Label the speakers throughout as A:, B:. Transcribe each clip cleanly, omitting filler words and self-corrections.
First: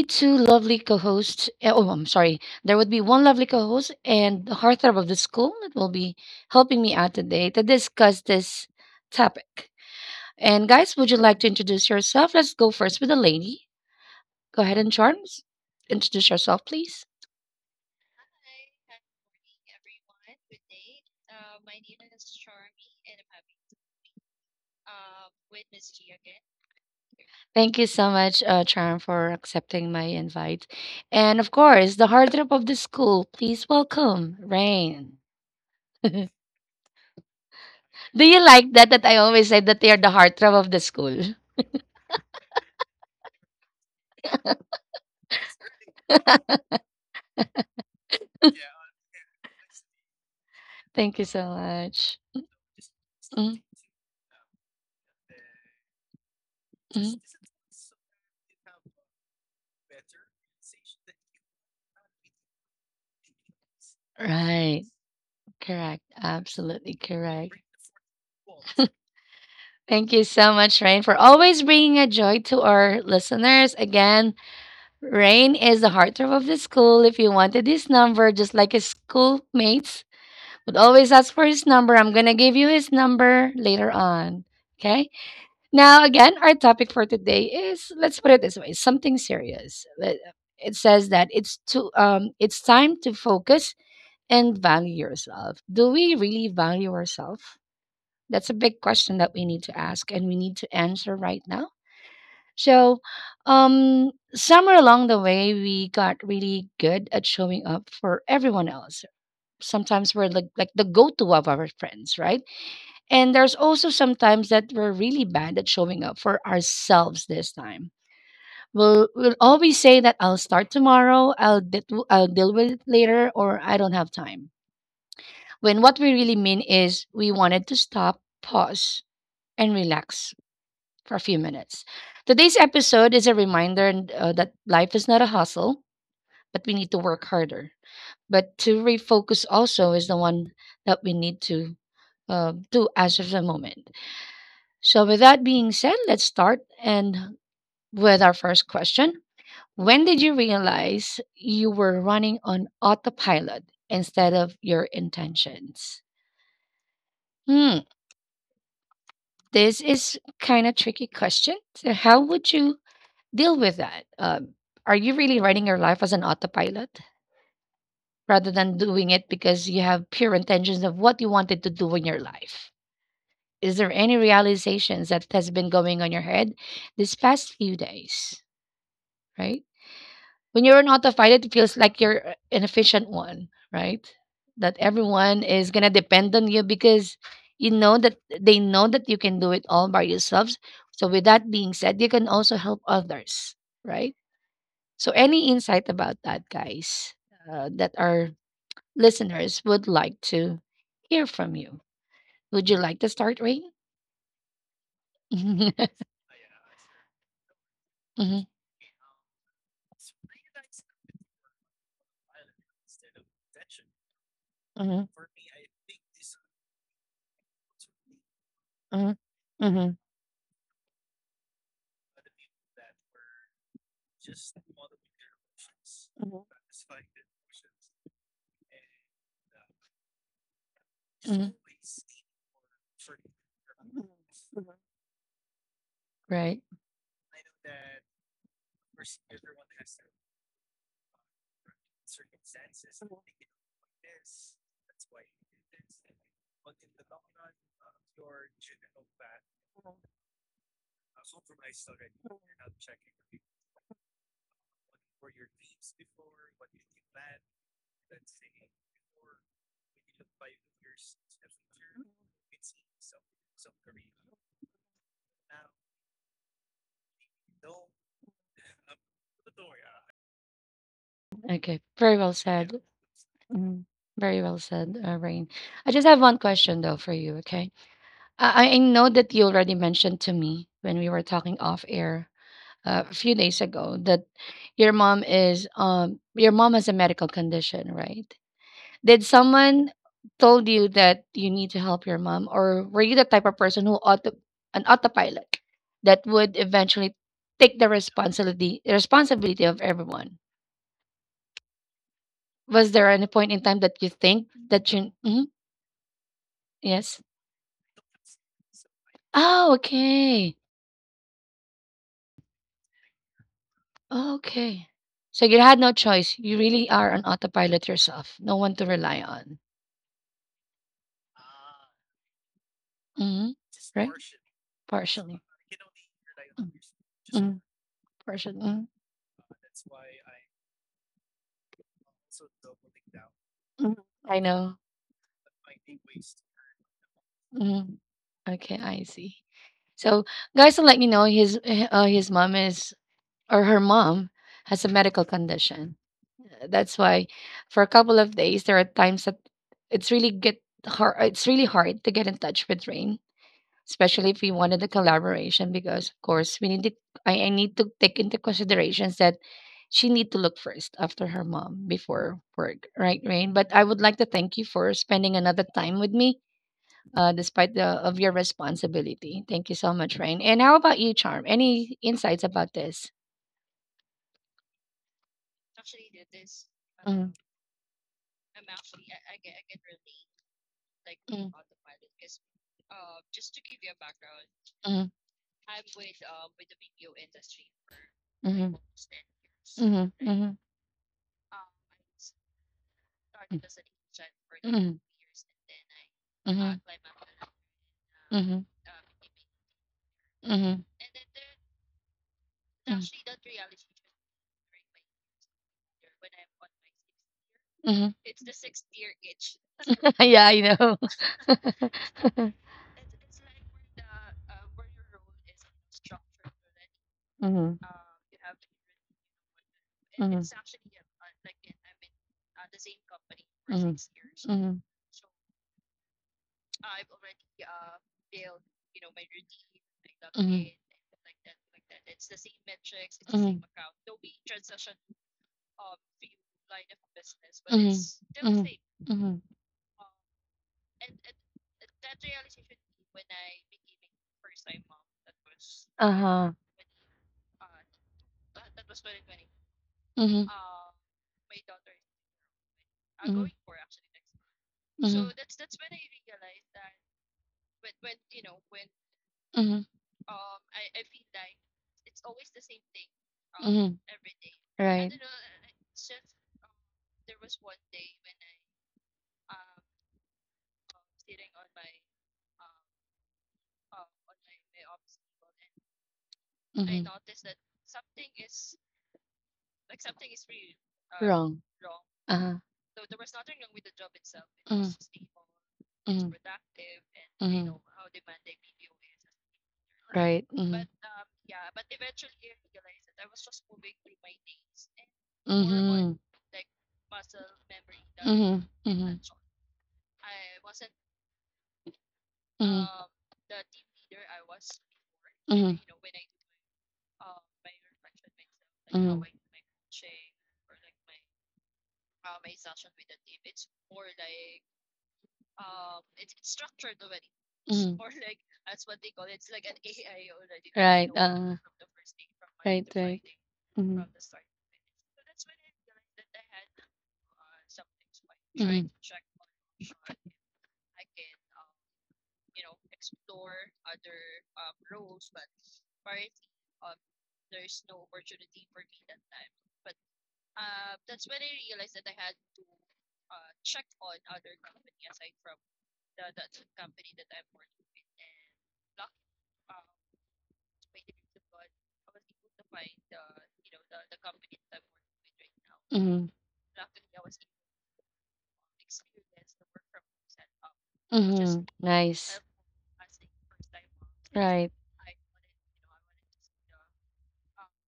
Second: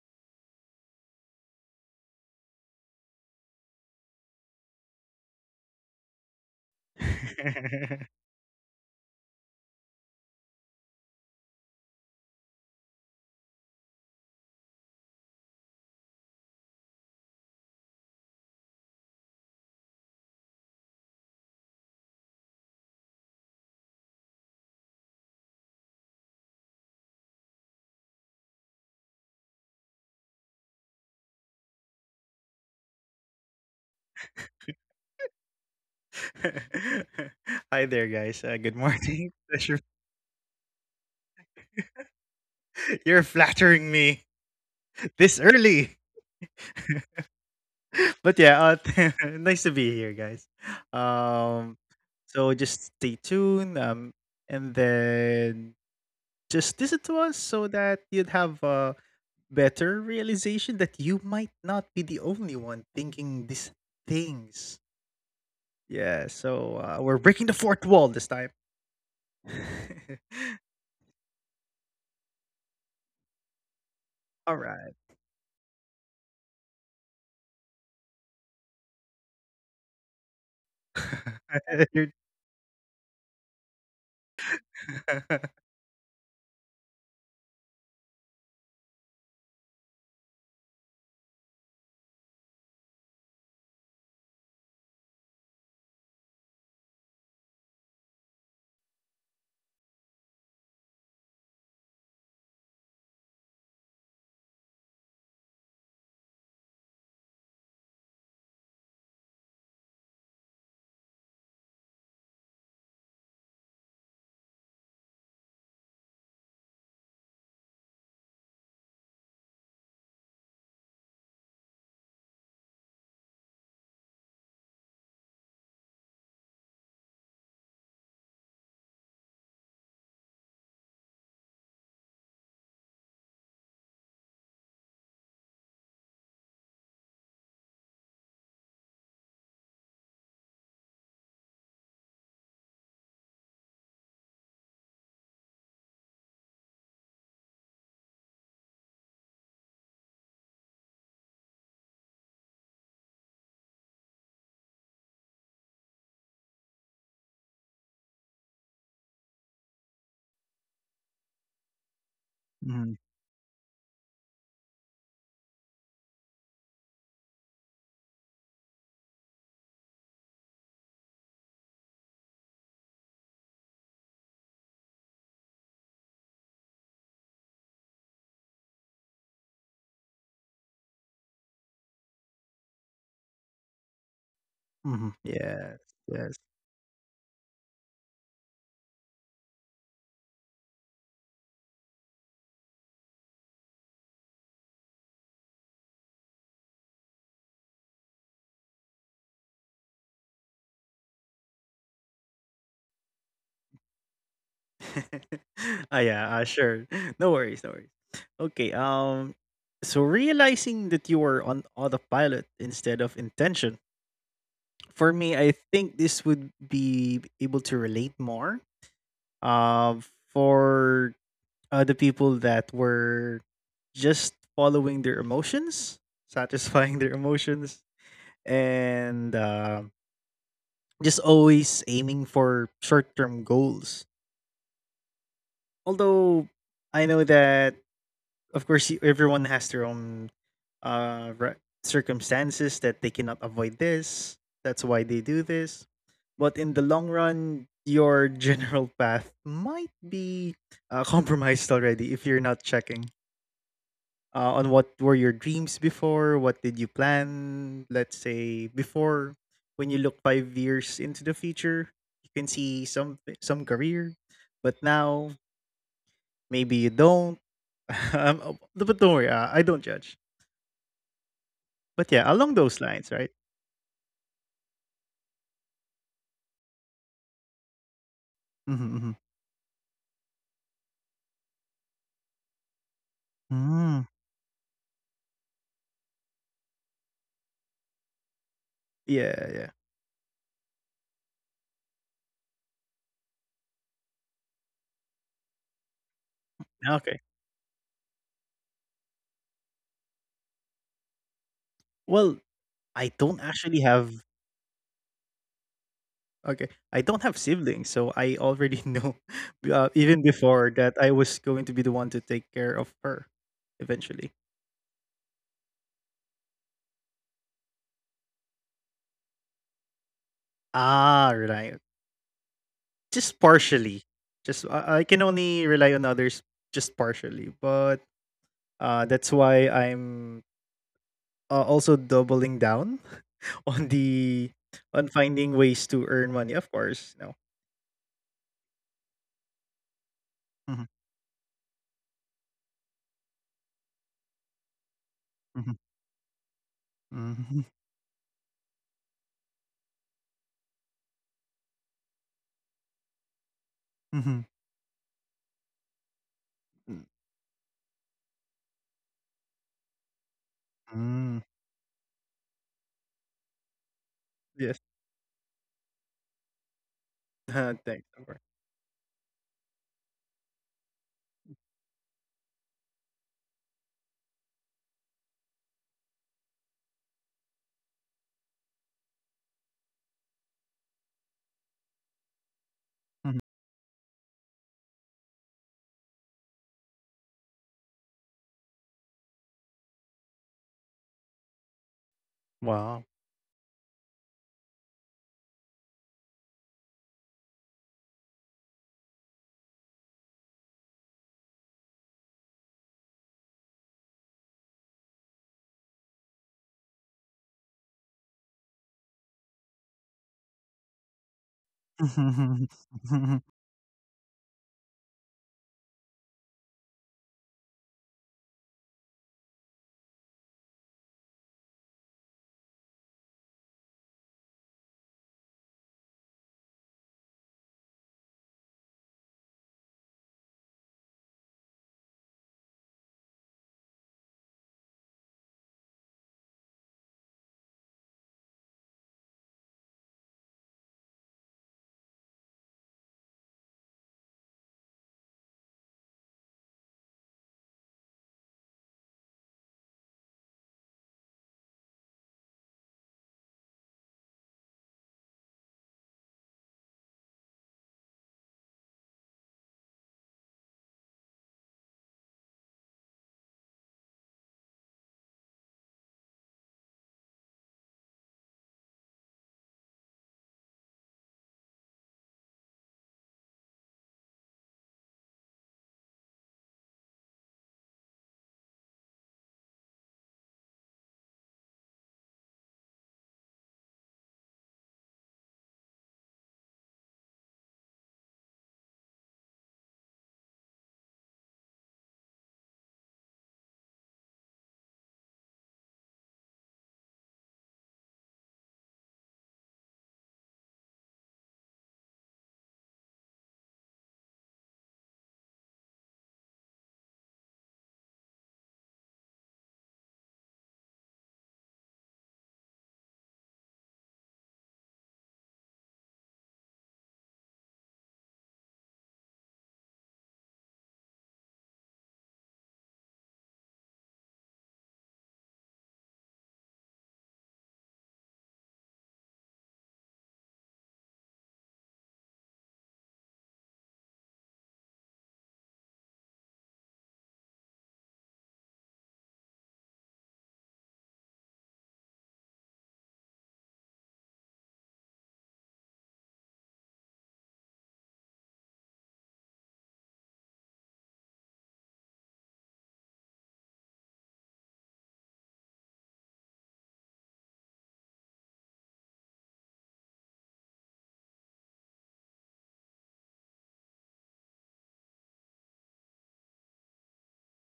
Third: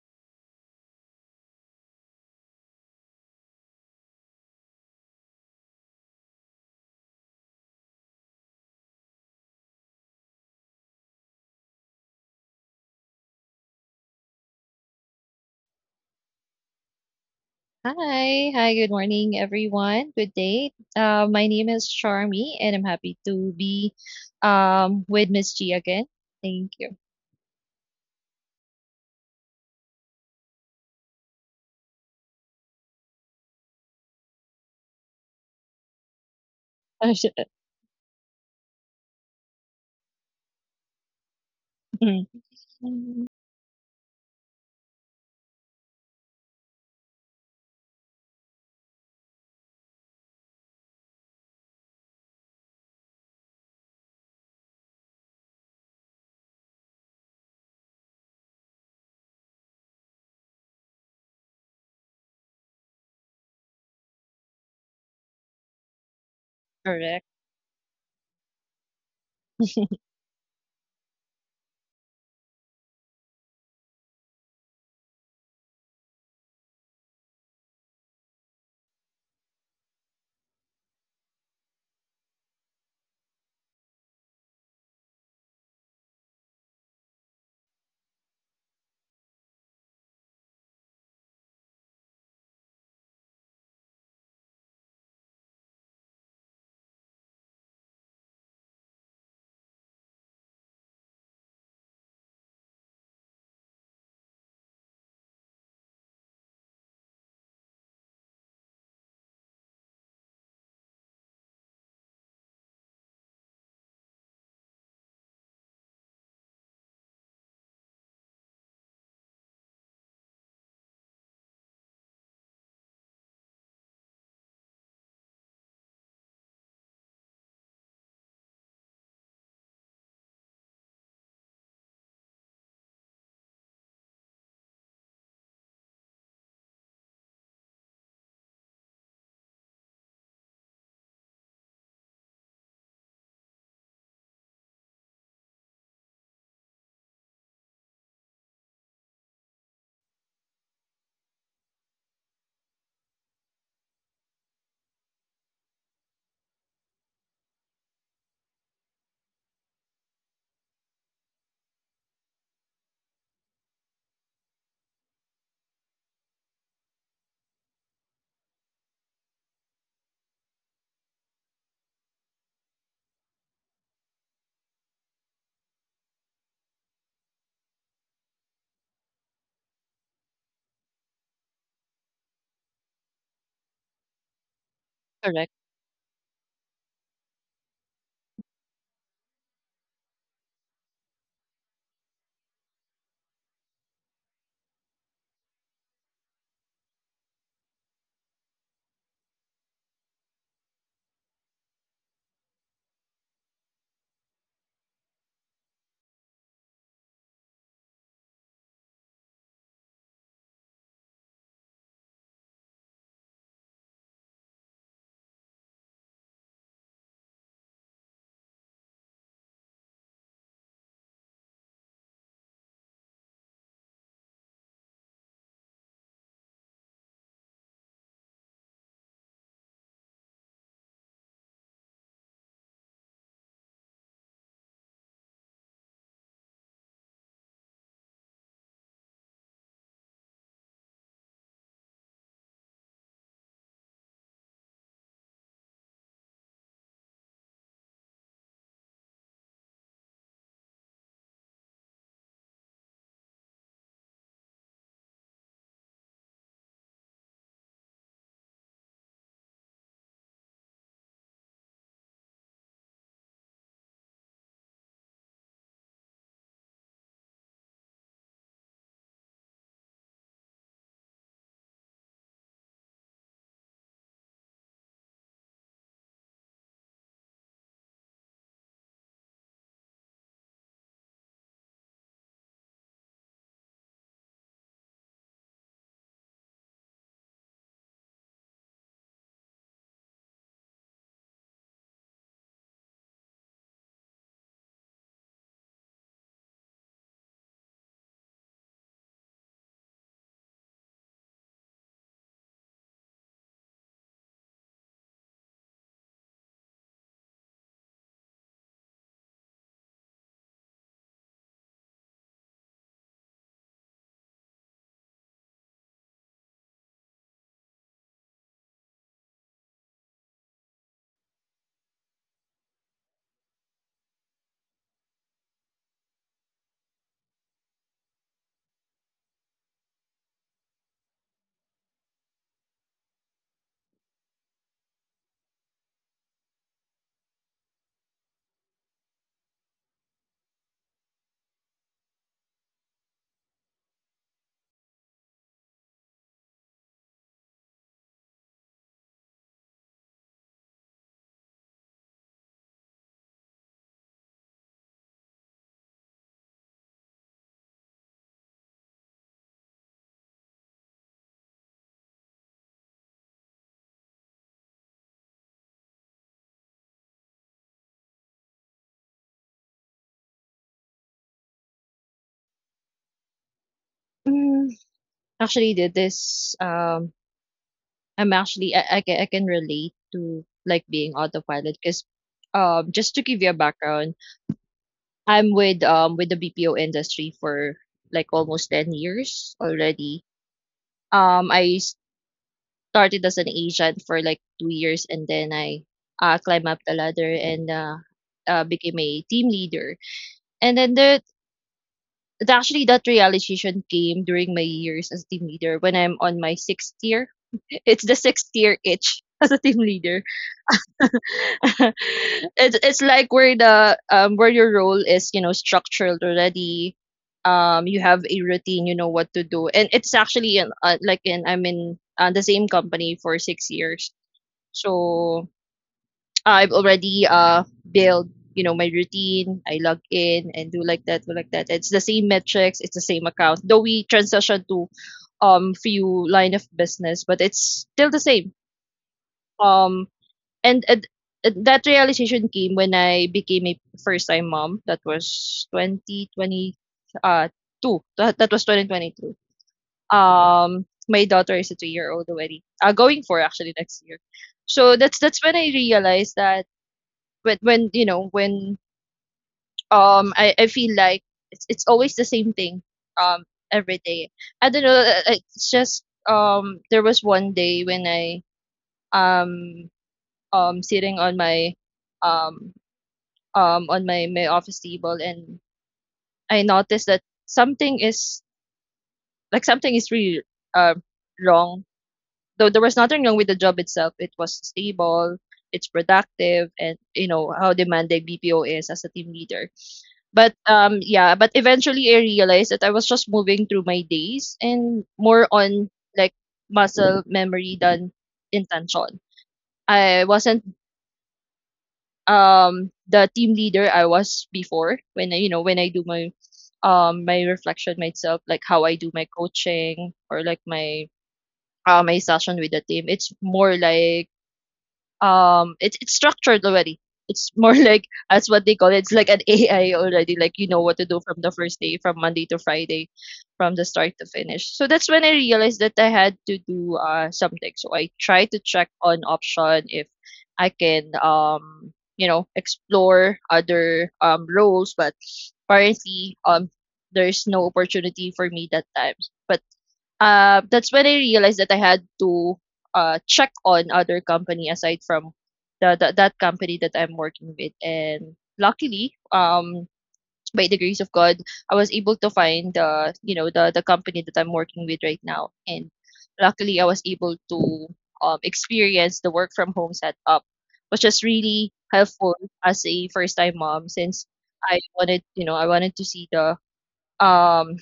A: be two lovely co hosts. Oh, I'm sorry. There would be one lovely co host and the heartthrob of the school that will be helping me out today to discuss this topic. And, guys, would you like to introduce yourself? Let's go first with the lady. Go ahead and, Charms, introduce yourself, please.
B: Hi, hi, good morning, everyone. Good day. My name is Charmy, and I'm happy to be with Miss G again. Thank you.
A: Thank you so much, Charm, for accepting my invite. And of course, the heartthrob of the school, please welcome Rain. Do
C: Hi there, guys.
A: you like
C: Good
A: that? That I
C: morning.
A: always say that
C: Pleasure-
A: they are the heartthrob of the school.
C: You're
B: Mm,
C: flattering me this early. But yeah, nice to be here, guys.
A: Thank you so
C: Um,
A: much.
C: so just stay
A: Mm,
C: tuned. And then just
A: mm.
C: listen to us so that you'd have a better realization that you might not be the only one thinking these
A: Right.
C: things.
A: Correct.
C: Yeah. So
A: Absolutely
B: correct,
C: we're
A: correct.
C: breaking the fourth wall this time.
A: Thank you so much, Rain, for always bringing a joy to our listeners. Again,
C: All right.
A: Rain is the heartthrob of the school. If you wanted this number, just like his schoolmates, but always ask for his number. I'm
C: You're
A: going to give you his number later on. Okay. Now, again, our topic for today is, let's put it this way, something serious. It says that it's time to focus and value yourself. Do we really value ourselves? That's a big question that we need to ask and we need to answer right now. So, Somewhere along the way, we got really good at showing up for everyone else. Sometimes we're like the go to of our friends, right? And there's also sometimes that we're really bad at showing up for ourselves this time. We'll always say that I'll start tomorrow, I'll deal with it later, or I don't have time. When what we really mean is we wanted to stop, pause, and relax for a few minutes. Today's episode is a reminder that life is not a hustle, but we need to work harder. But to refocus also is the one that we need to do as of the moment. So, with that being said, let's start and with our first question. When did you realize you were running on autopilot instead of your intentions? Hmm, this is kind of tricky question. So, how would you
C: Mhm,
A: deal with that? Are you really running your life as an autopilot rather than doing it because you have pure intentions of what you wanted to do in your life? Is there any realizations that has been going on your head this past few days? Right? When you're notified, it feels like you're an efficient one, right? That
C: mhm.
A: everyone
B: correct.
A: is
C: Yes,
A: gonna
C: yes.
A: depend on you because you know that they know that you can do it all by yourselves. So with that being said, you can also help others, right? So any insight about that, guys, that our listeners would like to hear from you. Would you like to start, Ray?
C: Ah, yeah, sure. No worries, no worries.
A: Mhm,
C: Okay, so realizing that you were on autopilot instead of intention.
A: mhm,
C: For
A: mhm,
C: me, I think this would be able to relate more.
A: mhm,
C: Uh,
A: mhm,
C: for other people that were just following their emotions,
A: mhm,
C: satisfying their emotions, and just
A: mhm.
C: always aiming for short-term goals. Although
A: Right.
C: I know that, of course, everyone has their own circumstances that they cannot avoid this. That's why they do this. But in the long run, your general path might be compromised already if you're not checking on what were your dreams before, what did you plan, let's say, before when you look 5 years into the future, you can see some career, but now maybe you don't. Oh, but don't worry, I don't judge,
A: Okay. Very
C: but
A: well
C: yeah,
A: Yeah.
C: along
A: said.
C: those lines, right?
A: Mhm. Very well said, Rain. I just have one question though for you, okay? I know
C: Mm-hmm,
A: that you already mentioned to me when we were talking off air a few days ago
C: mm-hmm.
A: that your mom has a medical condition, right? Did
C: Yeah, yeah.
A: someone told you that you need to help your mom, or were you the type of person who auto an autopilot that would eventually
C: Okay,
A: take the responsibility of everyone?
C: well
A: Was there any
C: i
A: point
C: don't
A: in time
C: actually
A: that you
C: have
A: think that you mhm,
C: okay i
A: yes?
C: don't have siblings, so I already know,
A: Oh,
C: even
A: okay.
C: before that, I was going to be the one to take care of her eventually.
A: Okay. So you had no choice. You really are on autopilot yourself. No one to rely on.
C: Ah, rely
A: Mhm.
C: just
A: Right?
C: partially. Just I
A: Partially.
C: can only rely on others
A: Mm.
C: just
A: Mm.
C: partially, but
A: Partially. Mm.
C: that's why I'm also doubling down
A: Mm.
C: on
A: I
C: the
A: know.
C: on finding ways to earn money. Of course, no.
A: Mm. Okay, I see. So, guys, to
C: Mhm,
A: let you know, his his mom is, or her mom has a medical
C: mhm,
A: condition. That's why
C: mhm,
A: for a couple of days there are times that it's really hard to get in touch with Rain, especially if we
C: mhm,
A: wanted a collaboration because of course we need to
C: mm,
A: I need to take into considerations that she need to look first after her
C: mm,
A: mom before work, right, Rain? But I would like to thank you for
C: yes.
A: spending another time with me, despite the of
C: Thanks.
A: your
C: Of course.
A: responsibility. Thank you so much, Rain. And how about you, Charm? Any insights about this?
B: Mm, Actually, did this.
A: Mm-hmm.
B: I'm actually I can I can relate to like being autopilot because,
A: Mm-hmm.
B: just to give you
C: Mhm.
B: a background, I'm with the BPO industry for like almost
A: Mm-hmm.
B: 10 years already.
A: Mm-hmm. Mm-hmm.
B: I
C: Wow.
B: started as an agent for like 2
A: Mhm.
B: years and then I climbed
A: Mhm.
B: up the ladder and,
A: Mhm.
B: became a team leader. And
A: Mhm.
B: then actually that
A: Mhm.
B: realization came during my years as team leader when I'm on my 6th year. It's
A: Mhm.
B: the 6th year itch as a team leader.
A: Yeah, I know.
B: It's like where the where your role is, you know, structured already.
A: Mhm.
B: You have a routine, you know what to do, and it's
A: Mhm.
B: actually in like in I'm in the same company for six
A: Mhm.
B: years
A: Mhm.
B: so I've already built, you know, my routine. I log in
A: Mhm.
B: and do like that, do like that. It's the same metrics, it's the same
A: Mhm.
B: account. Though we transition to few line of business, but it's
A: Mhm.
B: still the same.
A: Mhm. Mhm.
B: Um and, and and that realization came when I became a first time mom. That was
A: Uh-huh.
B: uh 2022.
A: Mhm.
B: Um my daughter is a 2 year old already. Uh, going for
A: Mhm.
B: actually next year. So that's
A: Mhm.
B: that's when I realized that when you know when
A: Mhm.
B: I feel like it's always the same thing um
A: Mhm.
B: every day. I don't know.
A: Right.
B: It's just there was one day when I um sitting um on my my office table, and I
A: Mm-hmm.
B: noticed that something is, like, something is really uh,
A: Wrong.
B: wrong.
A: Uh-huh.
B: Though there was nothing wrong with the job itself. It was
A: Mm-hmm.
B: stable. It's
A: Mm-hmm.
B: productive, and you know
A: Mm-hmm.
B: how demanding BPO is as a team leader.
A: Right.
B: But
A: Mm-hmm.
B: Yeah, but eventually I realized that I was just moving through my days, and more on
A: Mm-hmm.
B: like muscle memory than
A: Mhm. Mhm.
B: intention. I wasn't
A: Mhm.
B: the team leader I was before when I, you know,
A: Mhm.
B: when I do my my reflection myself, like how I do
A: Mhm.
B: my coaching or like my my session with the team. It's more like, um, it's structured already. It's more
A: Mhm.
B: like, that's what they call it, it's like an AI already, like you know what
A: Right.
B: to do from the first day, from Monday to
A: Right.
B: Friday,
A: Right.
B: from the
A: Mhm.
B: start to finish. So that's when I realized that I had to do something, so I tried to
A: Mhm.
B: check on option if I can, you know, explore other roles, but apparently, there's no opportunity for me that time. But That's when I realized that I had to check on other company aside from the that company that I'm working with. And luckily, by the grace of God, I was able to find the, you know, the company that I'm working with right now. And
A: Mhm.
B: luckily, I was able to experience the work from home setup, which was
A: Mhm.
B: really
A: Nice.
B: helpful as a first time mom, since
A: Right.
B: I wanted, you know, I wanted to see the um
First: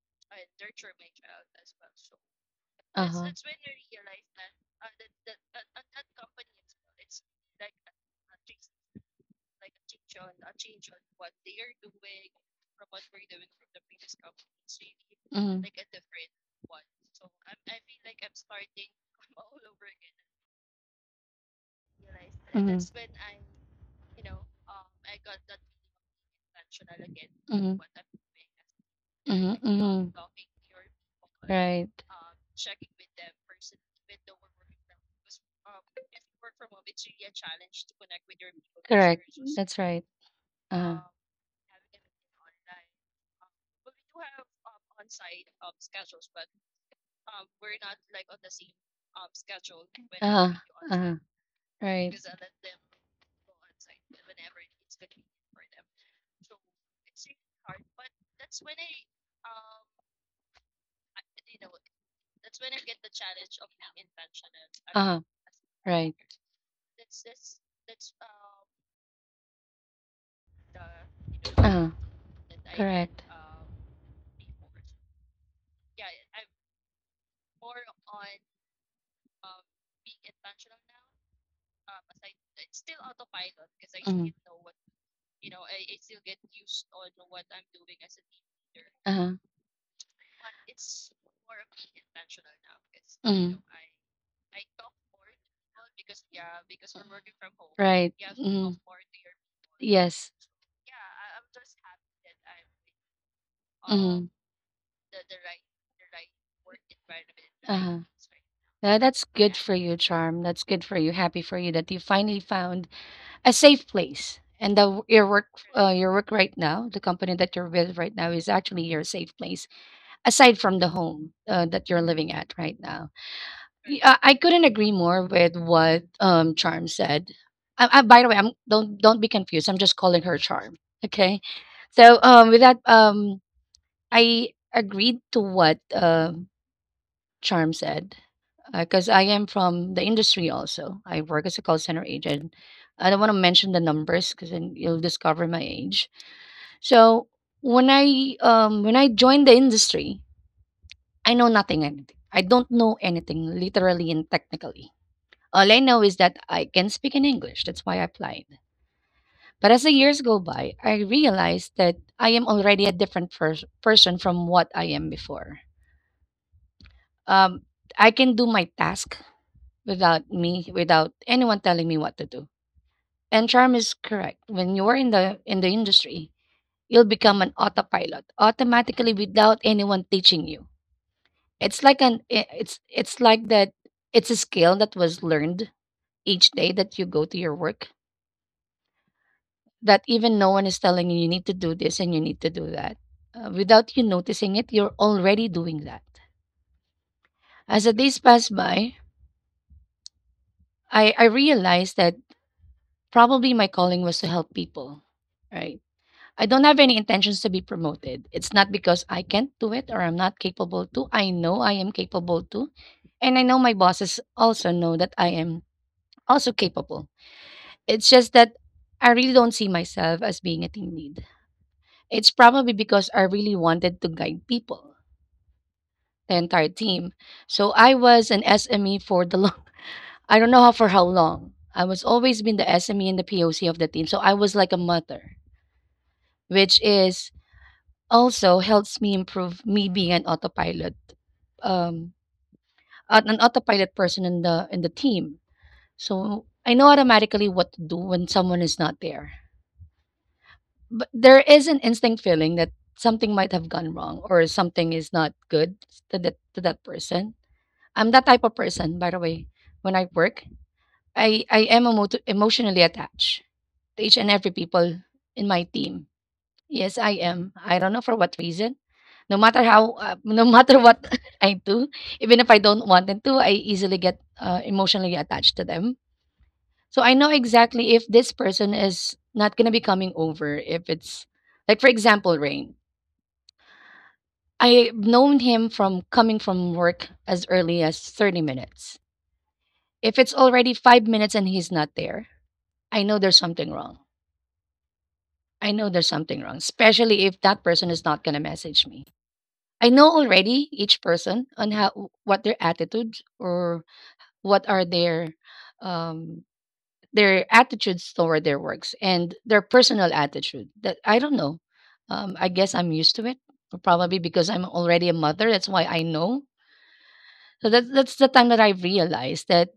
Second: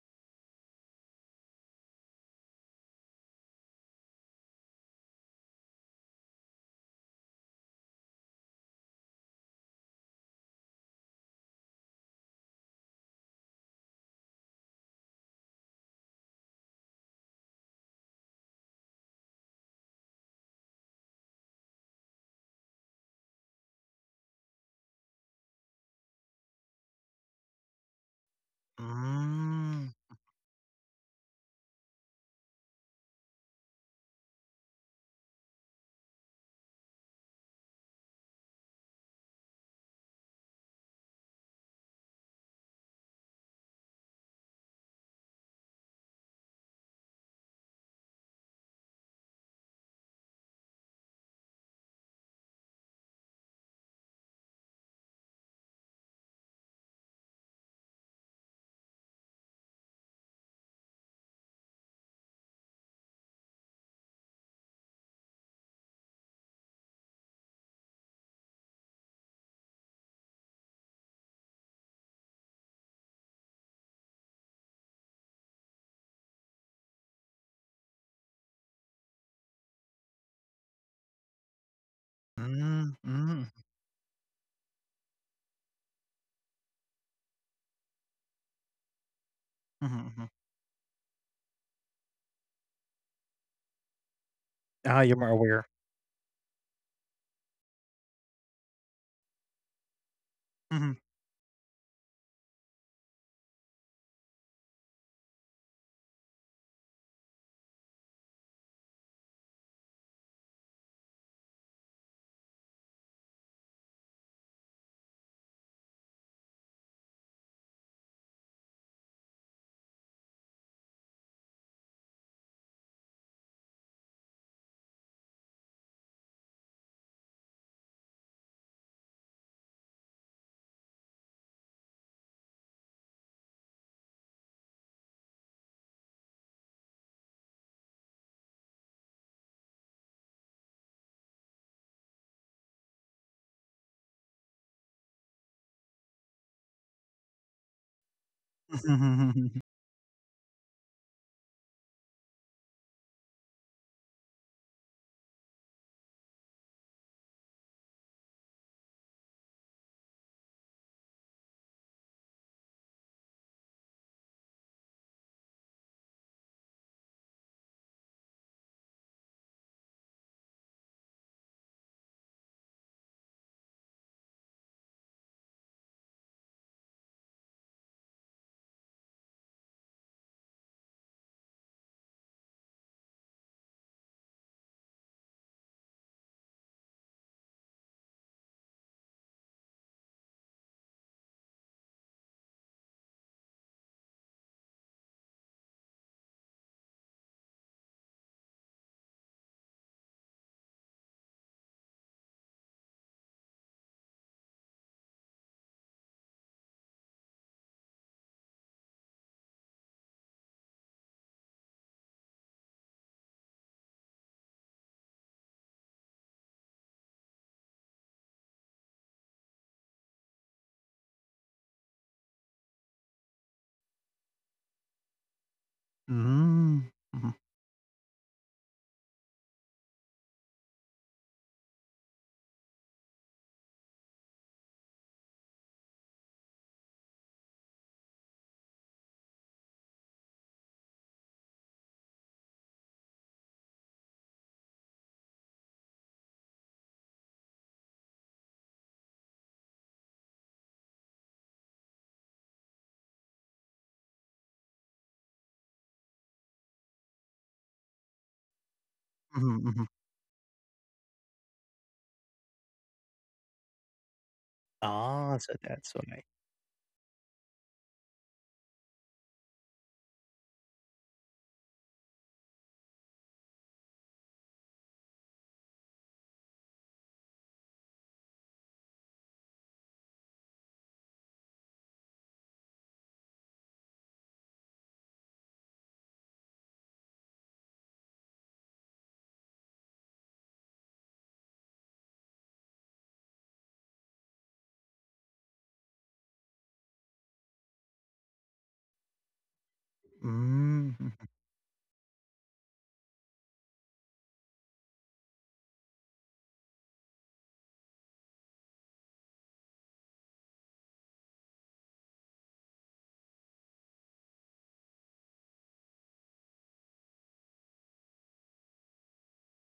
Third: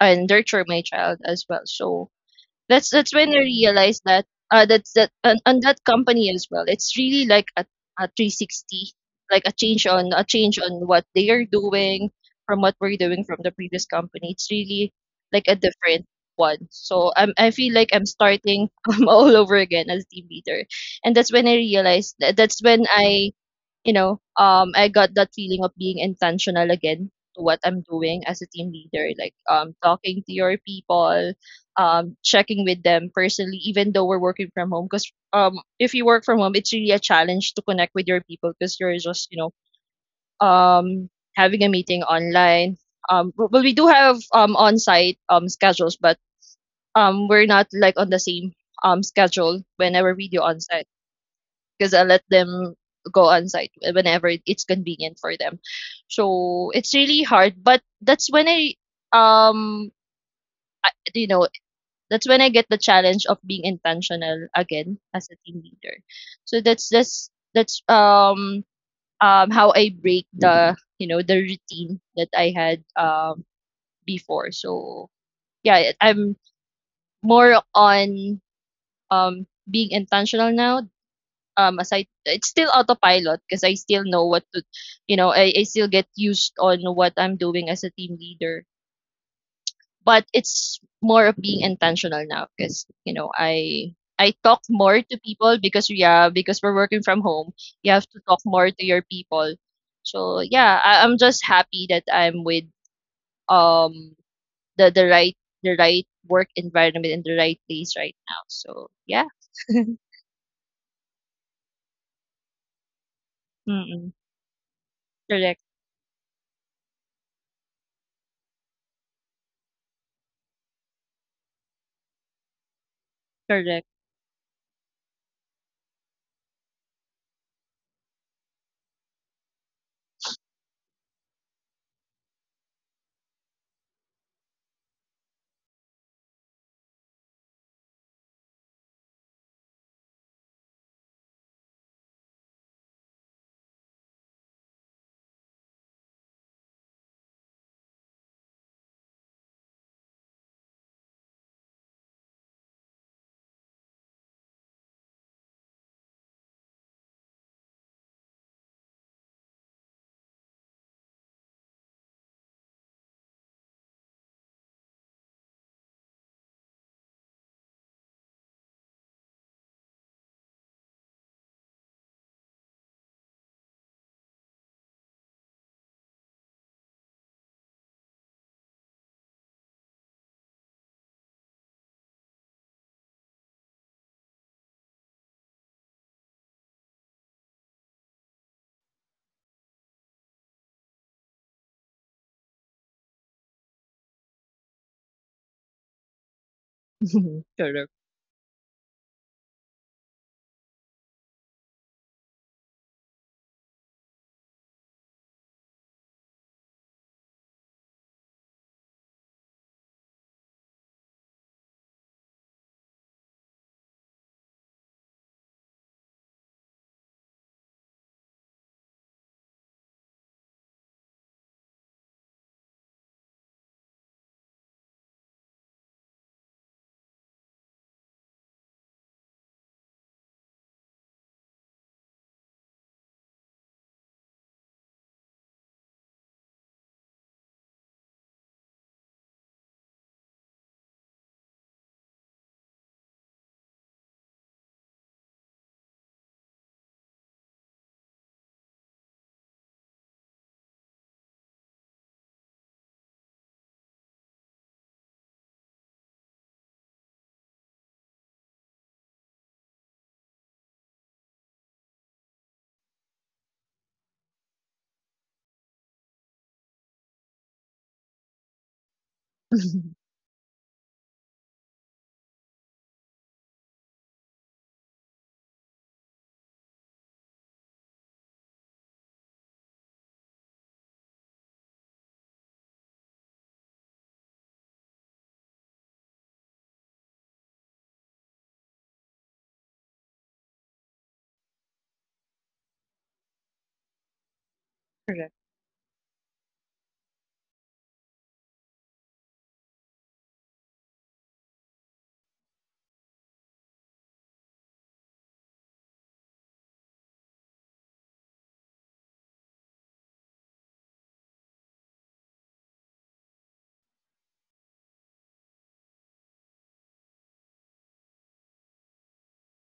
B: and nurture my child as well. So that's
A: Uh
B: that's when
A: huh.
B: I realized that that's that on that company as well. It's really like a 360, like a change on what they are doing from what we're doing from the previous company. It's really like a
A: Mhm. Mhm.
B: different one. So I feel like I'm starting all over again as team leader, and that's when I realized that that's when I you know, I got that feeling of being intentional again to what
A: Mhm.
B: I'm doing as a team leader, like,
A: Mhm.
C: Mm,
A: Mhm.
B: talking to your people,
A: Right.
B: checking with them personally, even though we're working from home. Because if you work from home, it's really a challenge to connect with your people because you're
A: Correct.
B: just, you
A: That's
B: know,
A: right. Uh huh.
B: um, having a meeting online. But we do have on-site schedules, but we're not like on the same schedule whenever we do on-site because I
A: Right.
B: let them go on site whenever it's convenient for them. So it's really hard, but that's when I, um I, you know that's when I get the challenge of being intentional again as a team
A: About
B: leader.
A: right.
B: So that's how I break the, you know, the routine that I had
A: Correct.
B: before. So yeah, I'm more on being intentional now, aside it's still
C: mm, mm,
B: autopilot because
A: Not
B: I still know
A: to.
B: what to, you know, I still get used on what I'm doing as a team leader.
A: Uh-huh.
C: mhm,
B: But
C: mhm.
B: it's more of being
A: Being
B: intentional now because, you know, I talk
C: Ah,
B: more
C: you're
B: to
C: more
B: people
C: aware.
B: because yeah, because we're working from home. You have
A: right.
B: to talk more to your people. So
A: People.
B: yeah,
C: Mhm,
B: I'm just happy that I'm with um the right, the right work environment in the right place right now. So
A: Yeah.
B: yeah.
A: Yeah for you, Charm. That's good for you. Happy for you that you finally found a safe
B: Mm-mm.
A: place and the your work,
B: Correct.
A: your work right now, the company that you're with right now is actually your safe place aside from the home that you're living at right now.
B: Correct.
A: I couldn't agree more with what Charm said. By the way, I'm don't be confused, I'm just calling her Charm, okay? So with that, I agreed to what Charm said because I am from the industry also. I work as a call center agent. I don't want to mention the numbers because then you'll discover my age. So when I
C: mhm, mhm,
A: joined the
C: mhm,
A: industry, I know nothing. I don't know anything literally and technically. All I know is that I can speak in English. That's why I applied. But as the years go by, I realized that I am already a different person from what I am before. Um, I can do my task without anyone telling me what to do. And Charm is correct. When you're in the industry, you'll become an autopilot automatically without anyone teaching you. It's like an I- it's like that. It's a skill that was learned each day that you go to your work, that even no one is telling you you need to do this and you need to do that. Without you noticing it, you're already doing that. As the
B: correct.
A: days pass by, I realized that probably my calling was to help people, right? I don't have any intentions to be promoted. It's not because I can't do it or I'm not capable to. I know I am capable to. And I know my bosses also know that I am also capable. It's just that I really don't see myself as being a team lead. It's probably because I really wanted to guide people, the entire
C: mhm,
A: team.
C: mhm.
A: So I was an SME for the long, I don't know how for how long. I was always been the SME and the POC of the team. So I was like a mother, which is also helps me improve me being an autopilot, um, an autopilot person in the team. So I know automatically what to do when someone is not there. But there is an instinct feeling that something might have gone wrong or something is not good to that person. I'm that type of person, by the way.
C: Mhm, mhm.
A: When I work, I am emotionally attached to each and every people
C: Ah,
A: in
C: so
A: my
C: that's
A: team.
C: why.
A: Yes, I am. I don't know for what reason. No matter how, no matter what I do, even if I don't want them to, I easily get emotionally attached to them. So I know exactly if this person is not going to be coming over. If it's like, for example, Rain, I've known him from coming from work as early as 30 minutes. If it's already 5 minutes and he's not there, I know there's something wrong.
B: correct.
A: I know there's something wrong, especially if that person is not going to message me. I know already
C: Hmm.
A: each
C: Mhm.
A: person on how what their attitudes or what are um their attitudes toward their works and their personal attitude that I don't know. I guess I'm used to it probably because I'm already a mother. That's why I know. So that's the time that I realized that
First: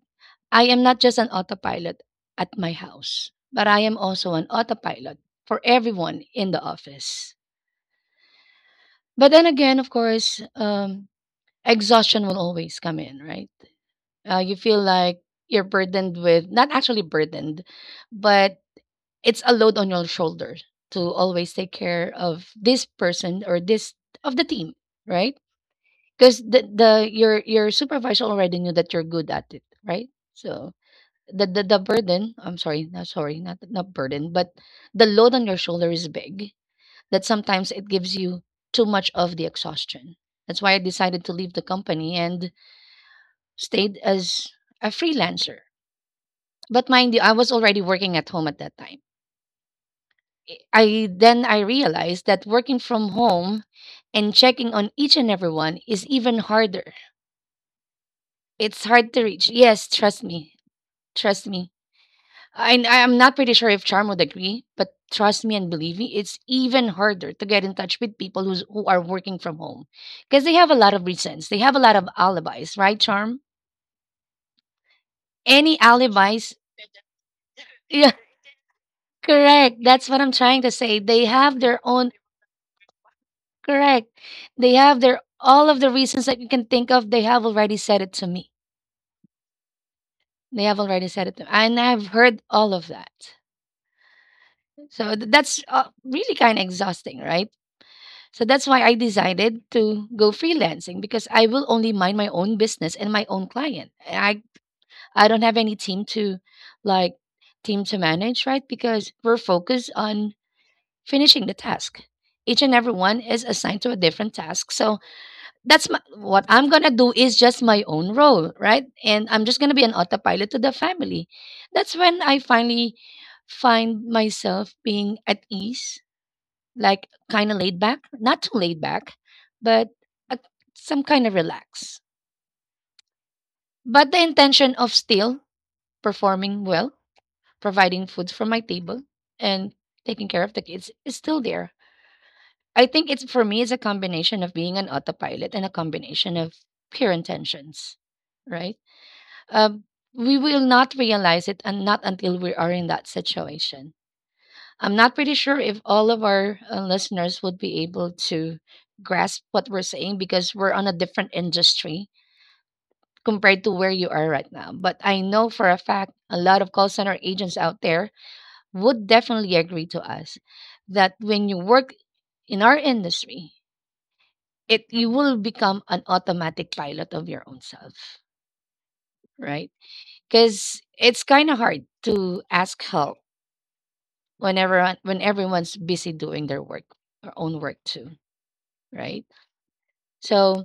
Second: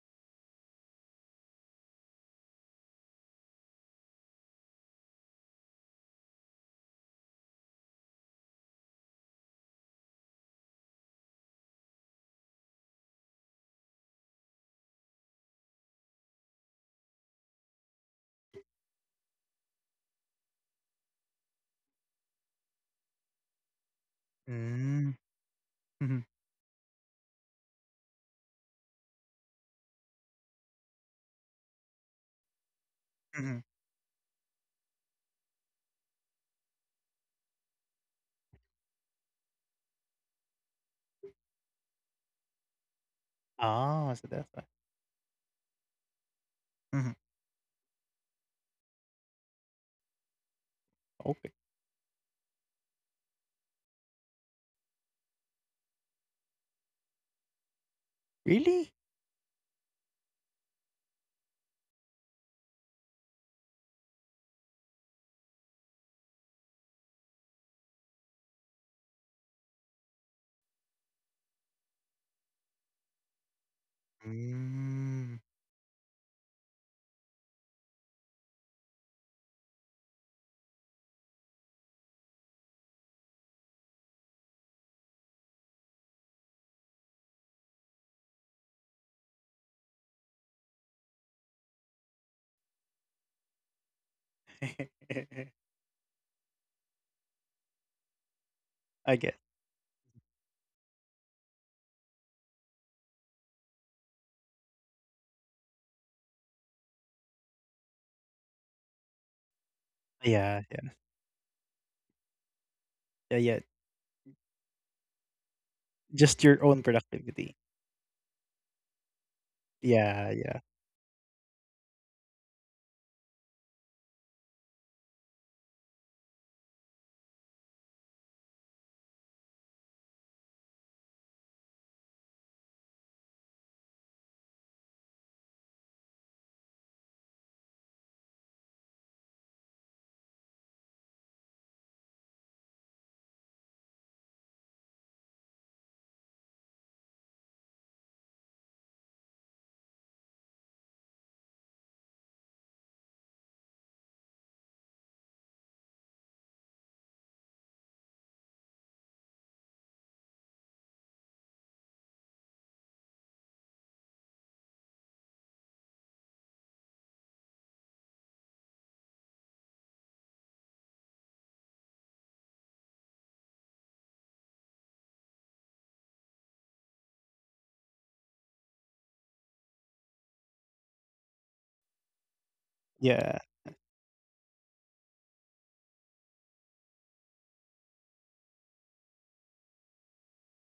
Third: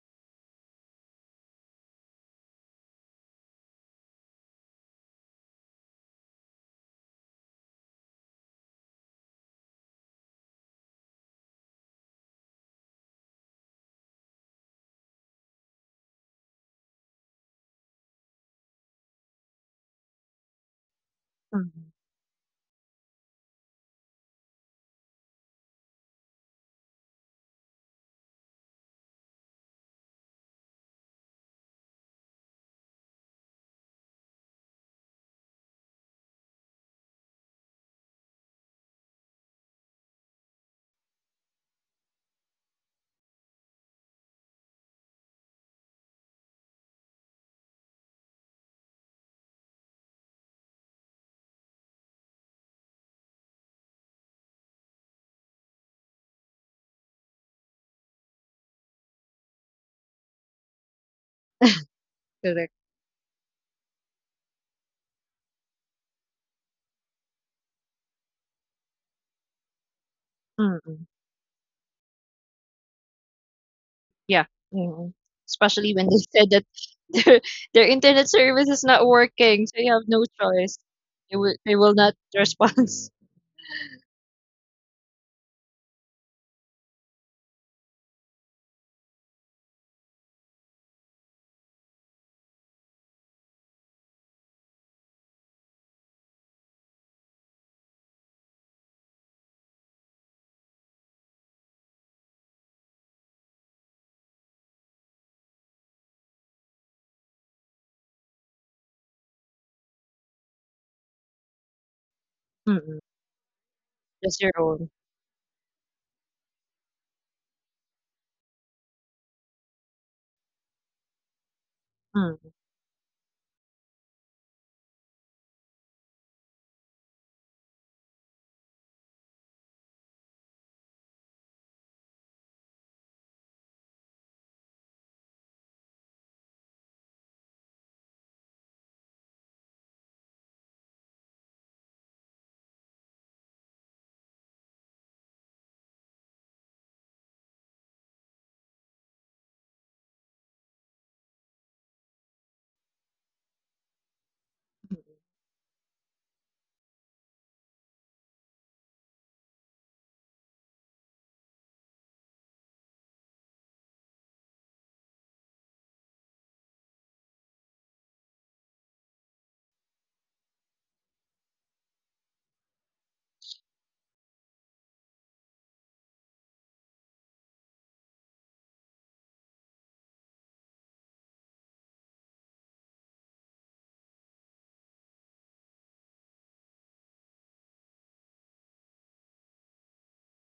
A: I am not just an autopilot at my house, but I am also an autopilot for everyone in the office. But then again, of course, exhaustion will always come in, right? You feel like you're burdened with, not actually burdened, but it's a load on your shoulders to always take
B: Mhm,
A: care of this person or this, of the team,
C: Mm.
A: right?
C: Mhm,
A: Because the your supervisor already knew that you're good at it, right? So the burden, I'm sorry, not sorry, not
C: mhm.
A: not burden, but the load on your shoulder is big, that sometimes it gives you too much of the exhaustion. That's why I decided to leave the company and stayed
C: Ah, so
A: as
C: that's why.
A: a freelancer. But mind
C: Mhm.
A: you, I was already working at home at that time. I Then
C: Okay.
A: I realized that working from home and checking on each and everyone is even harder. It's
C: Really?
A: hard to reach. Yes, trust me. Trust me.
B: correct.
A: I'm not pretty sure if Charm would agree, but trust me and believe me, it's even harder to get in touch with people who are working from home, because they have a lot of
B: Mm,
A: reasons. They have a lot of alibis, right, Charm?
B: yeah, mhm.
C: Mm.
A: Any
B: Especially when they said
A: alibis?
B: that their their
A: Yeah.
B: internet service is not working,
A: Correct.
B: so you have
A: That's what
B: no
A: I'm trying to
B: choice.
A: say. They have their
B: They will
A: own.
B: not respond.
A: Correct. They have their, all of the reasons that you can think of. They have already said it to me. They have already said it to me, and I've heard all of that. So th- that's uh, really kind of exhausting, right? So that's why I
C: I get.
A: decided to go freelancing, because I will only mind my own business and my own client. I don't have any team to, like, team to manage, right? Because we're focused on
C: Yeah, yeah.
A: finishing the task. Each and every
B: Mm,
A: one
C: Yeah,
A: is
C: yeah.
A: assigned to a different
B: just your
A: task.
B: own.
A: So that's my,
C: Just
A: what
C: your
A: I'm
C: own
A: gonna do is
C: productivity.
A: just my own role, right? And I'm just gonna be an
C: Yeah,
A: autopilot to
C: yeah,
A: the family. That's when I
B: Mm,
A: finally find myself being at ease, like kind of laid back, not too laid back, but uh, some kind of relax. But the intention of still performing well, providing food for my table, and taking care of the kids is still there. I think it's, for me, it's a combination of being an autopilot and a combination of pure intentions, right? Um, we will not realize it, and not until we are in that situation. I'm not pretty sure if all of our listeners would be able to grasp what we're saying, because we're on a different industry compared to where you are right now. But I know for a fact a lot of call center agents out there would definitely agree to us that when you work in our industry, it, you will become an automatic pilot of your own self, right? Because it's kind of hard to ask help
C: yeah.
A: when everyone, when everyone's busy doing their work or own work too, right? So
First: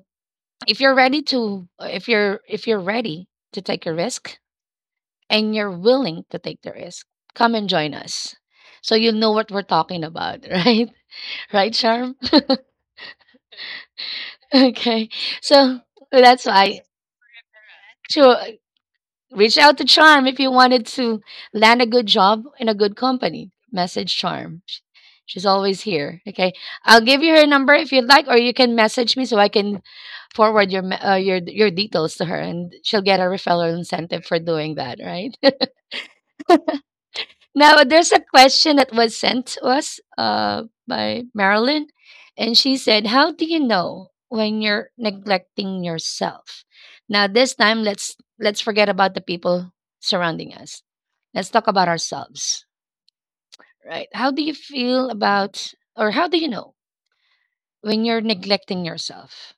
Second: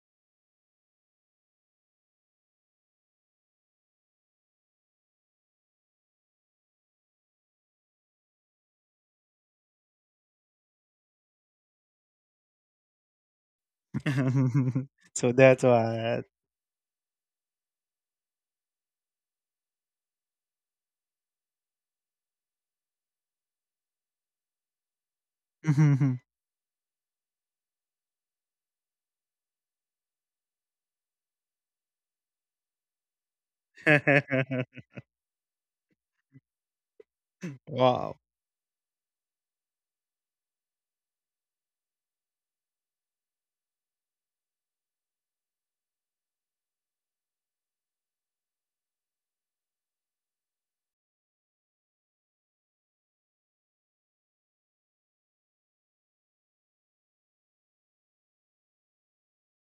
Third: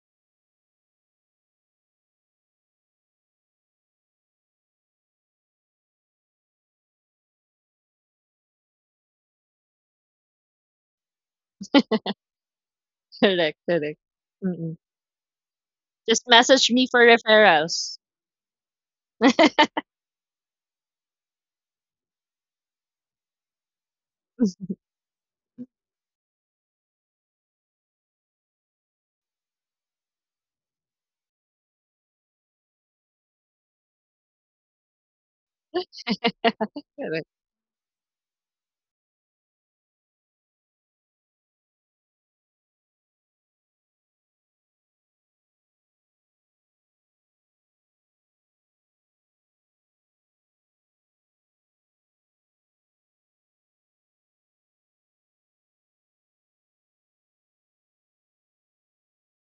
A: if you're ready to if you're ready to take a risk, and you're willing to take the risk, come and join us, so you'll know what we're talking about. Right? Right, Charm?
B: correct, correct. Mm.
A: Okay.
C: So that's
A: So
C: what.
B: Just
A: that's
B: message
A: why.
B: me for referrals.
A: Sure. Reach out to Charm if you wanted to land a good job in a good company. Message Charm. She's always
C: Mhm, mhm.
A: here. Okay. I'll give you her number if you'd like, or you can message me so I can forward your your details to her, and she'll get a referral incentive for doing that. Right?
B: Correct.
A: Now, there's
C: Wow.
A: a question that was sent to us by Marilyn, and she said, how do you know when you're neglecting yourself? Now, this time, let's forget about the people surrounding us. Let's talk about ourselves, right? How do you feel about, or how do you know when you're neglecting yourself?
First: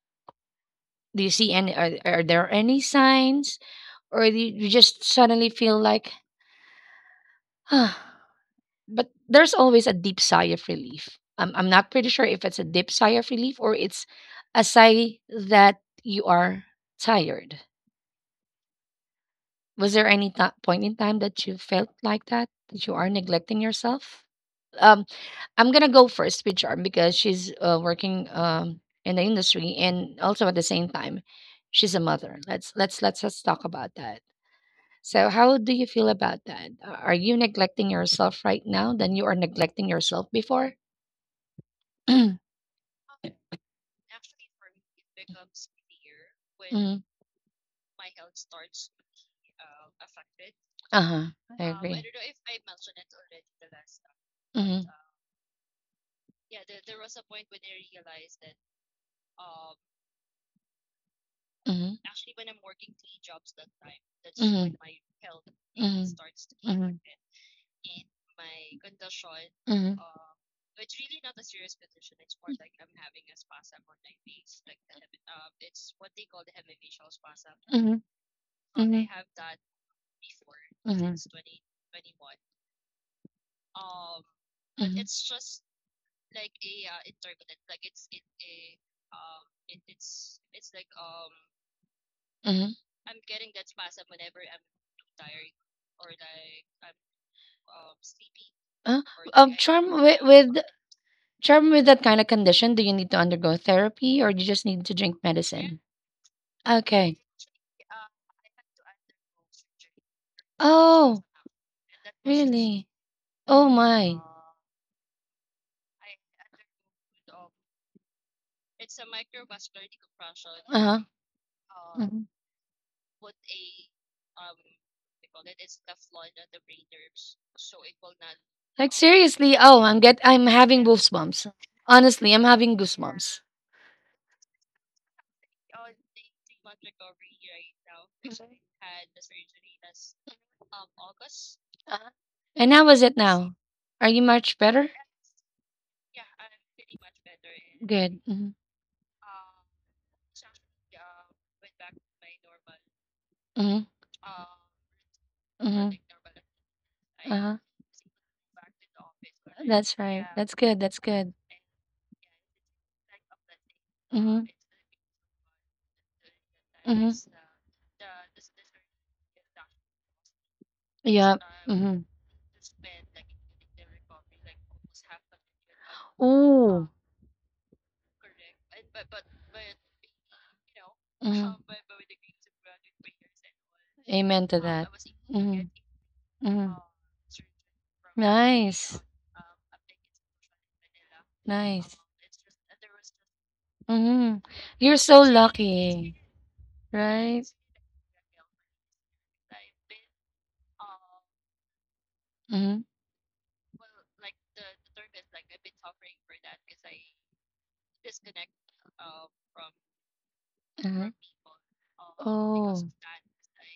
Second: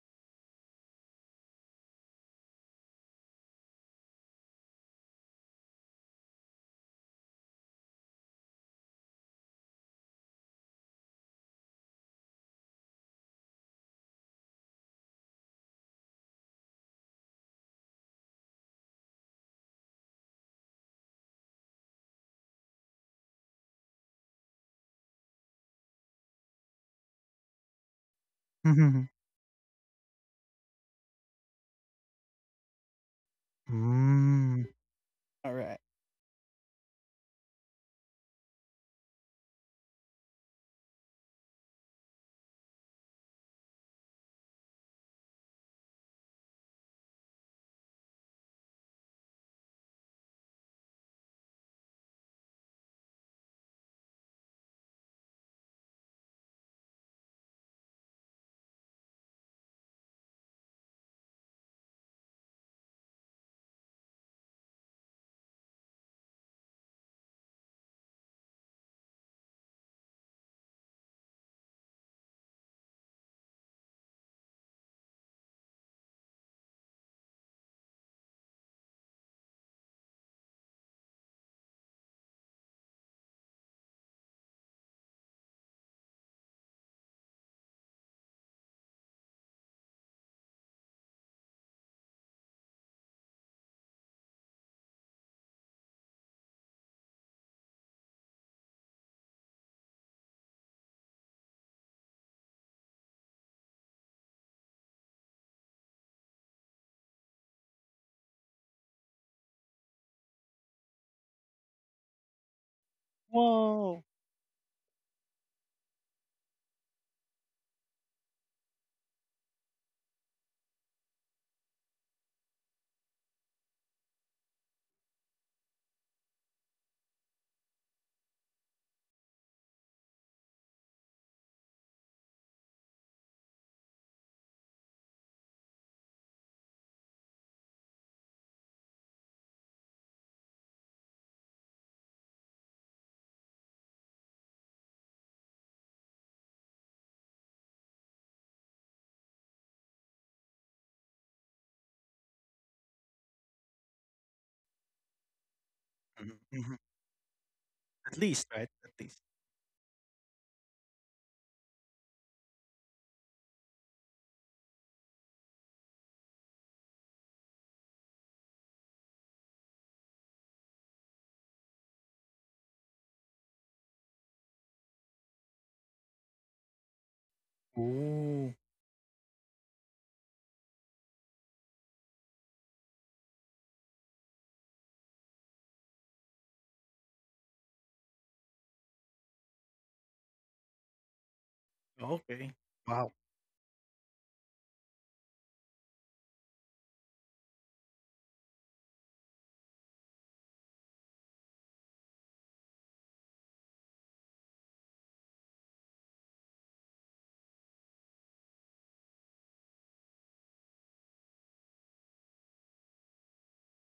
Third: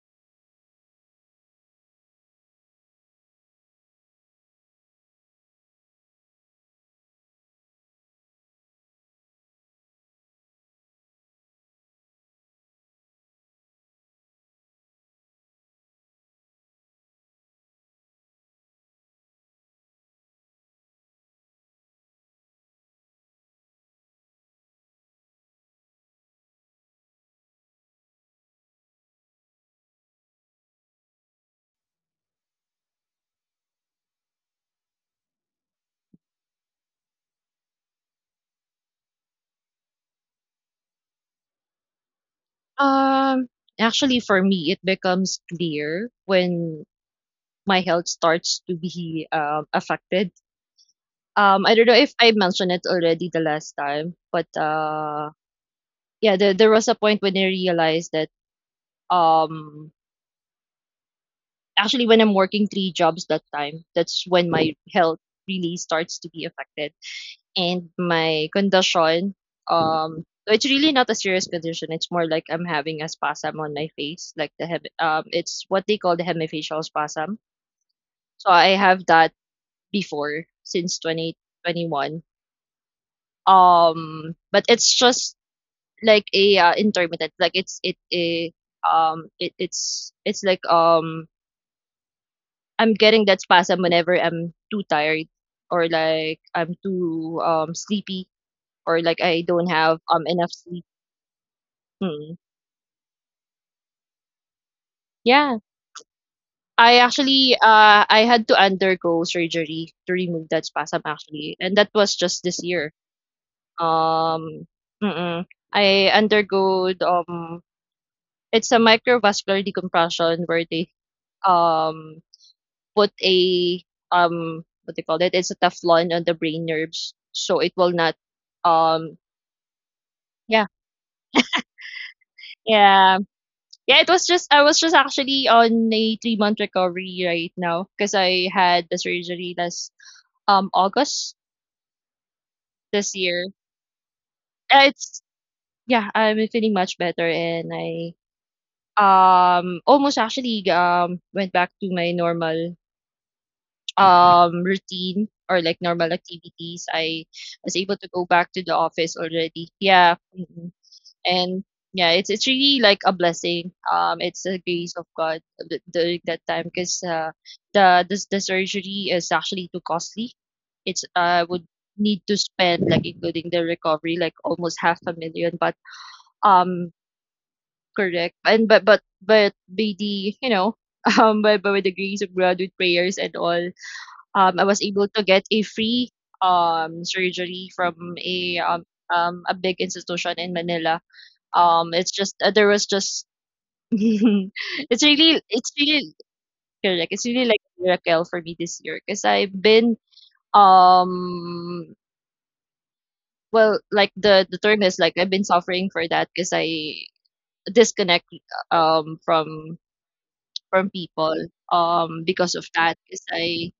A: Do you see any? Are there any signs, or do you just suddenly feel like, ah? But there's always a deep sigh of relief. I'm not pretty sure if it's a deep sigh of relief, or it's a sigh that you are tired. Was there any point in time that you felt like that, that you are neglecting yourself? Um, I'm going to go first with Charm, because she's working
C: Mhm, mhm.
A: in the industry, and also at the same time, she's a mother. Let's talk about that.
C: Mm.
A: So, how do
C: Alright.
A: you feel about that? Are you neglecting yourself right now than you are neglecting yourself before?
B: Um, Actually, for me, it becomes clear when
A: Mhm.
B: my health starts to be affected.
A: Uh-huh. I
B: I don't know if I mentioned it already the last time, but
A: Mhm.
B: yeah, there was a point when I realized that um actually
A: Mhm.
B: when I'm working three jobs that time, that's when
A: Mhm.
B: my
A: Campaign.
B: health really
A: Mhm.
B: starts to be affected,
A: Mhm.
B: and my condition,
A: Mhm.
B: it's really not a serious condition. It's more like I'm having a spasm on my face, like it's what they call the hemifacial spasm.
A: Mhm.
B: So I have
A: Mhm.
B: that before since
A: Mhm.
B: 2021. But
A: but
B: it's
A: Mhm.
B: just like a, intermittent, like it's it a it, it's like,
A: Mhm.
B: I'm getting that spasm whenever I'm too tired or like I'm too sleepy,
A: Uh,
B: or like I don't
A: Charm.
B: have enough
A: Far.
B: sleep.
A: Charm, with that kind of
B: Mm,
A: condition, do you need to undergo therapy, or you just need to drink? Yeah.
B: yeah,
A: I.
B: I
A: Okay.
B: actually, I had to undergo surgery to remove that spasm,
A: It's.
B: actually, and that was just this year.
C: Wow.
B: um mm-mm. I undergo, it's a microvascular decompression where they
A: Uh, that.
B: um
A: Mhm.
B: put a what do you call it? It's a Teflon on the brain nerves, so it will not
A: Like,
B: um
A: seriously, oh, I'm
B: yeah.
A: having goosebumps. Honestly, I'm having
B: Yeah.
A: goosebumps.
B: Yeah, it was just I was just actually on a 3 month recovery right now because I had the surgery last August
A: And how is
B: this
A: it
B: year.
A: now? Are you much better?
B: It's Yeah, I'm feeling much better, and I
A: Good. Mhm.
B: almost actually went back to my normal
A: Mhm.
B: routine, or like
A: Mhm.
B: normal
C: Mhm, mhm.
B: activities. I
A: Uh-huh.
B: was able to
C: At
B: go
C: least,
B: back to
C: right?
B: the
C: At least.
B: office already.
A: That's
B: Yeah.
A: right. That's
B: Mm-mm.
A: good. That's good.
B: And yeah, it's really like a blessing. It's
A: Mhm.
B: a grace of God during that time, because
A: Mhm.
B: the this the surgery is actually too costly. It's
A: Yeah.
B: would
A: Mhm.
B: need to spend, like including the recovery, like almost half a million. But um
A: Ooh.
B: Correct.
C: Ooh.
B: And but but but by the, you know, um by,
A: Mhm.
B: by the grace of God, with prayers and all,
A: Amen
B: I
A: to
B: was
A: that.
B: able to get a
A: Mhm.
B: free
A: Mhm.
B: surgery from a,
A: Nice.
B: a big institution in Manila.
A: Nice.
B: It's just,
C: Okay.
B: there was
C: Wow.
B: just
A: Mhm.
B: it's
A: You're so
B: really it's really
A: lucky,
B: correct. It's really
A: right?
B: like a miracle for me this year because I've been, um
A: Mhm,
B: well, like the term is, like, I've been suffering for that because I disconnect um from from
A: uh-huh.
B: people, because of
A: Oh.
B: that, because I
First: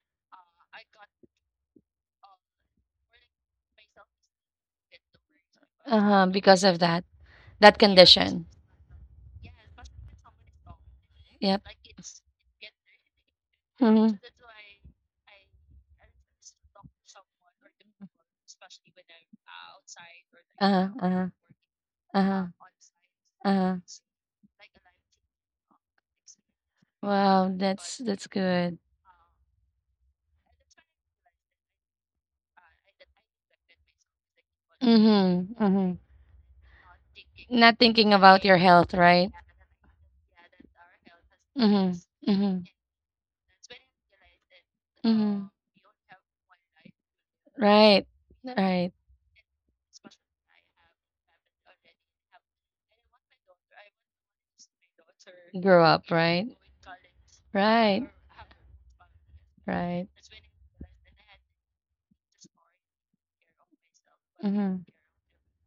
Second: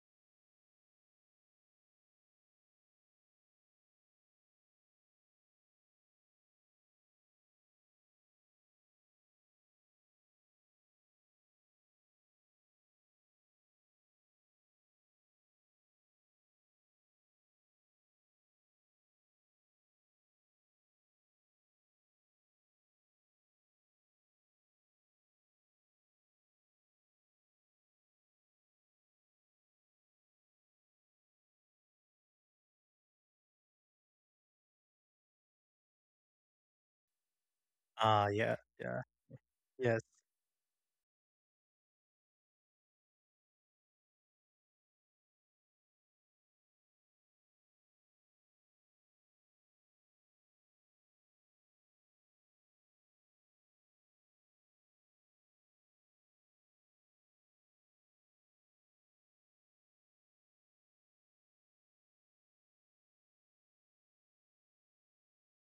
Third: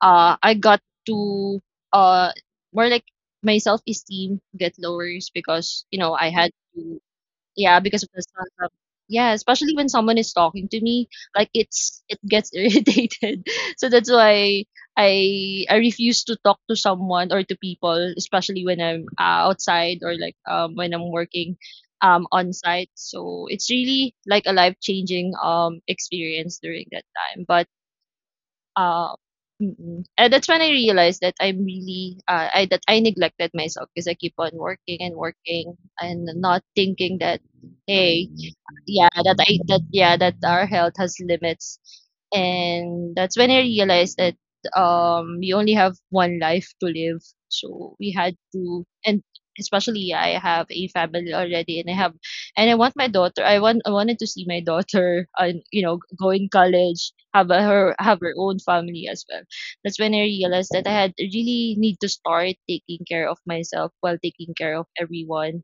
B: uh I got to uh more like my self esteem get lowers because, you know,
A: Uh-huh,
B: I had
A: because of
B: to,
A: that
B: yeah,
A: that
B: because of the
A: condition.
B: sound of, yeah, especially when someone is talking to me, like
A: Yep.
B: it's it gets irritated. So that's
A: Mhm.
B: why I refuse to talk to someone, or to people, especially when I'm, outside, or like
A: Uh-huh,
B: when I'm
A: uh-huh,
B: working
A: uh-huh,
B: on site. So it's
A: uh-huh.
B: really like a life changing experience during that time.
A: Wow,
B: But
A: that's good.
B: uh, mm-mm. And that's when I realized that I'm really, I that I neglected myself because I keep on working and
A: Mhm,
B: working,
A: mhm.
B: and not thinking that,
A: Not thinking
C: Ah,
B: hey,
A: about
C: yeah,
A: your health,
C: yeah,
A: right?
C: yes.
B: yeah, that our health has limits.
A: Mhm, mhm,
B: And that's when I realized that
A: mhm.
B: you only have one life to live. So
A: Right,
B: we had to,
A: right.
B: and especially I have a family already, and I have and I want my daughter. I wanted to see my daughter, and, you
A: Grow
B: know,
A: up,
B: go
A: right?
B: in college, have a, her
A: Right,
B: have her own family as well. That's
A: right.
B: when I realized that I had really need to start taking care of myself while taking care
A: Mhm.
B: of everyone.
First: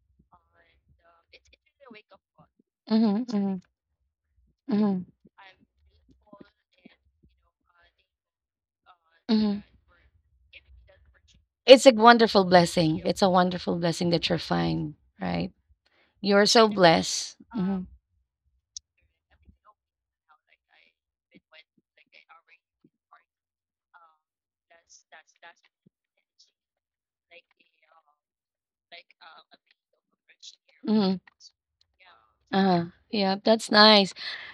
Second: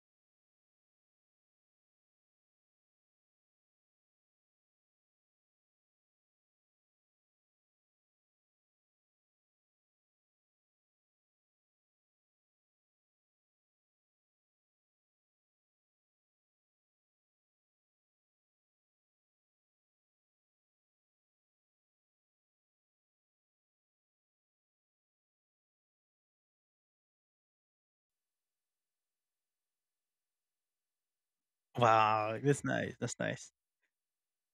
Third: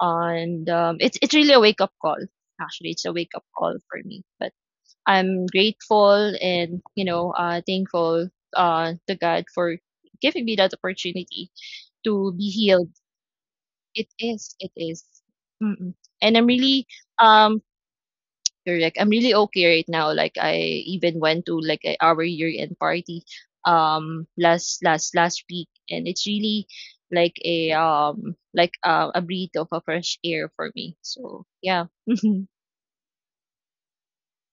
B: And It's really a wake up call. Actually, it's a
A: Mhm,
B: wake up
A: mhm,
B: call for me. But
A: mhm,
B: I'm grateful and thankful to God
A: mhm.
B: for giving me that opportunity
A: It's a
B: to
A: wonderful
B: be healed.
A: blessing. It's a wonderful
B: It
A: blessing that you're
B: is. It
A: fine,
B: is.
A: right?
B: Mm-mm. And
A: You're
B: I'm
A: so
B: really
A: blessed.
B: um
A: Mhm.
B: Correct. I'm really okay right now. Like I even went to our year end party last week and it's really like a breath of a fresh air for me.
A: Hmm.
B: So yeah.
C: Wow, like, that's
A: Uh-huh.
C: nice, that's
A: Yeah,
C: nice.
A: that's nice.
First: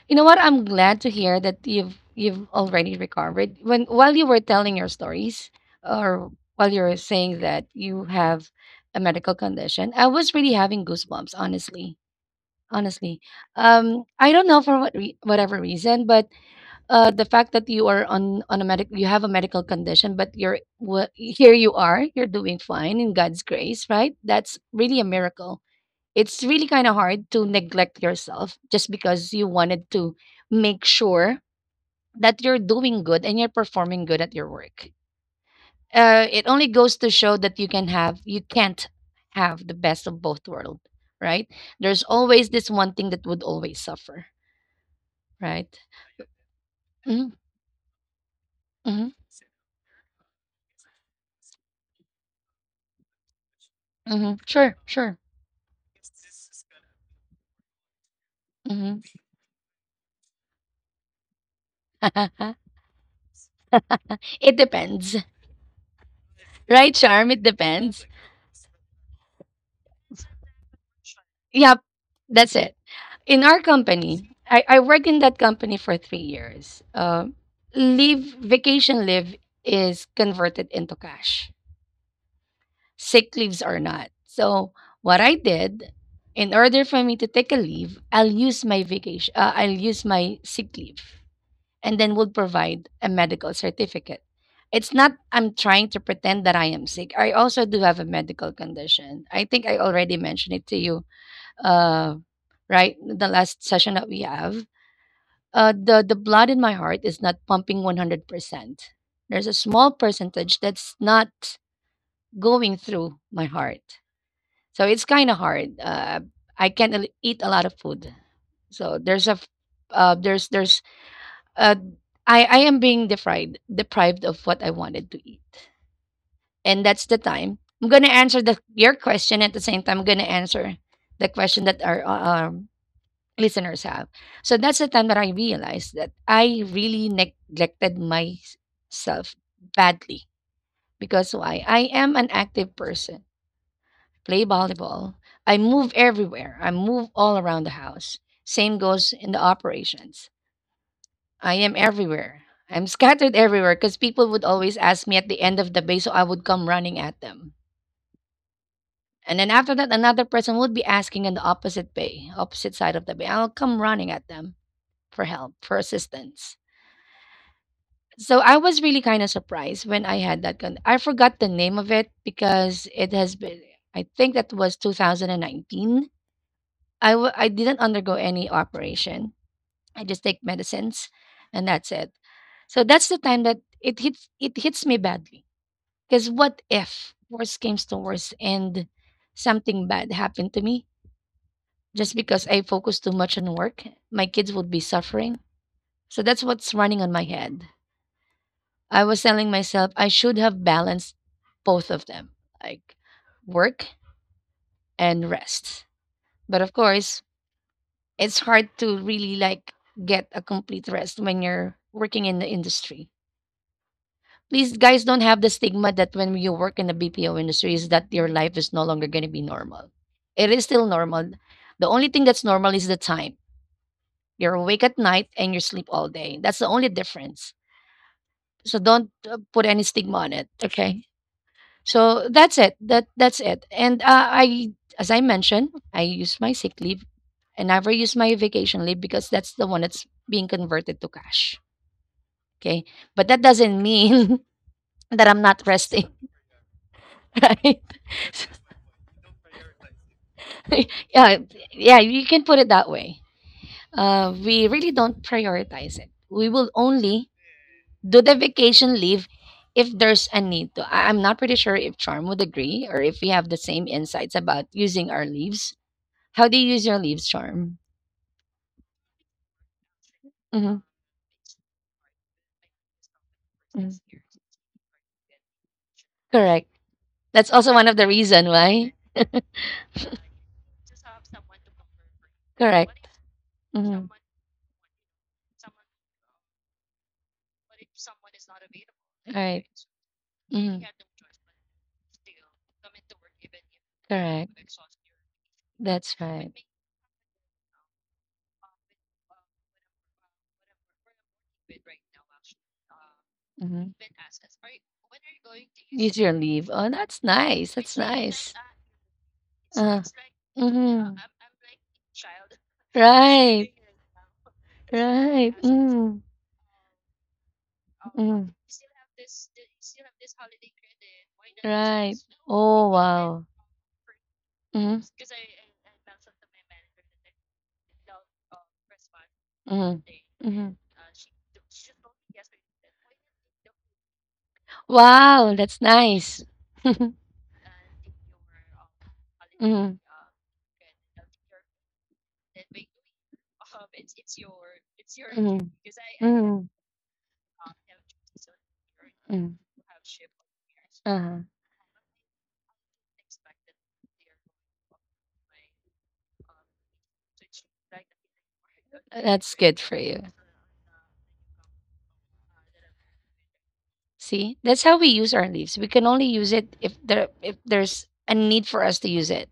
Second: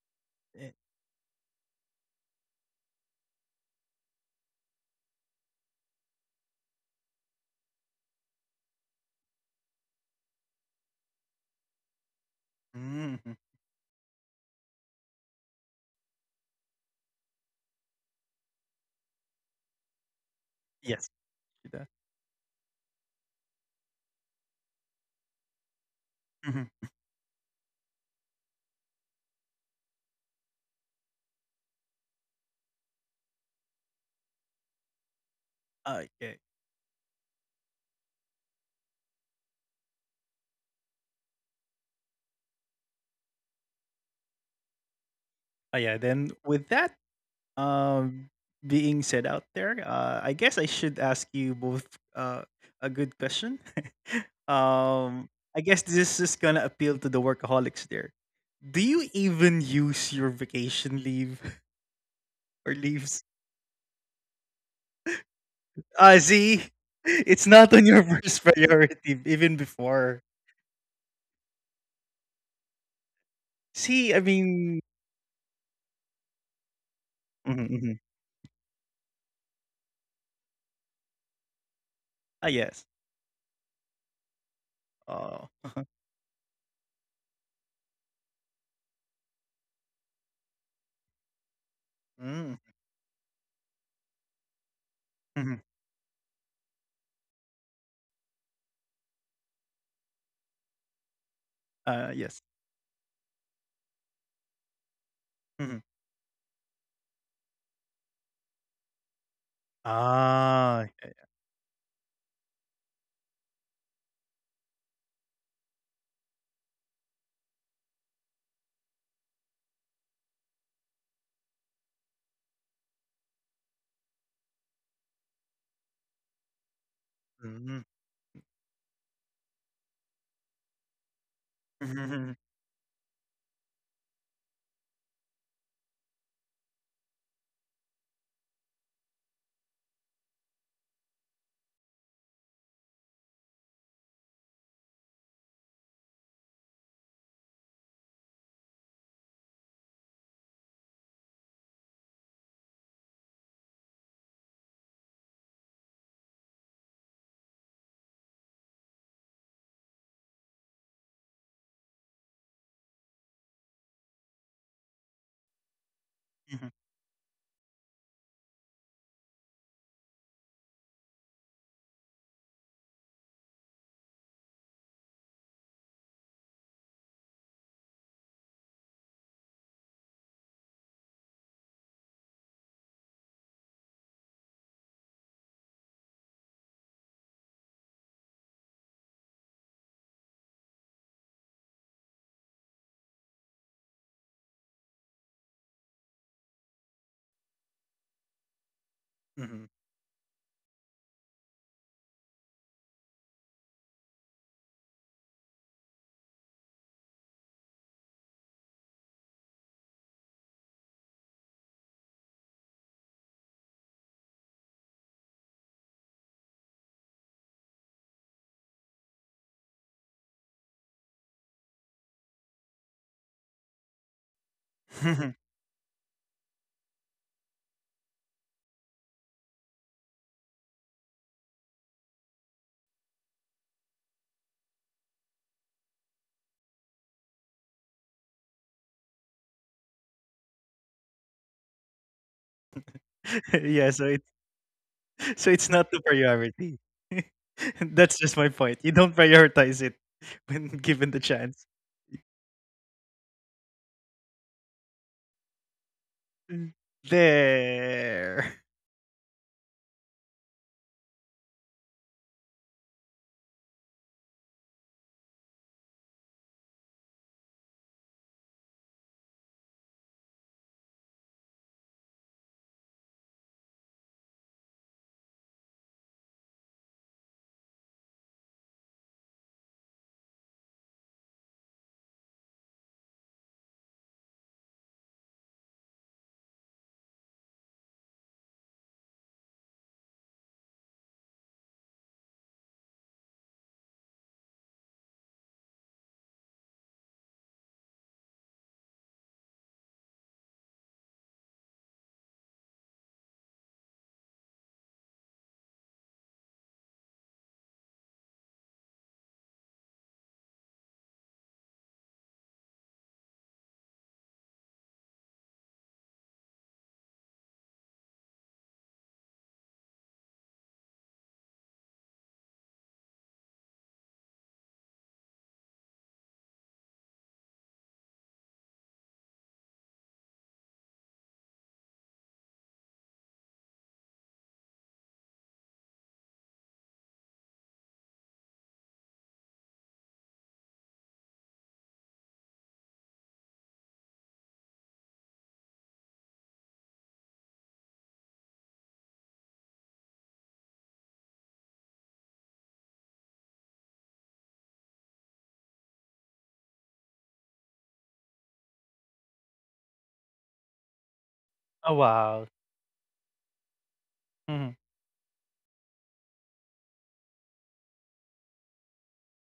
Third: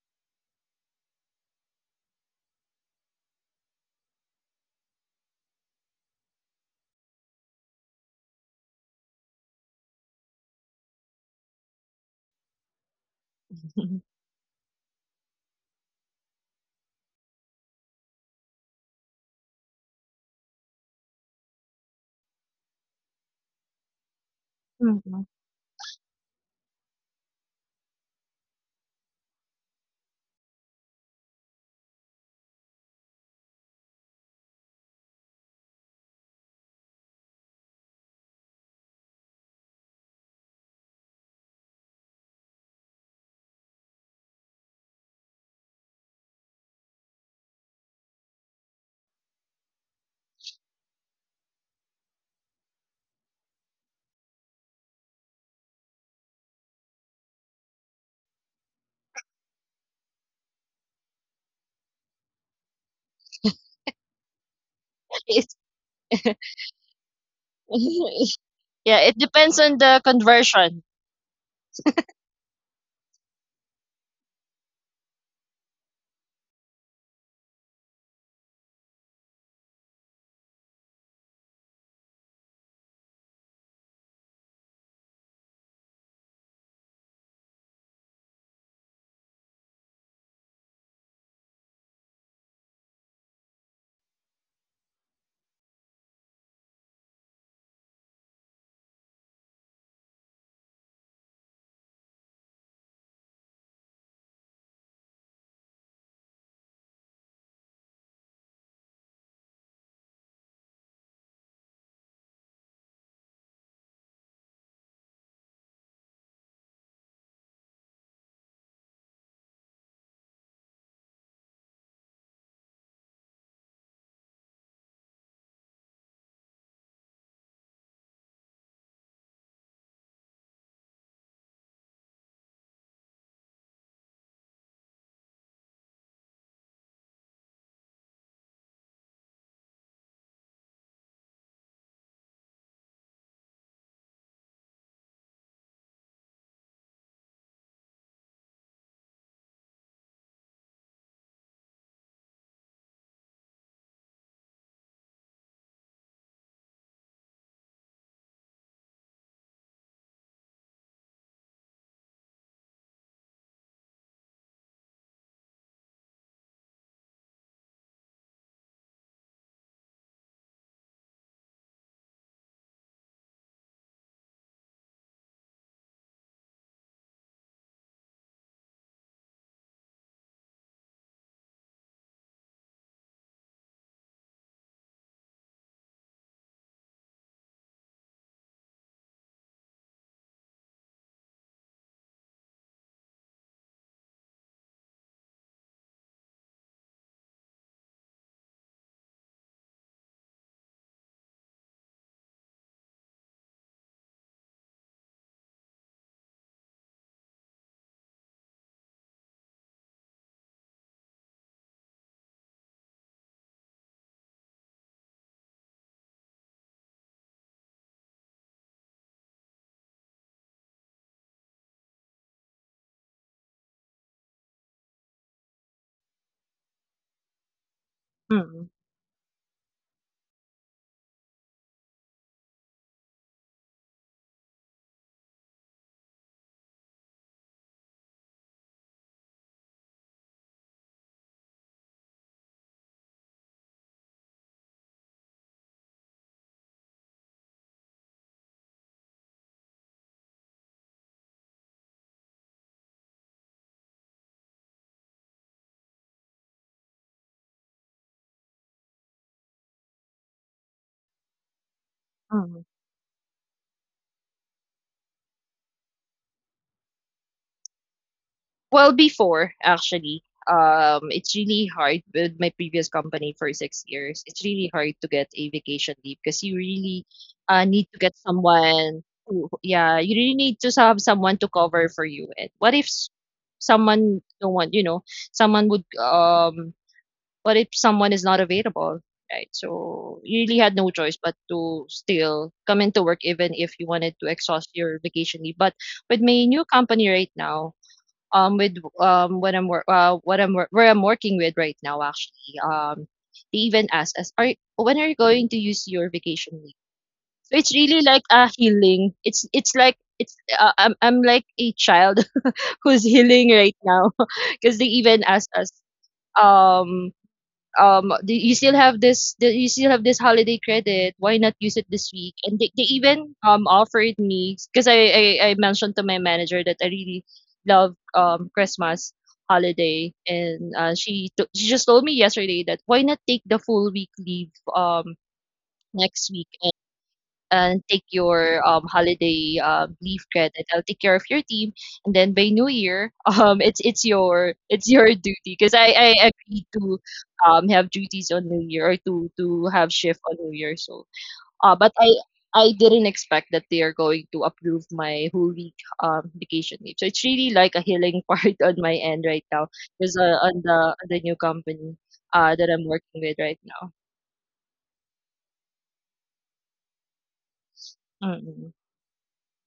A: You know what? I'm
C: Eh.
A: glad to hear that you've already recovered. When, while you were telling your stories, or while you were saying that you have a medical condition, I was really having goosebumps, honestly. Honestly.
C: Mhm.
A: I don't know for what re whatever reason, but the fact that you are on, you have a medical condition, but
C: Yes,
A: here.
C: do
A: You
C: that.
A: are. You're doing fine in God's grace, right? That's really a
B: Mhm.
A: miracle. It's really
C: Mhm.
A: kind of hard to neglect yourself just because you wanted to make sure that you're doing good and you're performing good at your work.
C: Okay.
A: It only goes to show that you can have, you can't have the best of both worlds, right? There's always this one thing that would always suffer,
C: Oh,
A: right?
C: yeah, then with that,
A: Mm-hmm,
C: um, being
A: mm-hmm,
C: said out there, I guess I should ask you both uh, a good question.
A: mm-hmm. Sure, sure.
C: Um, I guess this is gonna appeal to the workaholics there. Do
A: Mm-hmm.
C: you even use your vacation leave
A: Uh-huh.
C: or leaves?
A: It depends.
B: It's
C: Ah, see?
A: Right, Charm? It
C: It's not on your
A: depends.
C: first priority
B: yeah, it
C: even
B: depends on
C: before.
B: the conversion.
A: Yep, that's it. In our
C: See, I
A: company, I,
C: mean.
A: I worked in that company for 3 years.
C: Mhm, mhm.
A: Leave, vacation leave is converted into cash,
C: Ah, yes.
A: sick leaves are not. So, what I
C: Oh. Uh-huh.
A: did, in order for me to take a leave, I'll use my sick leave, and then would
C: Mm.
A: provide a medical certificate. It's not I'm
C: Mhm.
A: trying to pretend that I am sick. I also do have a medical condition. I think I already mentioned it to you uh
C: Yes.
A: right, the last session that we have. Uh,
C: Mhm.
A: the blood in my heart is not pumping 100%. There's a small percentage
C: Ah.
A: that's
C: Eh.
A: not going through my heart. So it's kind of hard. Uh, I can't eat a lot of food. So there's a there's uh, I am being deprived of what I wanted to eat, and that's the time
C: Mhm.
A: I'm gonna answer the your question. At the same time, I'm gonna answer the question that our
C: Mhm,
A: listeners have. So that's the time that I realized that I really neglected myself badly, because why? I am an active person. Play volleyball. I move everywhere. I move all around the house. Same goes in the operations. I am everywhere. I'm scattered everywhere, because people would always ask me at the end of the bay, so I would come running at them. And then after that, another person would be asking on the opposite bay, opposite side of the bay. I'll come running at them for help, for assistance.
C: mhm,
A: So I was really kind of surprised when I had that gun. I forgot the name of it, because it has been, I think that was 2019. I didn't undergo any operation. I just take medicines, and that's it. So that's the time that it hits me badly. Because what if worst comes to worst, and something bad happened to me just because I focus too much on work? My kids would be suffering. So that's what's running on my head. I was
C: mhm.
A: telling
C: Mhm.
A: myself I should have balanced both of them, like work and rest. But of course, it's hard to really like get a complete rest when you're working in the industry. Please, guys, don't have the stigma that when you work in the BPO industry is that your life is no longer going to be normal. It is still normal. The only thing that's normal is the time. You're awake at night and you sleep all day. That's the only difference.
B: Mm.
A: So don't put any stigma on it. Okay. So that's it. That that's it. And I, as I mentioned, I use my sick leave and never use my vacation leave, because that's the one that's being converted to cash. Okay. But that doesn't
C: Yeah, so it's
A: mean that I'm
C: so
A: not
C: it's not the
A: resting,
C: priority.
A: right?
C: That's just my point. You don't prioritize it when given the
A: Yeah,
C: chance.
A: yeah, you can put it that way. We really don't prioritize it. We
C: Mm.
A: will only do the
C: There.
A: vacation leave if there's a need to. I'm not pretty sure if Charm would
B: Mm.
A: agree or if we have the same insights about using our leaves. How do you use your leaves, Charm?
B: Well, before actually,
A: hmm
B: it's really hard with my previous company for 6 years. It's really hard to get a vacation leave because you
A: Correct.
B: really
A: That's also
B: need
A: one
B: to
A: of the
B: get
A: reason why.
B: someone. Who, yeah, you really need to have someone to cover for you. And what if s-
A: Correct. Mhm.
B: someone don't want? You know, someone would. What if someone is not available?
A: All
B: Right.
A: right.
B: So you really had
A: Mhm.
B: no choice but to still come into work, even if you wanted to
A: Correct.
B: exhaust your vacation leave. But
A: That's
B: with my
A: right.
B: new company right now, with what I'm wor- where I'm working with right now actually they even
A: Mhm.
B: ask us are when are you going to use your
A: Your
B: vacation
A: leave.
B: leave,
A: Oh, that's
B: so it's
A: nice. That's
B: really like a
A: nice.
B: healing it's like
A: Uh,
B: it's I'm
A: mhm.
B: I'm like a child who's healing right
A: Right.
B: now. Because they even ask
A: Right.
B: us,
A: Mm.
B: um do
A: Mm.
B: you still have this, do you still have this holiday credit, why not use it this
A: Right.
B: week? And they
A: Oh,
B: even
A: wow.
B: offered me because
A: Mhm.
B: I mentioned to my manager that I really love Christmas holiday,
A: Mhm.
B: and
A: Mhm.
B: she just told me yesterday that why not take the full week leave
A: Wow, that's
B: next week
A: nice.
B: and take your holiday
A: Mhm. Mhm.
B: leave credit. I'll take care of your team, and then by New Year, it's it's your duty because I agreed
A: Mhm.
B: to have duties on New Year or to
A: Mhm.
B: have shift on New Year. So,
A: Uh-huh.
B: but I. I didn't expect that they are going to approve my whole week vacation leave. So it's really like a healing part on my end right now,
A: That's good for
B: because
A: you.
B: on the new company
C: Oh, wow.
B: that I'm working with right now,
A: See,
C: Mhm.
A: that's how we use our leaves. We can only use it if there's a
B: Mm.
A: need for us to use it.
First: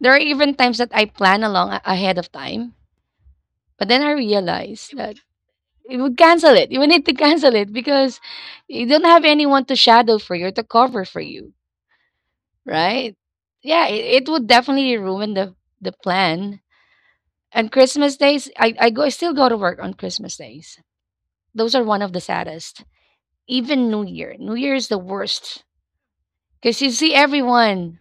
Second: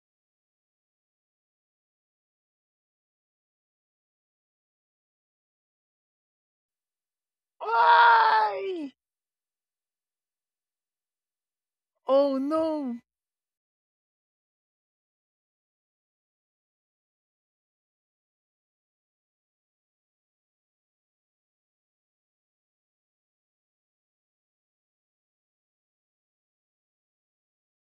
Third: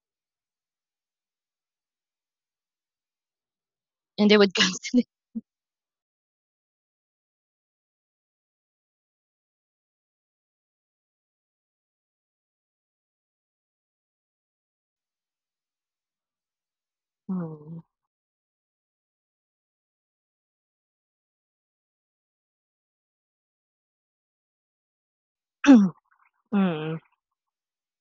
A: There are even times that I plan ahead of time, but then I
B: And they would
A: realize
B: cancel it.
A: that it would cancel it. You would need to cancel it because you
C: Why?
A: don't have anyone to shadow for you or to cover for you,
C: Oh no.
A: right? Yeah, it would definitely ruin the plan. And
B: Mm.
A: Christmas days, I still go to work on Christmas days. Those are one of the saddest. Even New Year. New Year is the worst. Because you
B: Mm.
A: see everyone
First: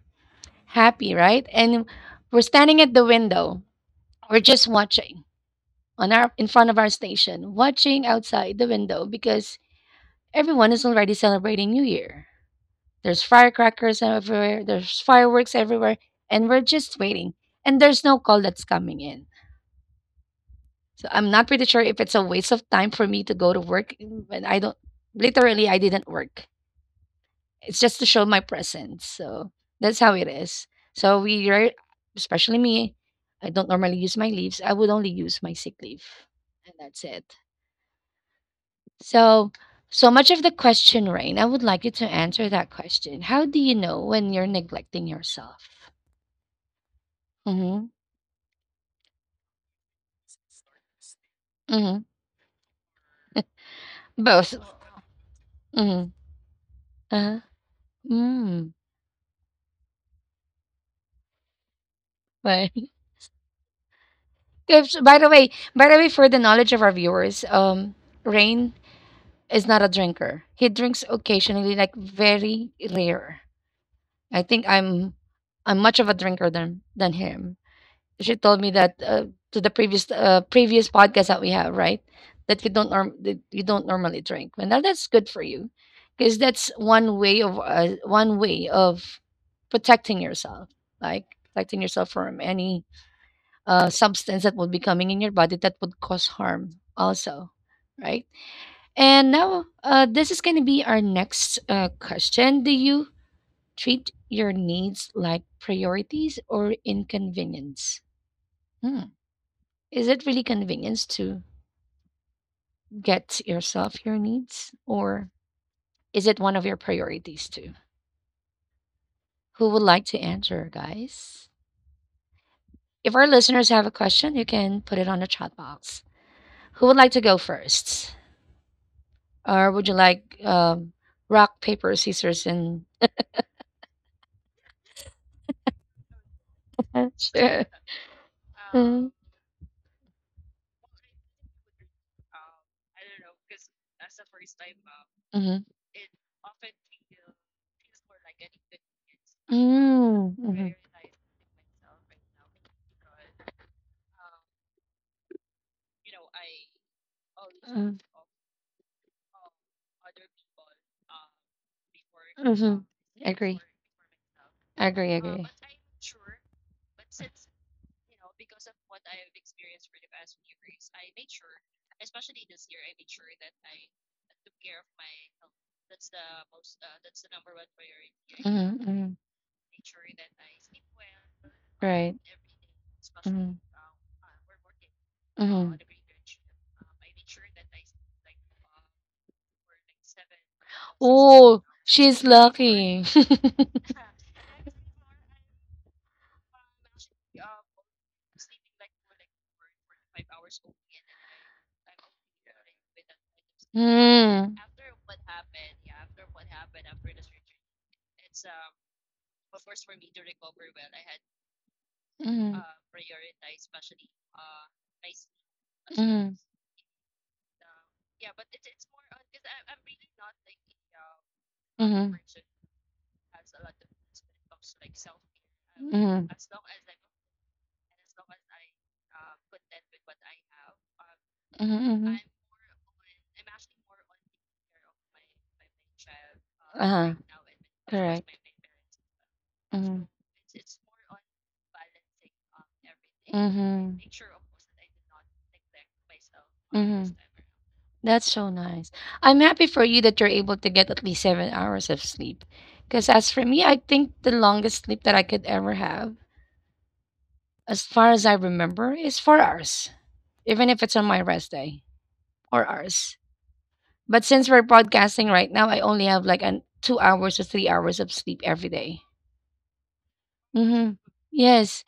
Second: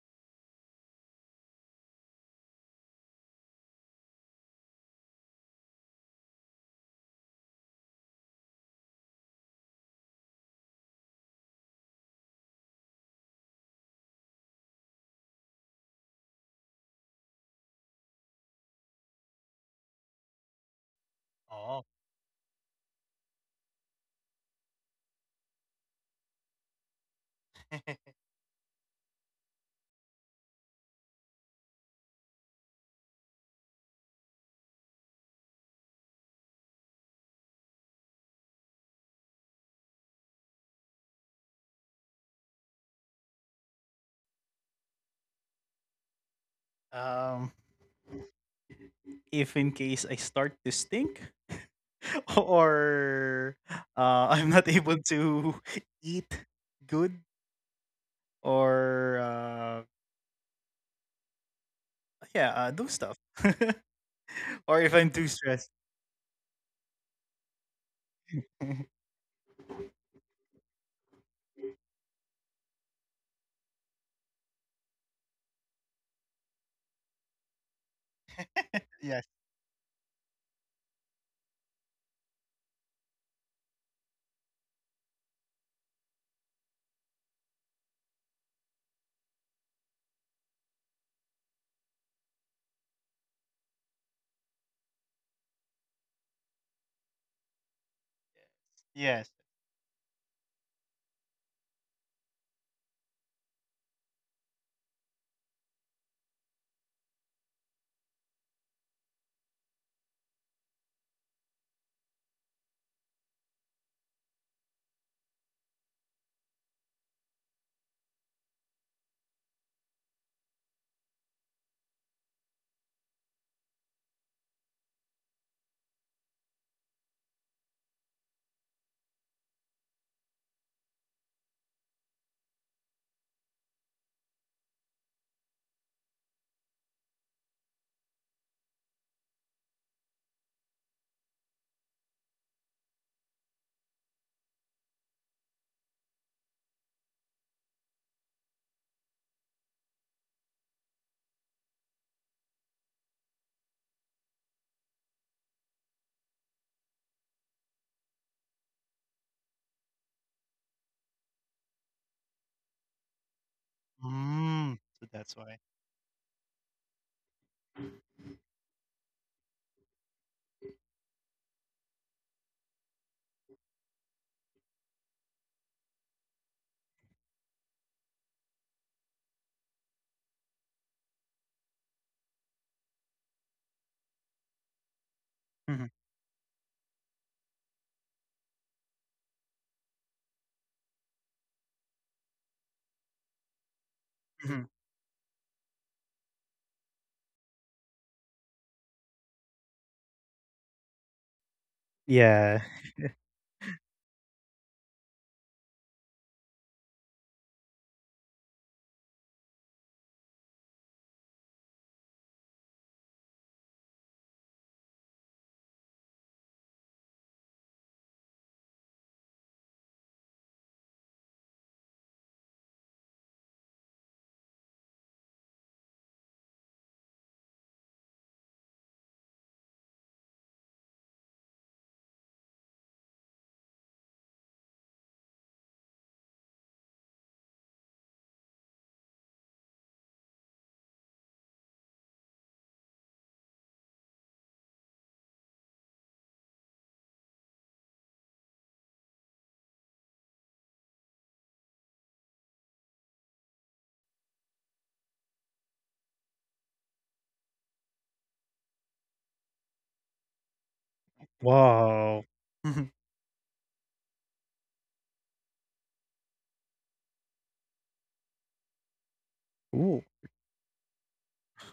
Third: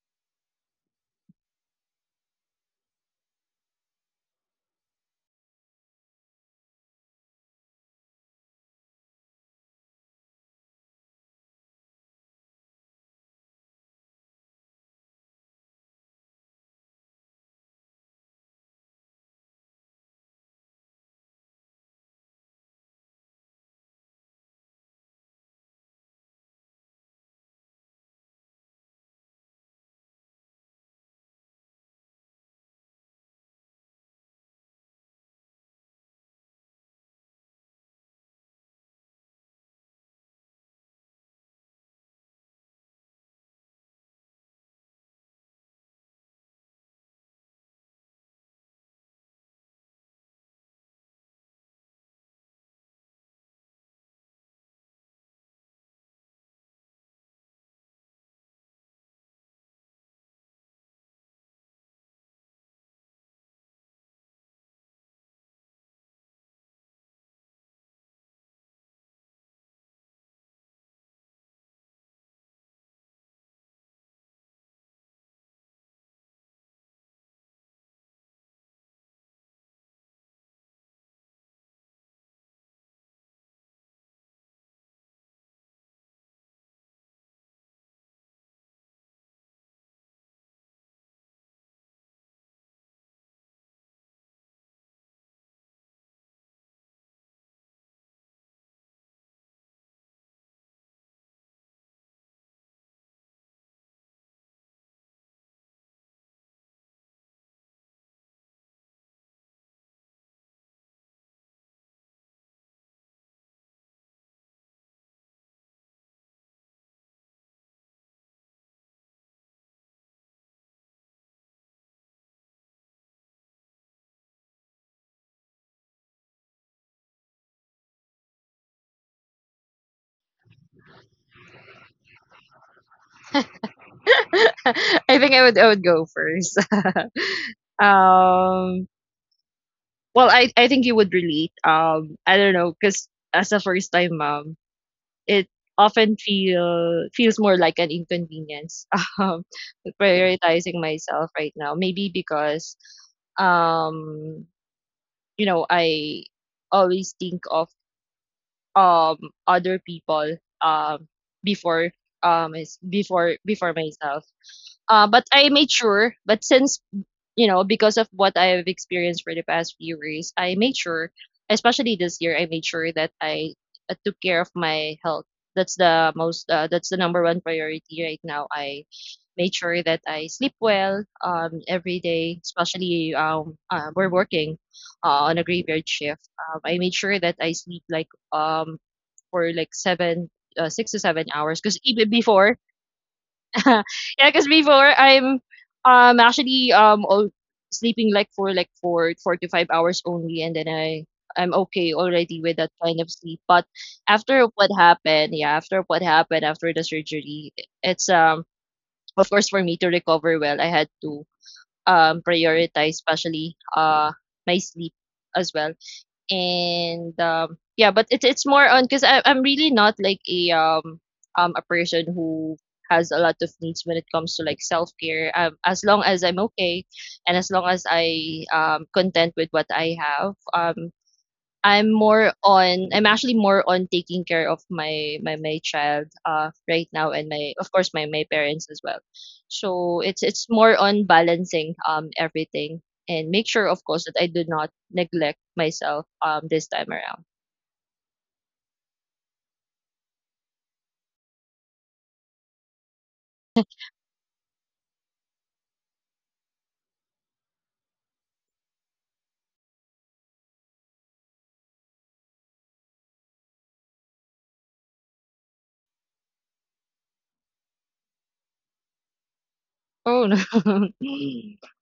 A: happy, right? And we're standing at the window. We're just watching on our in front of our station, watching outside the window because everyone is already celebrating New Year. There's firecrackers everywhere, there's fireworks everywhere, and we're just waiting. And there's no call that's coming in. So I'm not pretty sure
C: Oh.
A: if it's a waste of time for me to go to work when I don't literally I didn't work. It's just to show my presence. So that's how it is. So we rare especially me, I don't normally use my leaves. I would only use my sick leave. And that's it. So so much of the question, Rain. I would like you to answer that question. How do you know when you're neglecting yourself?
C: Um,
A: Mm-hmm.
C: if in case I start to stink.
A: Mm-hmm.
C: Or uh, I'm
A: Both.
C: not able to
A: Mm-hmm.
C: eat good,
A: Uh-huh. Mm.
C: or yeah, do
A: Right.
C: stuff. Or if I'm
A: By the
C: too
A: way,
C: stressed.
A: for the knowledge of our viewers, Rain is not a drinker. He drinks occasionally, like very rare. I think I'm much of a drinker than him. She told me that
C: Yes.
A: to the previous podcast that we have, right? That you don't norm that you don't normally drink. And that's good for you, because that's one way of protecting yourself, like protecting yourself from any substance that would be coming in your body that would cause harm, also, right? And
C: Yes.
A: now, this is going to be our next question. Do you treat your needs like priorities or inconvenience? Hmm. Is it really convenience to get yourself your needs, or is it one of your priorities too? Who would like to answer, guys? If our listeners have a question, you can put it on the chat box. Who would like to go first, or would you like rock paper scissors and?
B: I think I would go first.
A: mm
B: um, well, I think you would relate. I don't know, because as a first time mom, it often feel feels more like an inconvenience. Um,
A: Mm, mhm.
B: prioritizing myself right now, maybe because um, you know, I always think
A: Mm,
B: of um other people um before
A: mhm.
B: is
A: Agree.
B: before before myself.
C: Mm. So
A: Agree,
C: that's
A: agree.
C: why.
B: But I made sure. But since you know, because of what I have experienced for the past few years, I made sure, especially this year, I made sure that I took care of my health. That's the most, that's the number one priority
A: Mm-hmm,
B: right now.
A: mm-hmm.
B: I made sure that I sleep well
A: Right.
B: every day,
A: Mm-hmm,
B: especially we're working
A: mm-hmm.
B: on a
C: Mhm,
B: graveyard shift. I made sure that I sleep like for like six to seven
A: Oh,
B: hours because
A: she's
B: even before,
A: lucky.
B: yeah,
C: mhm.
B: because before I'm actually all sleeping like for 4 to 5 hours only, and then I'm okay already
C: Yeah.
B: with that kind of sleep. But
A: Mm,
B: after what happened, yeah, after what happened after the surgery, it's of course for me to recover well, I had to
A: mm-hmm,
B: prioritize especially my sleep as well. And yeah, but it's more on because I'm really not like a
A: mm-hmm,
B: person who has a lot of needs when it comes to like self-care. As long
A: um,
B: as I'm okay and as long as I content with what I have.
A: mm-hmm. Mm-hmm.
B: I'm
A: hmm care
B: more on, I'm actually more on taking care of my child right
A: Uh-huh.
B: now and my, of course, my
A: Correct.
B: my parents as well.
A: Mm-hmm.
B: So it's more on balancing everything and make sure, of
A: Mm-hmm.
B: course, that I do not neglect myself this
A: Mm-hmm.
B: time
A: around.
B: around.
A: That's so nice. I'm happy for you that you're able to get at least 7 hours of sleep. Because as for me, I think the longest sleep that I could ever have, as far as I remember, is 4 hours, even if it's on my rest day,
C: Wow.
A: or
C: Mhm.
A: hours. But since we're podcasting right now, I only have like an 2 hours or 3 hours of sleep every day.
C: Ooh.
B: Oh
A: Mm-hmm.
B: no.
A: Yes,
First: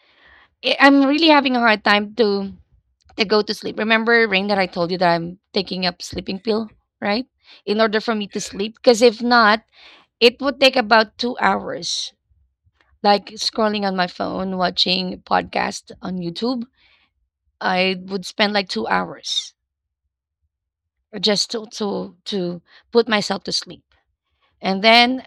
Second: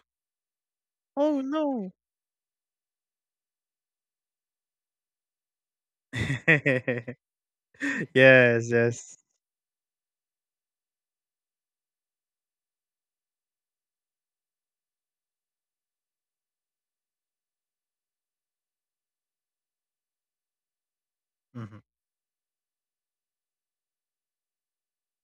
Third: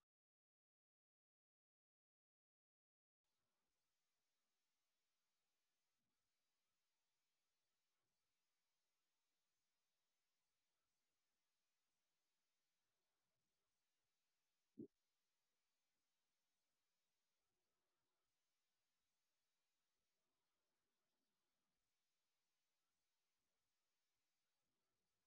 A: I'm really
C: Oh
A: having a hard
C: no.
A: time to go to sleep. Remember, Rain, that I told you that I'm taking up sleeping pill, right? In order for me to
C: Yes.
A: sleep, because
C: Yes.
A: if not, it would take about 2 hours like scrolling on my phone watching podcast on YouTube. I would spend like 2 hours just
C: Mhm,
A: to put myself to sleep, and then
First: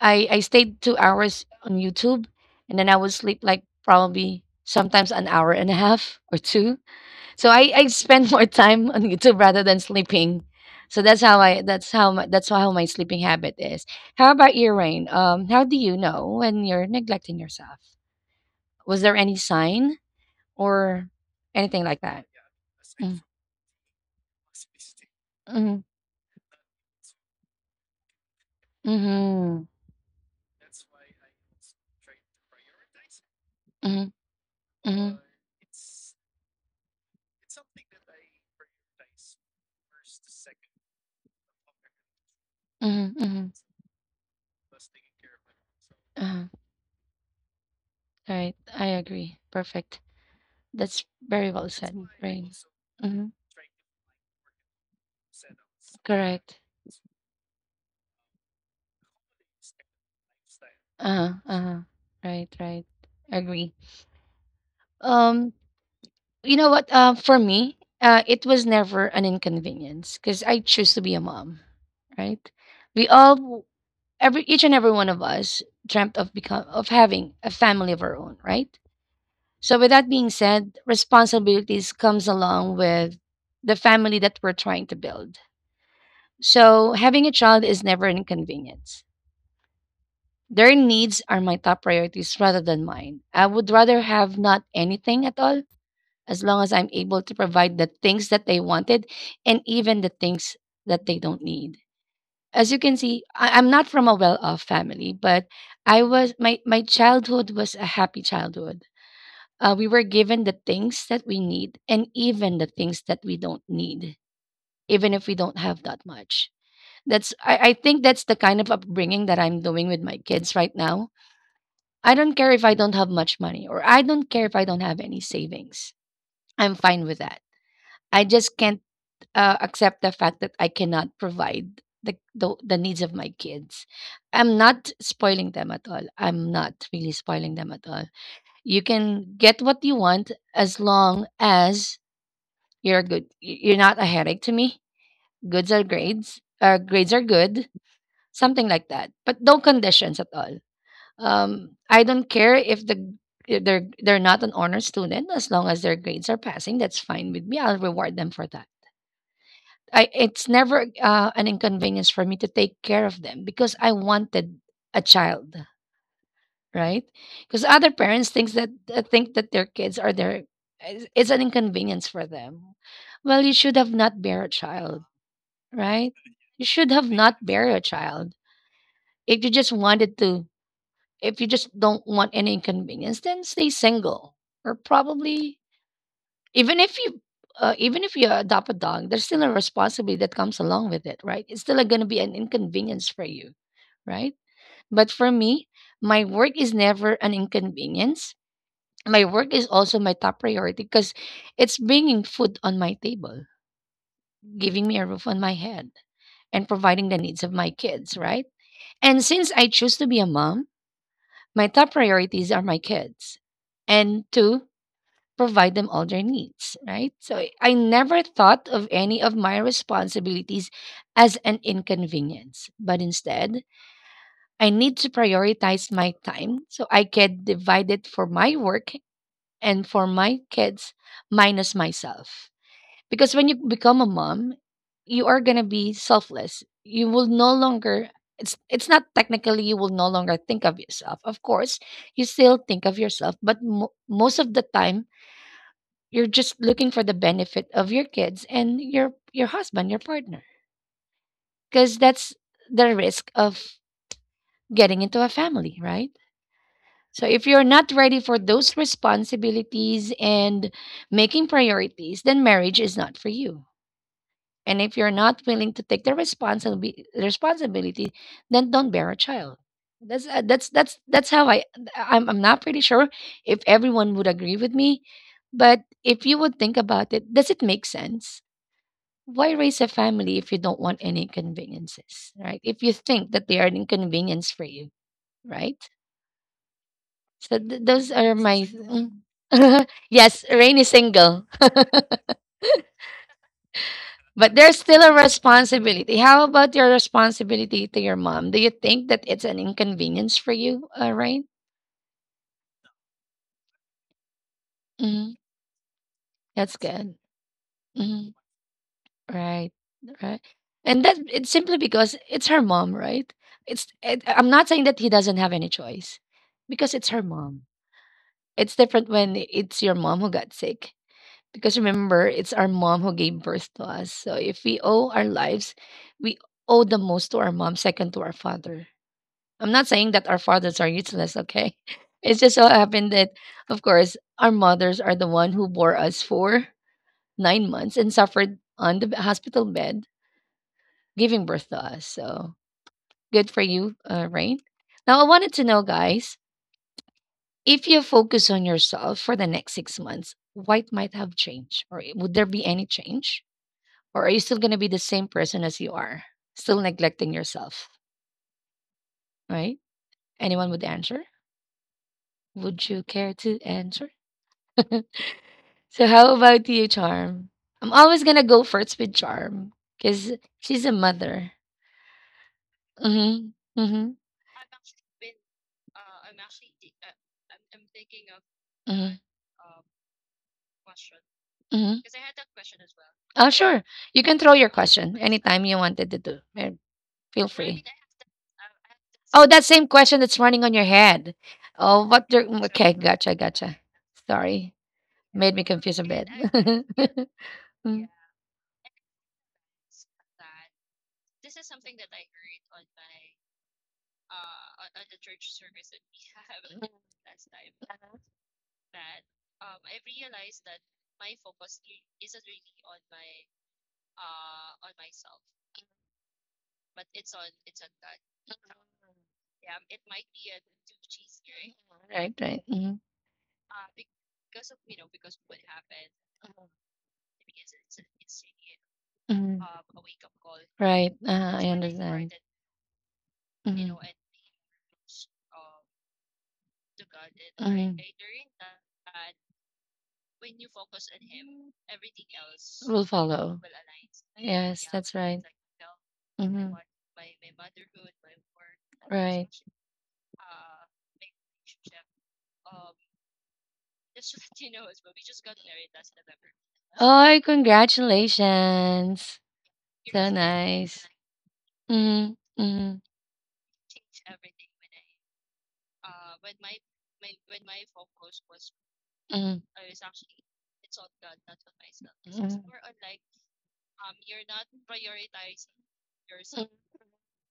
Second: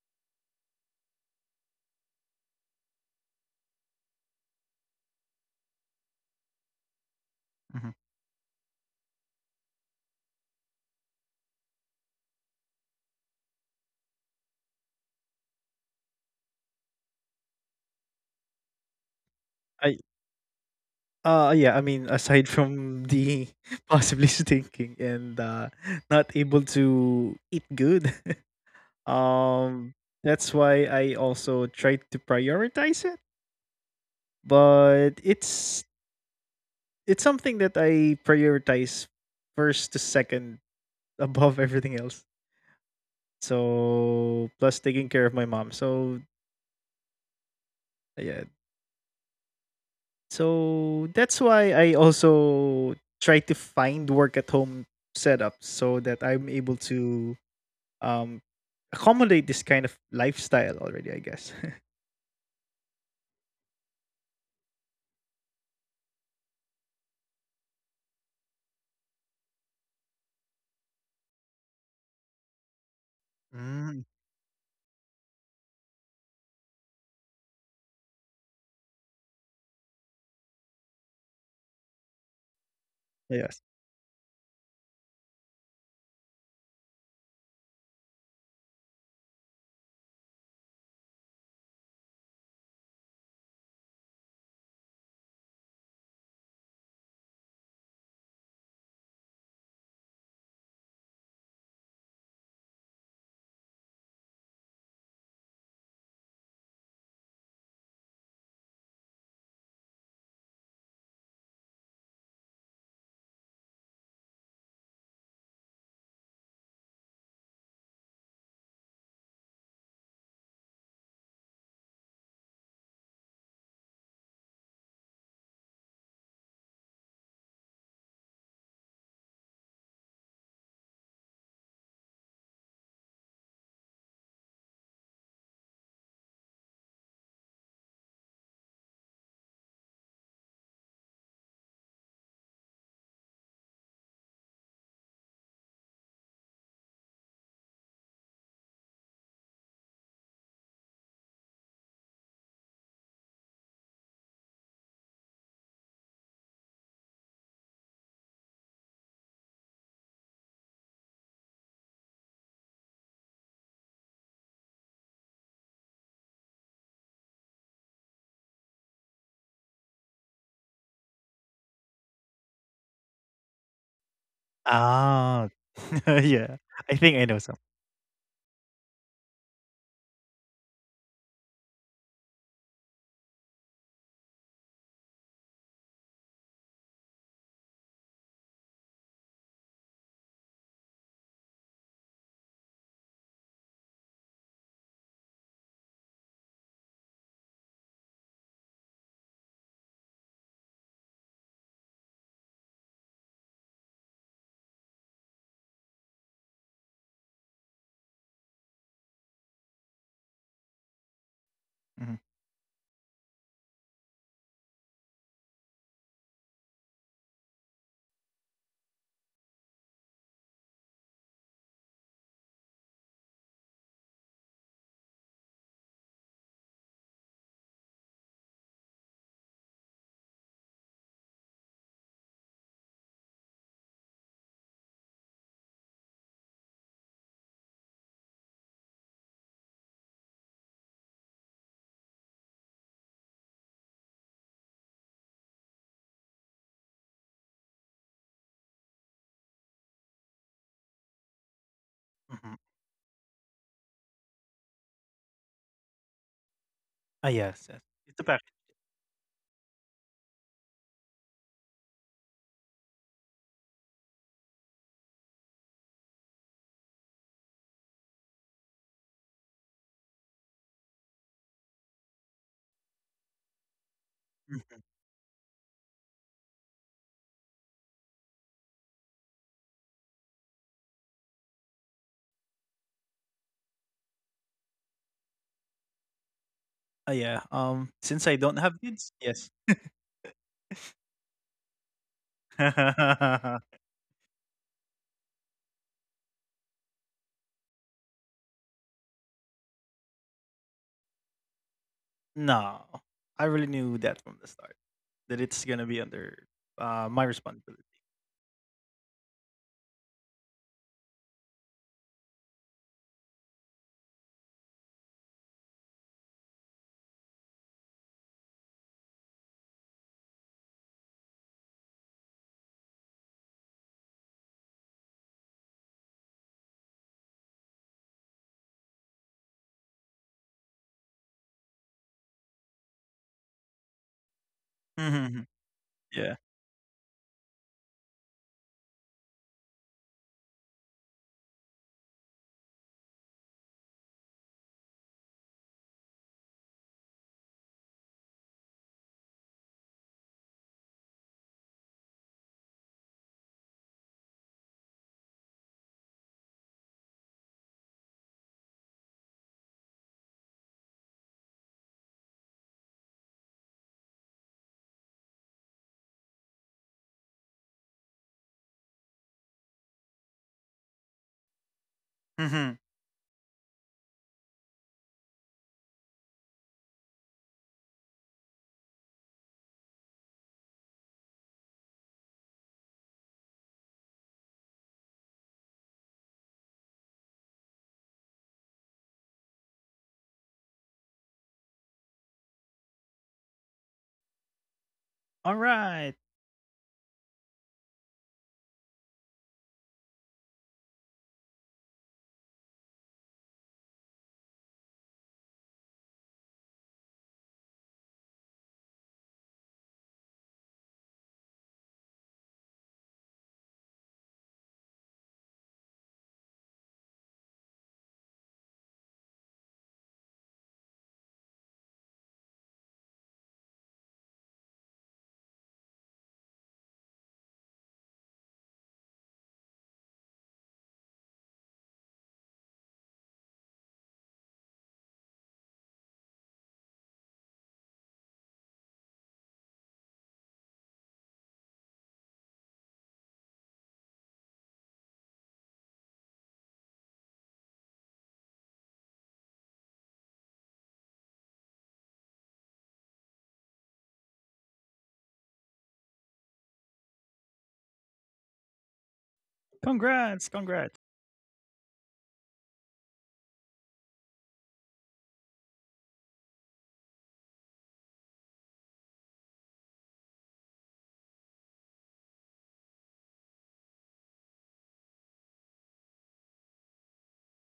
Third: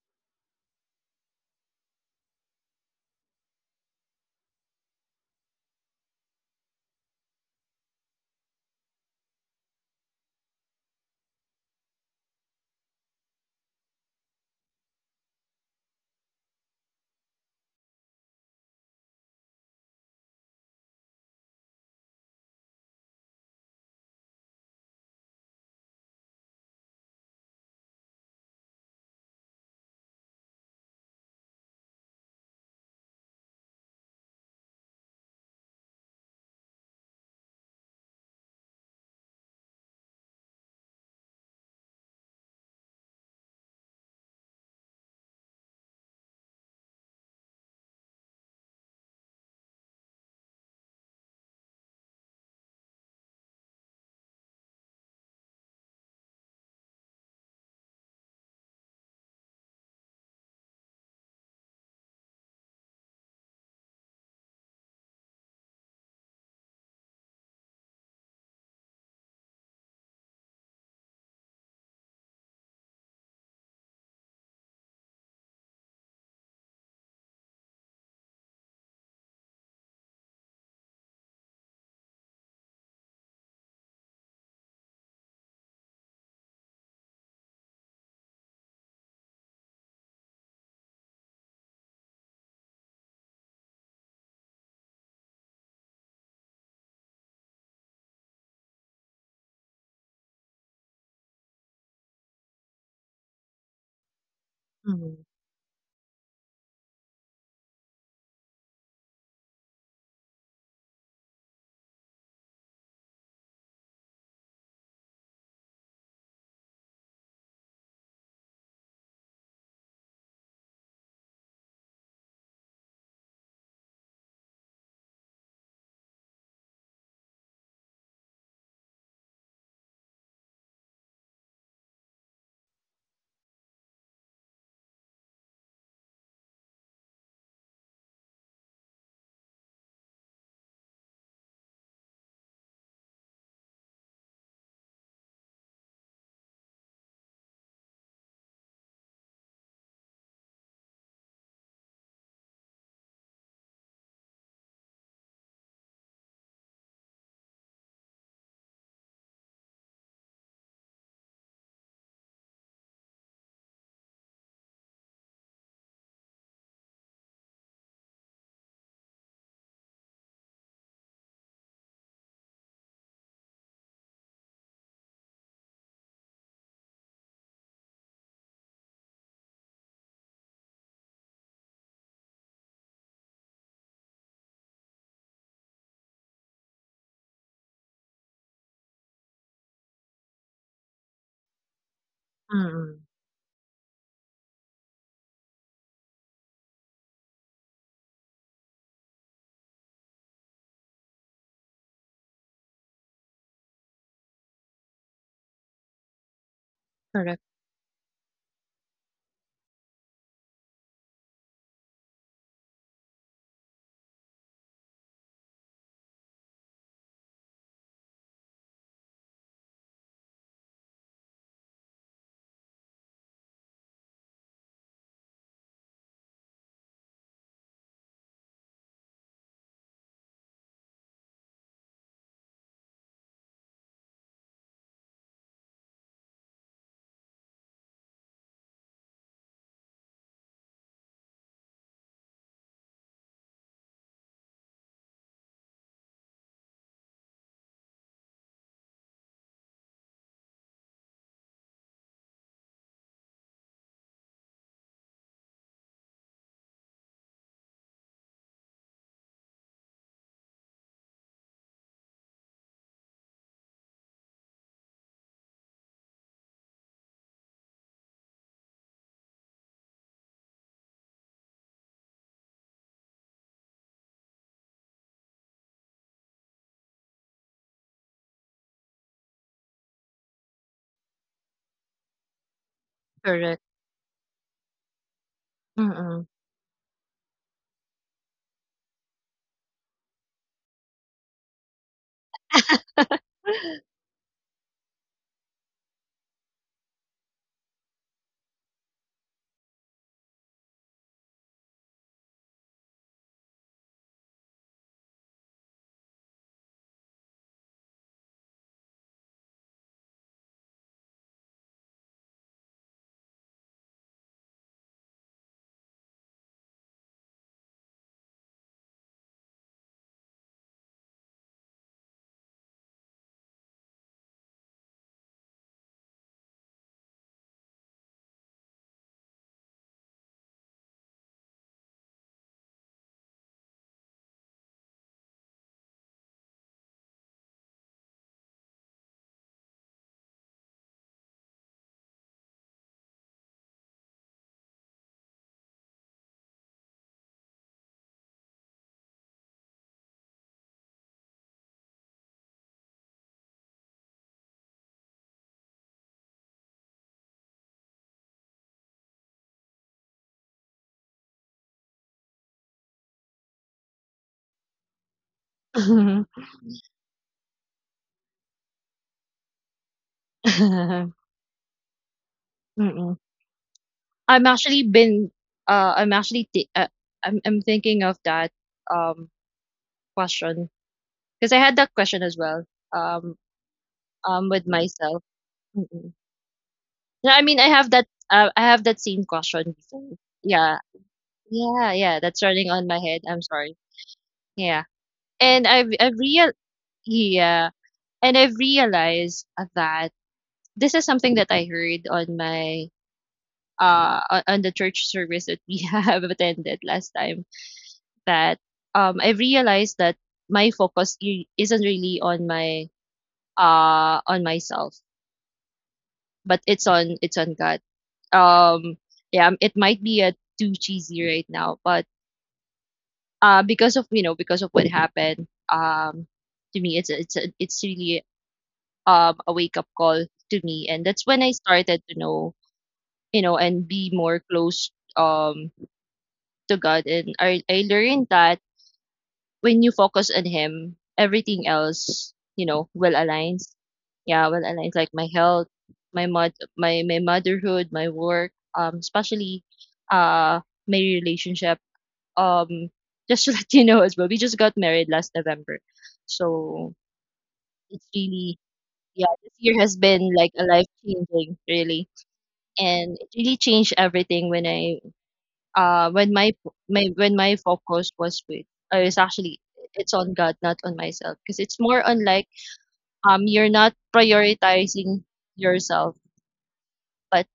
A: I stayed 2 hours on YouTube, and then I would sleep like probably sometimes an hour and a half or two. So I
C: mhm.
A: spend more time on YouTube rather than sleeping. So that's that's how my sleeping habit is. How about your Rain? How do you know when you're neglecting yourself? Was there any sign
C: I.
A: or
C: Yeah,
A: anything
C: I
A: like
C: mean,
A: that?
C: aside from
A: Mm,
C: the possibly stinking and
A: mhm,
C: not able to eat good,
A: mhm,
C: um, that's why I also try to prioritize it.
A: mhm, mhm,
C: But it's something that I prioritize first to second, above everything else.
A: mhm, mhm,
C: So plus taking care of my mom. So
A: uh-huh. All
C: yeah,
A: right, I agree. Perfect.
C: so
A: That's
C: that's
A: very
C: why
A: well
C: I
A: said, right?
C: also try
A: hmm
C: to find work at home setup so that I'm able
A: Correct.
C: to um, accommodate this kind of lifestyle already, I guess.
A: Uh-huh, uh Right, right. Agree. Um, you know what? For me, it was never an inconvenience because I choose to be a mom, right? We all, w-
C: Mm.
A: every each and every one of us dreamt of become of having a family of our own, right? So, with that being said, responsibilities comes along with
C: Yes.
A: the family that we're trying to build. So, having a child is never an inconvenience. Their needs are my top priorities rather than mine. I would rather have not anything at all as long as I'm able to provide the things that they wanted and even the things that they don't need. As you can see, I'm not from a well-off family,
B: Mm.
A: but I was my childhood was a happy childhood. We were given the things that we need and even the things that we don't need, even if we don't have that much. That's I think that's the kind of upbringing that I'm doing with my kids right now. I don't care if I don't have much money or I don't care if I don't have any savings. I'm fine with that. I just can't accept the fact that I cannot provide the needs of my kids. I'm not spoiling them at all. I'm not really spoiling them at all. You can get what you want as long as you're good. You're not a headache to me. Goods are grades. Grades are good. Something like that. But no conditions at all. I don't care if they're not an honor student as long as their grades are passing. That's fine with me. I'll reward them for that. I it's never an inconvenience for me to take care of them because I wanted a child, right? Because other parents think that their kids are their it's an inconvenience for them. Well, you should have not bear a child,
C: Ah,
A: right?
C: yeah.
A: You
C: I
A: should
C: think I
A: have
C: know some.
A: not bear a child if you just wanted to if you just don't want any inconvenience, then stay single. Or probably even if you even if you adopt a dog, there's still a responsibility that comes along with it, right? It's still going to be an
B: Mm.
A: inconvenience for you, right? But for me, my work is never an inconvenience. My work is also my top priority because it's bringing food on my table, giving me a roof on my head, and providing the
B: Correct.
A: needs of my kids, right? And since I choose to be a mom, my top
C: Hmm.
A: priorities are my kids and to provide them all their needs, right? So I never thought of any of my responsibilities as an inconvenience, but instead, I need to prioritize my time so I can divide it for my work and for my kids minus myself. Because when you become a mom, you are gonna be selfless. You will no longer it's not technically you will no longer think of yourself. Of course, you still think of yourself, but most of the time you're just looking for the benefit of your kids and your husband, your partner, because that's
C: Hmm.
A: the risk of getting into a family, right?
C: Ah,
A: So if
C: yes,
A: you're
C: yes.
A: not
C: It's a
A: ready
C: package.
A: for those responsibilities and making priorities, then marriage is not for you. And if you're not willing to take the responsibility, then don't bear a child. That's that's how I I'm not pretty sure if everyone would agree
C: Mhm.
A: with me, but if you would think about it, does it make sense? Why raise a family if you don't want any inconveniences, right? If you think that they
B: Correct.
A: are an inconvenience for you, right?
B: Mm-mm.
C: Ah, yeah.
A: So those
C: Since I
A: are
C: don't have
A: my
C: kids,
A: mm.
C: yes.
A: Yes. Rain is single. But there's still a responsibility. How about your responsibility to your mom? Do you think that it's an inconvenience for you? All right.
C: No, I really knew that from the start that
A: Mm-hmm.
C: it's gonna be under
A: That's
C: my
A: good.
C: responsibility.
A: Mm-hmm. Right. Right. And that it's simply because it's her mom, right? It's. It, I'm not saying that he doesn't have any choice, because it's her mom. It's different when it's your mom who got sick. Because remember, it's our mom who gave birth to us. So if we owe our lives, we owe the most to our mom, second to our father. I'm not saying that our fathers are useless, okay? It's just so happened that, of course, our mothers are the
C: Mhm.
A: one who bore us
C: Yeah.
A: for 9 months and suffered on the hospital bed, giving birth to us. So good for you, Rain. Now, I wanted to know, guys, if you focus on yourself for the next 6 months, what might have changed? Or would there be any change? Or are you still going to be the same person as you are, still neglecting yourself, right? Anyone would answer? Would you care to answer? So how about you, Charm? I'm always gonna go first with Charm because she's a mother.
C: Mhm.
B: Mm-mm.
A: Mm-hmm. Mm-hmm.
B: I'm actually been I'm actually I'm thinking of that
A: Mm-hmm.
B: um question, 'cause I had that
A: Mm-hmm.
B: question as well, um,
A: Oh, sure. You can throw
B: with
A: your question
B: myself.
A: anytime you
B: Mm.
A: wanted to do. Eh,
B: Yeah, I
A: feel
B: mean,
A: free.
B: I have that same
A: Oh, that
B: question
A: same
B: before.
A: question that's running on
B: Yeah.
A: your head.
B: Yeah,
A: Oh,
B: yeah,
A: what?
B: that's running on
A: Okay,
B: my head,
A: gotcha,
B: I'm sorry.
A: gotcha. Sorry,
B: Yeah.
C: All
A: made me
B: And
A: confused
C: right.
A: a
B: I've
A: bit.
B: real yeah,
A: Mm.
B: and I've realized that this is something that I heard on my on the church service that we have attended last time, that, I realized that my focus I isn't really on my, on myself, but it's on God. Um, yeah, it might be a too cheesy right now, but
A: Right, right.
B: because of, you know, because of what happened, to me it's it's really a
A: Mm-hmm.
B: wake up call to me, and
A: Right.
B: that's when I started to know, you know, and
A: You
B: be more close to God. And I learned that when you focus on him, everything else, you know, will align.
A: follow.
B: Yeah, will align like my health,
A: I.
B: my motherhood, my work, especially uh my relationship. Um, just to let you know as well, we just got married last November, so
A: Oh,
B: it's really,
A: congratulations.
B: yeah, this year has
C: Congrats.
B: been like a
C: Congrats.
B: life
A: Nice.
B: changing really,
A: Mm-hmm. Mm-hmm.
B: and it really changed everything when I when my when my focus was with is actually
A: Mm-hmm.
B: it's on God, not on myself. Because it's more on like you're not prioritizing yourself, but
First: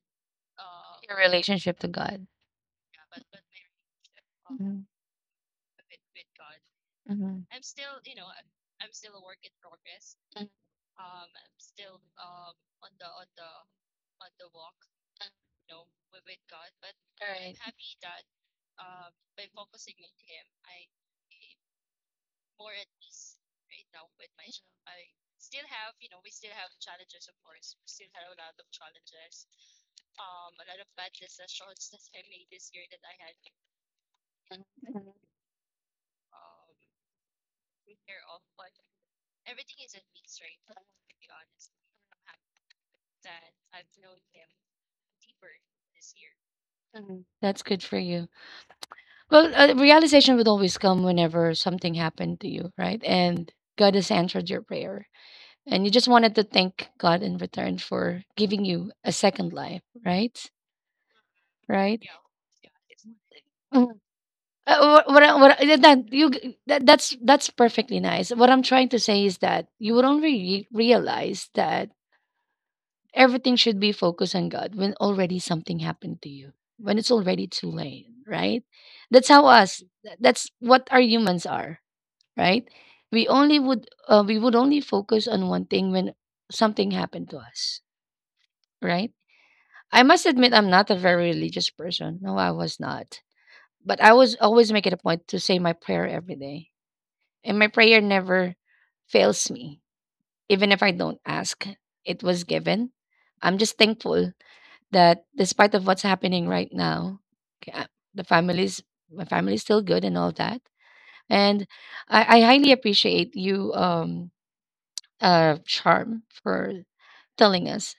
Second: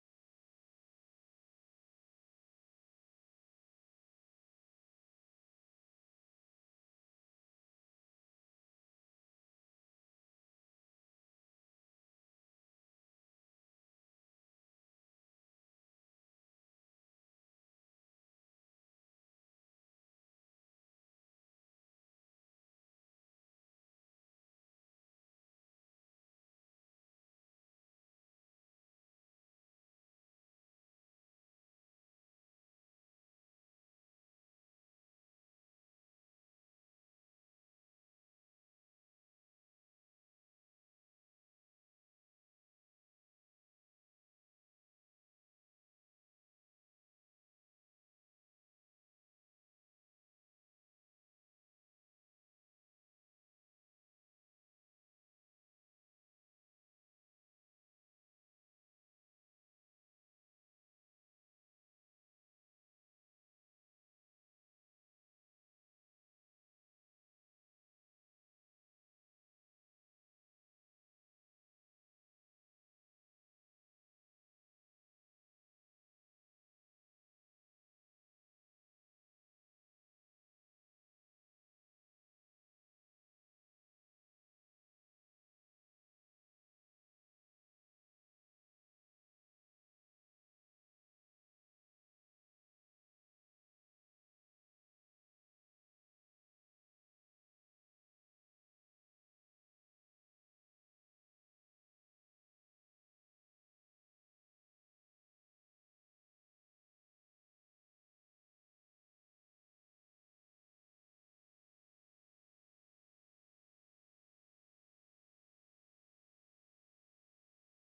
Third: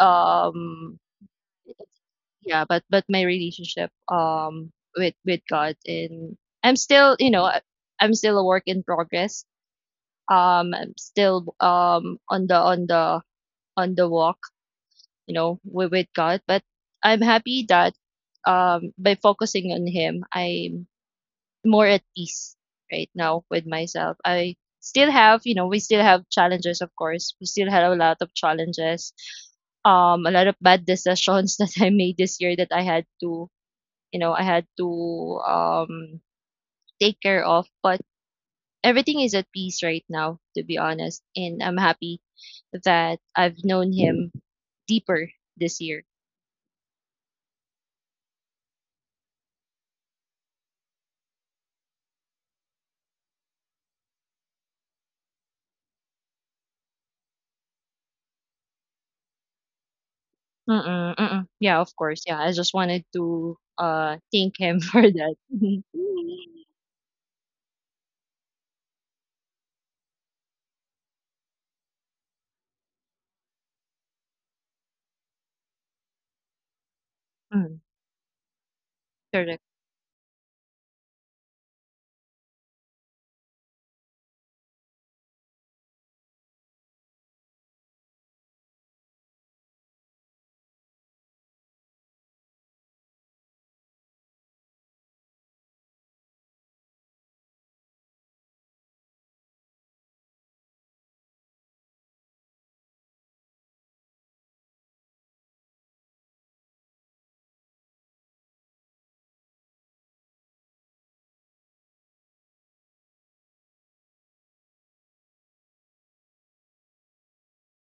B: um
A: Relationship to God.
B: but my relationship
A: um,
B: with God. And I'm still,
A: Mm-hmm.
B: you know,
A: Mm-hmm.
B: I'm still a work in progress.
A: All I'm.
B: I'm still on the walk, you know, with God. But I'm happy that by focusing on Him, I more at peace right now with myself. I still have, you know, we still have challenges, of course. We still had a lot of challenges. A lot of bad decisions that I made this year that I had to, you know, I had to take care of. But everything is at peace right now, to be honest. And I'm happy that I've known him deeper this year.
A: That's good for you. Well, a realization would always come whenever something happened to you, right? And God has answered your prayer. And you just wanted to thank God in return for giving you a second life, right?
B: Mm-mm, mm-mm. Yeah, of
A: Right? Yeah.
B: course. Yeah, I just wanted to
A: Mhm.
B: thank him for that.
A: What, I-
B: Mm,
A: that, you, g- that, That's perfectly nice. What I'm trying to say is that you would only realize that everything should be focused on God when already something happened to you, when it's already too late, right? That's how
B: correct.
A: us, that's what our humans are, right? We would only focus on one thing when something happened to us, right? I must admit I'm not a very religious person. No, I was not. But I was always make it a point to say my prayer every day. And my prayer never fails me. Even if I don't ask, it was given. I'm just thankful that despite of what's happening right now, okay, I- the family's my family's still good and all that. And I highly appreciate you Charm for telling us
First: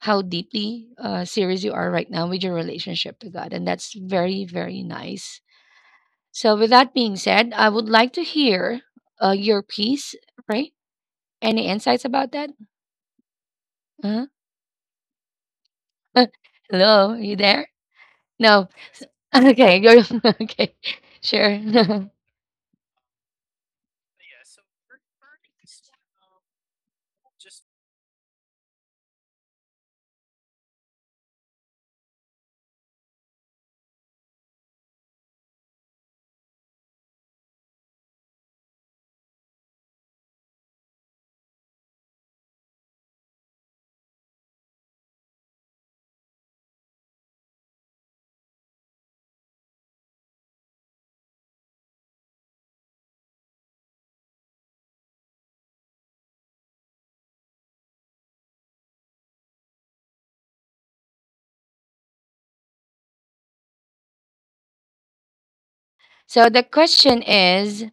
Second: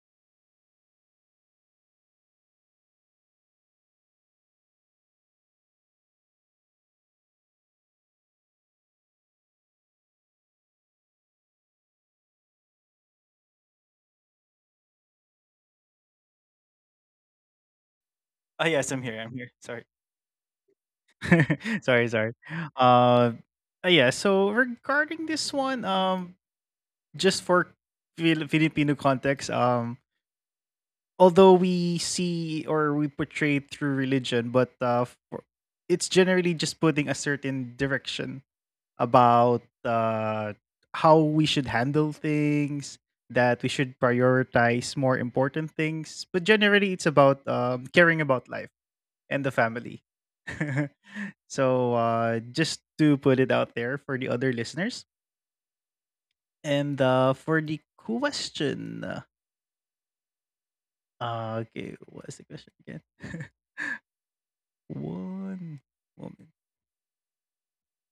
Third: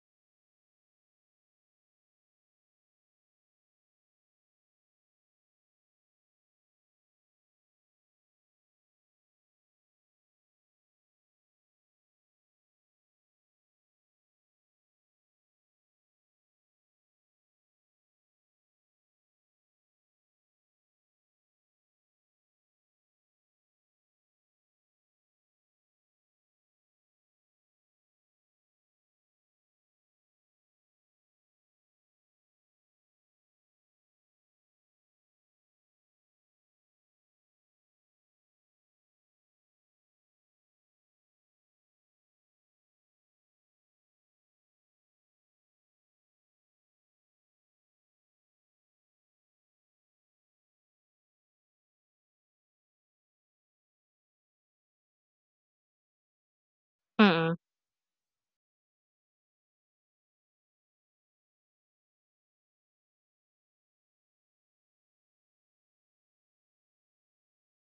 A: how deeply serious you are right now with your relationship to God. And that's very, very nice. So, with that being said, I would like to hear your piece, right? Any insights about that? Uh-huh. Hello, are you there? No.
C: Oh yes, I'm here. I'm here.
A: Okay,
C: Sorry.
A: you're okay. Sure.
C: Sorry, sorry. Uh, yeah. So regarding this one, just for Filipino context, although we see or we portray through religion, but for, it's generally just putting a certain direction about how we should handle things, that we should prioritize more important things, but generally it's about, caring about life and the family. So just to put it out there for the other listeners, and for
B: Mm.
C: the question, okay, what's the question again? One moment.
A: So the question is,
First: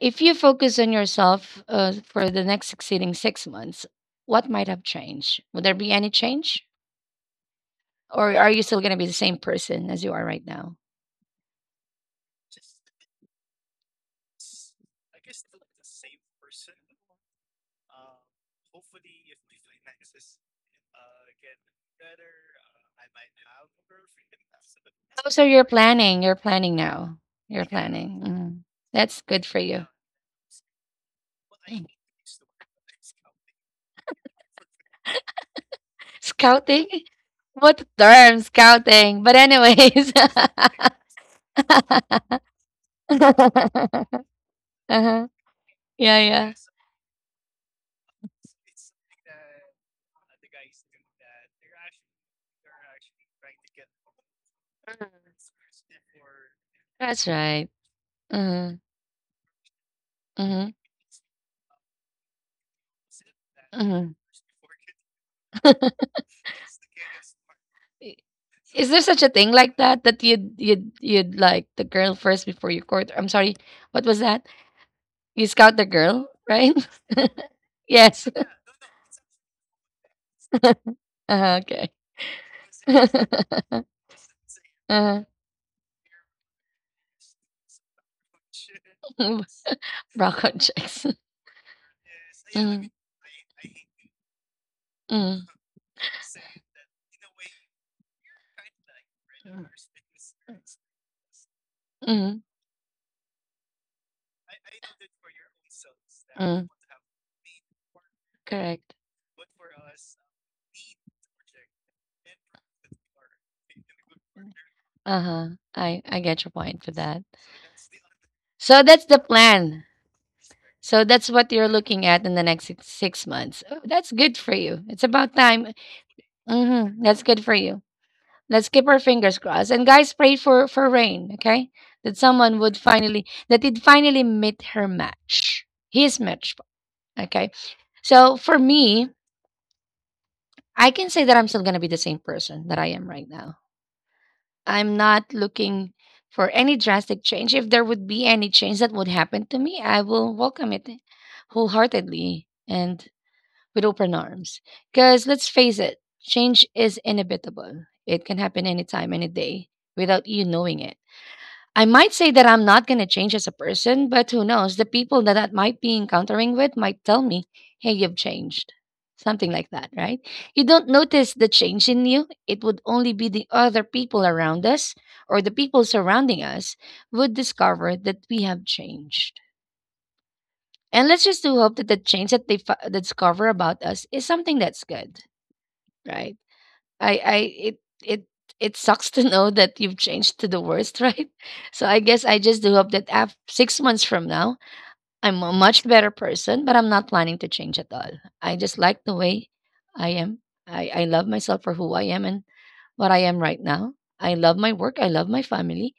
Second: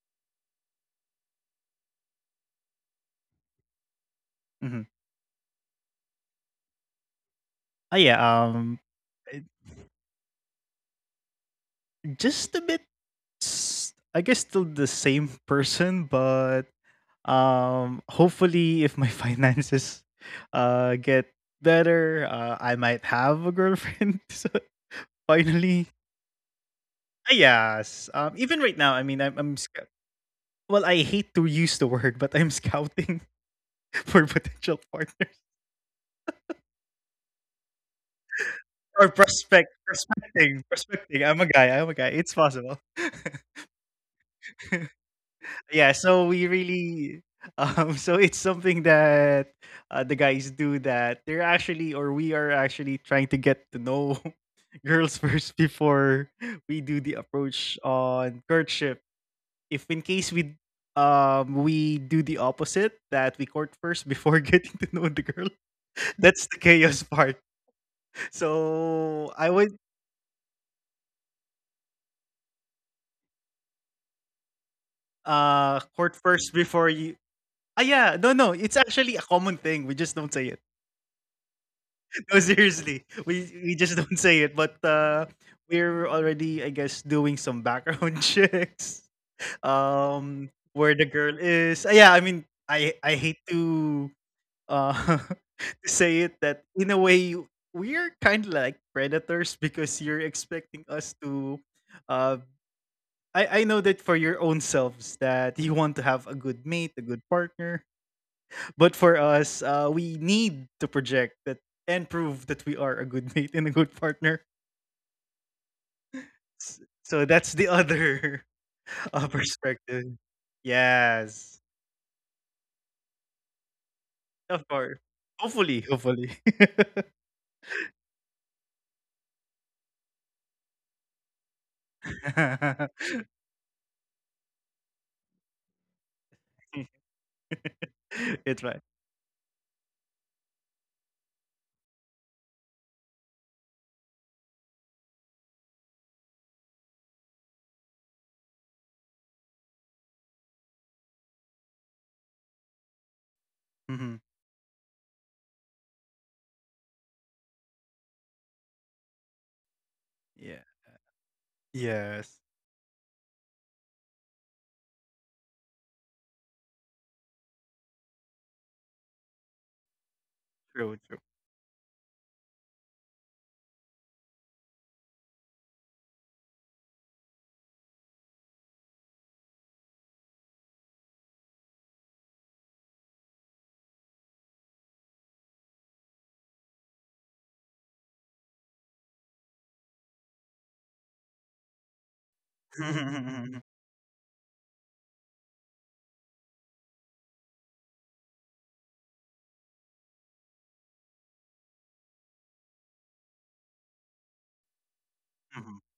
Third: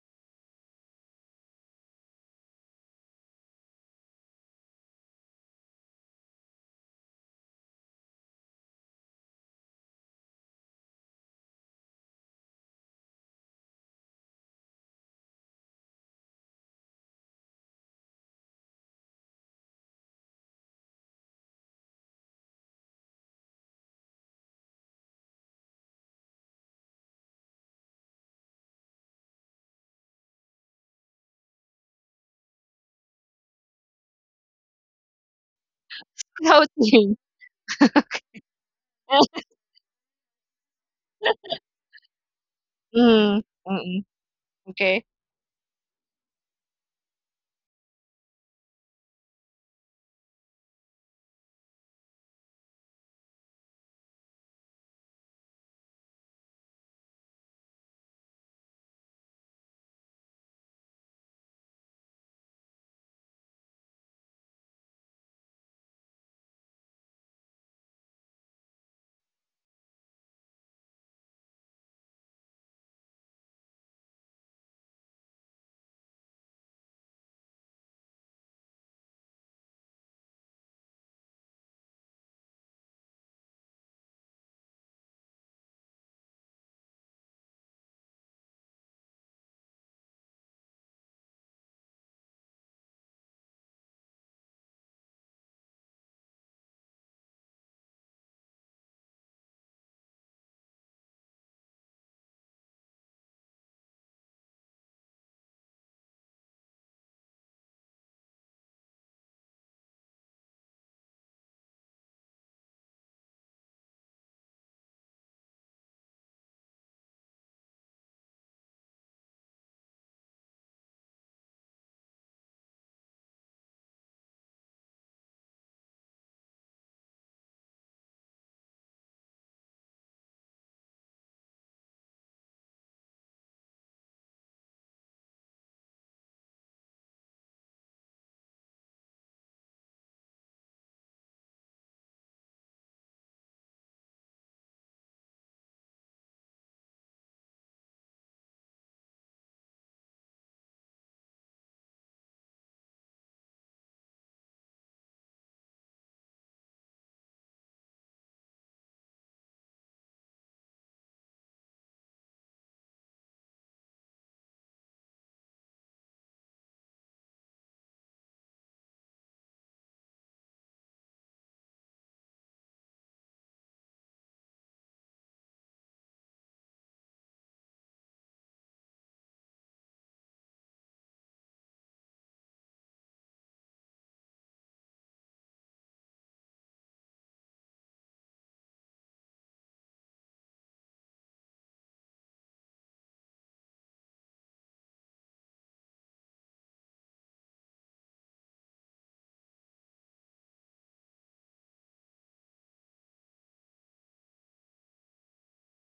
A: if you focus on yourself for the next succeeding 6 months, what might have
C: Hmm.
A: changed? Would there be any change?
C: Oh
A: Or
C: yeah,
A: are you still going to be the same
C: it-
A: person as you are right now?
C: just a bit. I guess still the same person, but hopefully, if my finances get better, I might have a girlfriend. So,
A: Oh, so you're
C: finally,
A: planning. You're planning now.
C: ah,
A: You're
C: yes.
A: planning.
C: Even
A: Mm.
C: right now, I mean,
A: That's good for you.
C: Well, I hate to use the word, but I'm scouting for potential partners
B: How it
A: Scouting?
B: came.
A: What term,
C: or
A: scouting. But
C: prospect,
A: anyways. uh-huh.
C: prospecting. I'm a guy. I'm a guy. It's possible.
B: Mm, mm, okay.
C: Yeah.
A: Yeah,
C: So we
A: yeah.
C: really, so it's something that the guys do, that they're actually, or we are actually trying to get to know girls first before we do the
A: That's right.
C: approach on
A: Mm-hmm.
C: courtship. If in case we do the opposite, that we court
A: Mm-hmm.
C: first
A: Mm-hmm.
C: before getting to know the girl, that's the chaos part.
A: I-. Is there such a
C: So I
A: thing
C: would
A: like that that you'd like the girl first before you court? I'm sorry. What was that? You scout the
C: court
A: girl,
C: first
A: right?
C: before you. Ah yeah,
A: Yes.
C: no no, it's actually a common thing. We just don't say it.
A: Okay.
C: No, seriously, we
A: uh,
C: we just don't say it. But we're already, I guess, doing some background checks.
A: rock
C: Where the
A: checks.
C: girl is. Ah, yeah, I mean,
A: Mm,
C: I hate to uh
A: mm,
C: to say it, that in a way we're kind of like predators,
A: mm,
C: because you're expecting us to uh I know that for your own selves that you want to have a good
A: mm.
C: mate, a good partner. But
A: Correct.
C: for us, we need to project that and prove that we are a good mate and a good partner.
A: Uh huh. I get your point for
C: So
A: that.
C: that's the other
A: So that's the plan.
C: perspective.
A: So that's what
C: Yes,
A: you're looking at in the next 6 months. Oh, that's good for
C: of
A: you.
C: course.
A: It's about time.
C: Hopefully, hopefully.
A: Hmm. That's good for you. Let's keep our fingers crossed. And guys, pray for rain, okay? That someone would finally that it finally meet her match. His match, okay? So
C: It's
A: for
C: right.
A: me, I can say that I'm still gonna be the same person that I am right now. I'm not looking for any drastic change. If there would be any change that would happen to me, I will welcome it wholeheartedly and with
C: Hmm.
A: open arms. Because let's face it, change is inevitable. It can happen anytime, any day, without you
C: Yeah.
A: knowing it. I might say
C: Yes.
A: that I'm not going to change as a person, but who knows? The people that I might be encountering with might tell me, hey, you've changed. Something like that, right? You don't
C: True. True.
A: notice the change in you. It would only be the other people around us or the people surrounding us would discover that we have changed. And let's just do hope that the change that they discover about us is something that's good, right? I it it it sucks to know that you've changed to the worst, right? So I guess I just do hope that after 6 months from now, I'm a much better person, but I'm not planning to change at all. I just like the way I am. I love myself for who I am and what I am right now. I love my work. I love my
C: Mhm.
A: family.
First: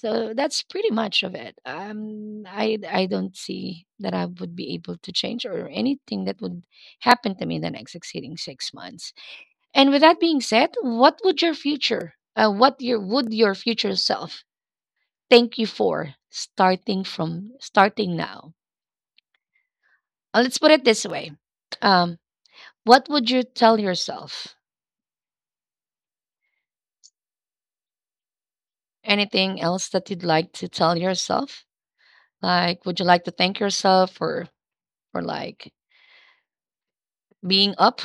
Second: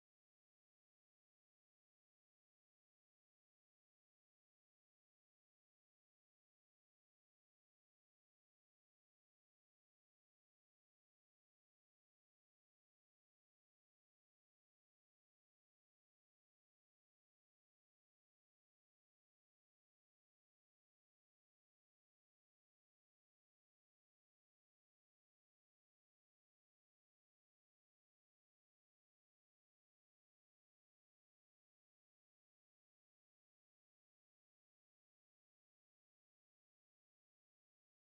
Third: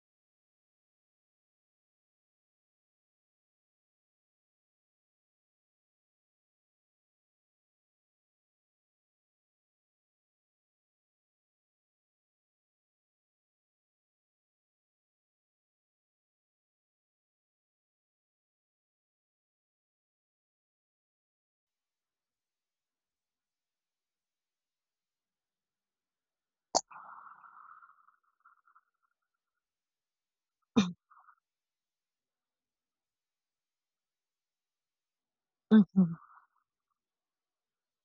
A: So that's pretty much of it. I don't see that I would be able to change or anything that would happen to me in the next succeeding 6 months. And with that being said, what would your future, what your would your future self thank you for starting now? Let's put it this way: um, what would you tell yourself? Anything else that you'd like to tell yourself? Like, would you like to thank yourself for like
B: Mhm,
A: being up,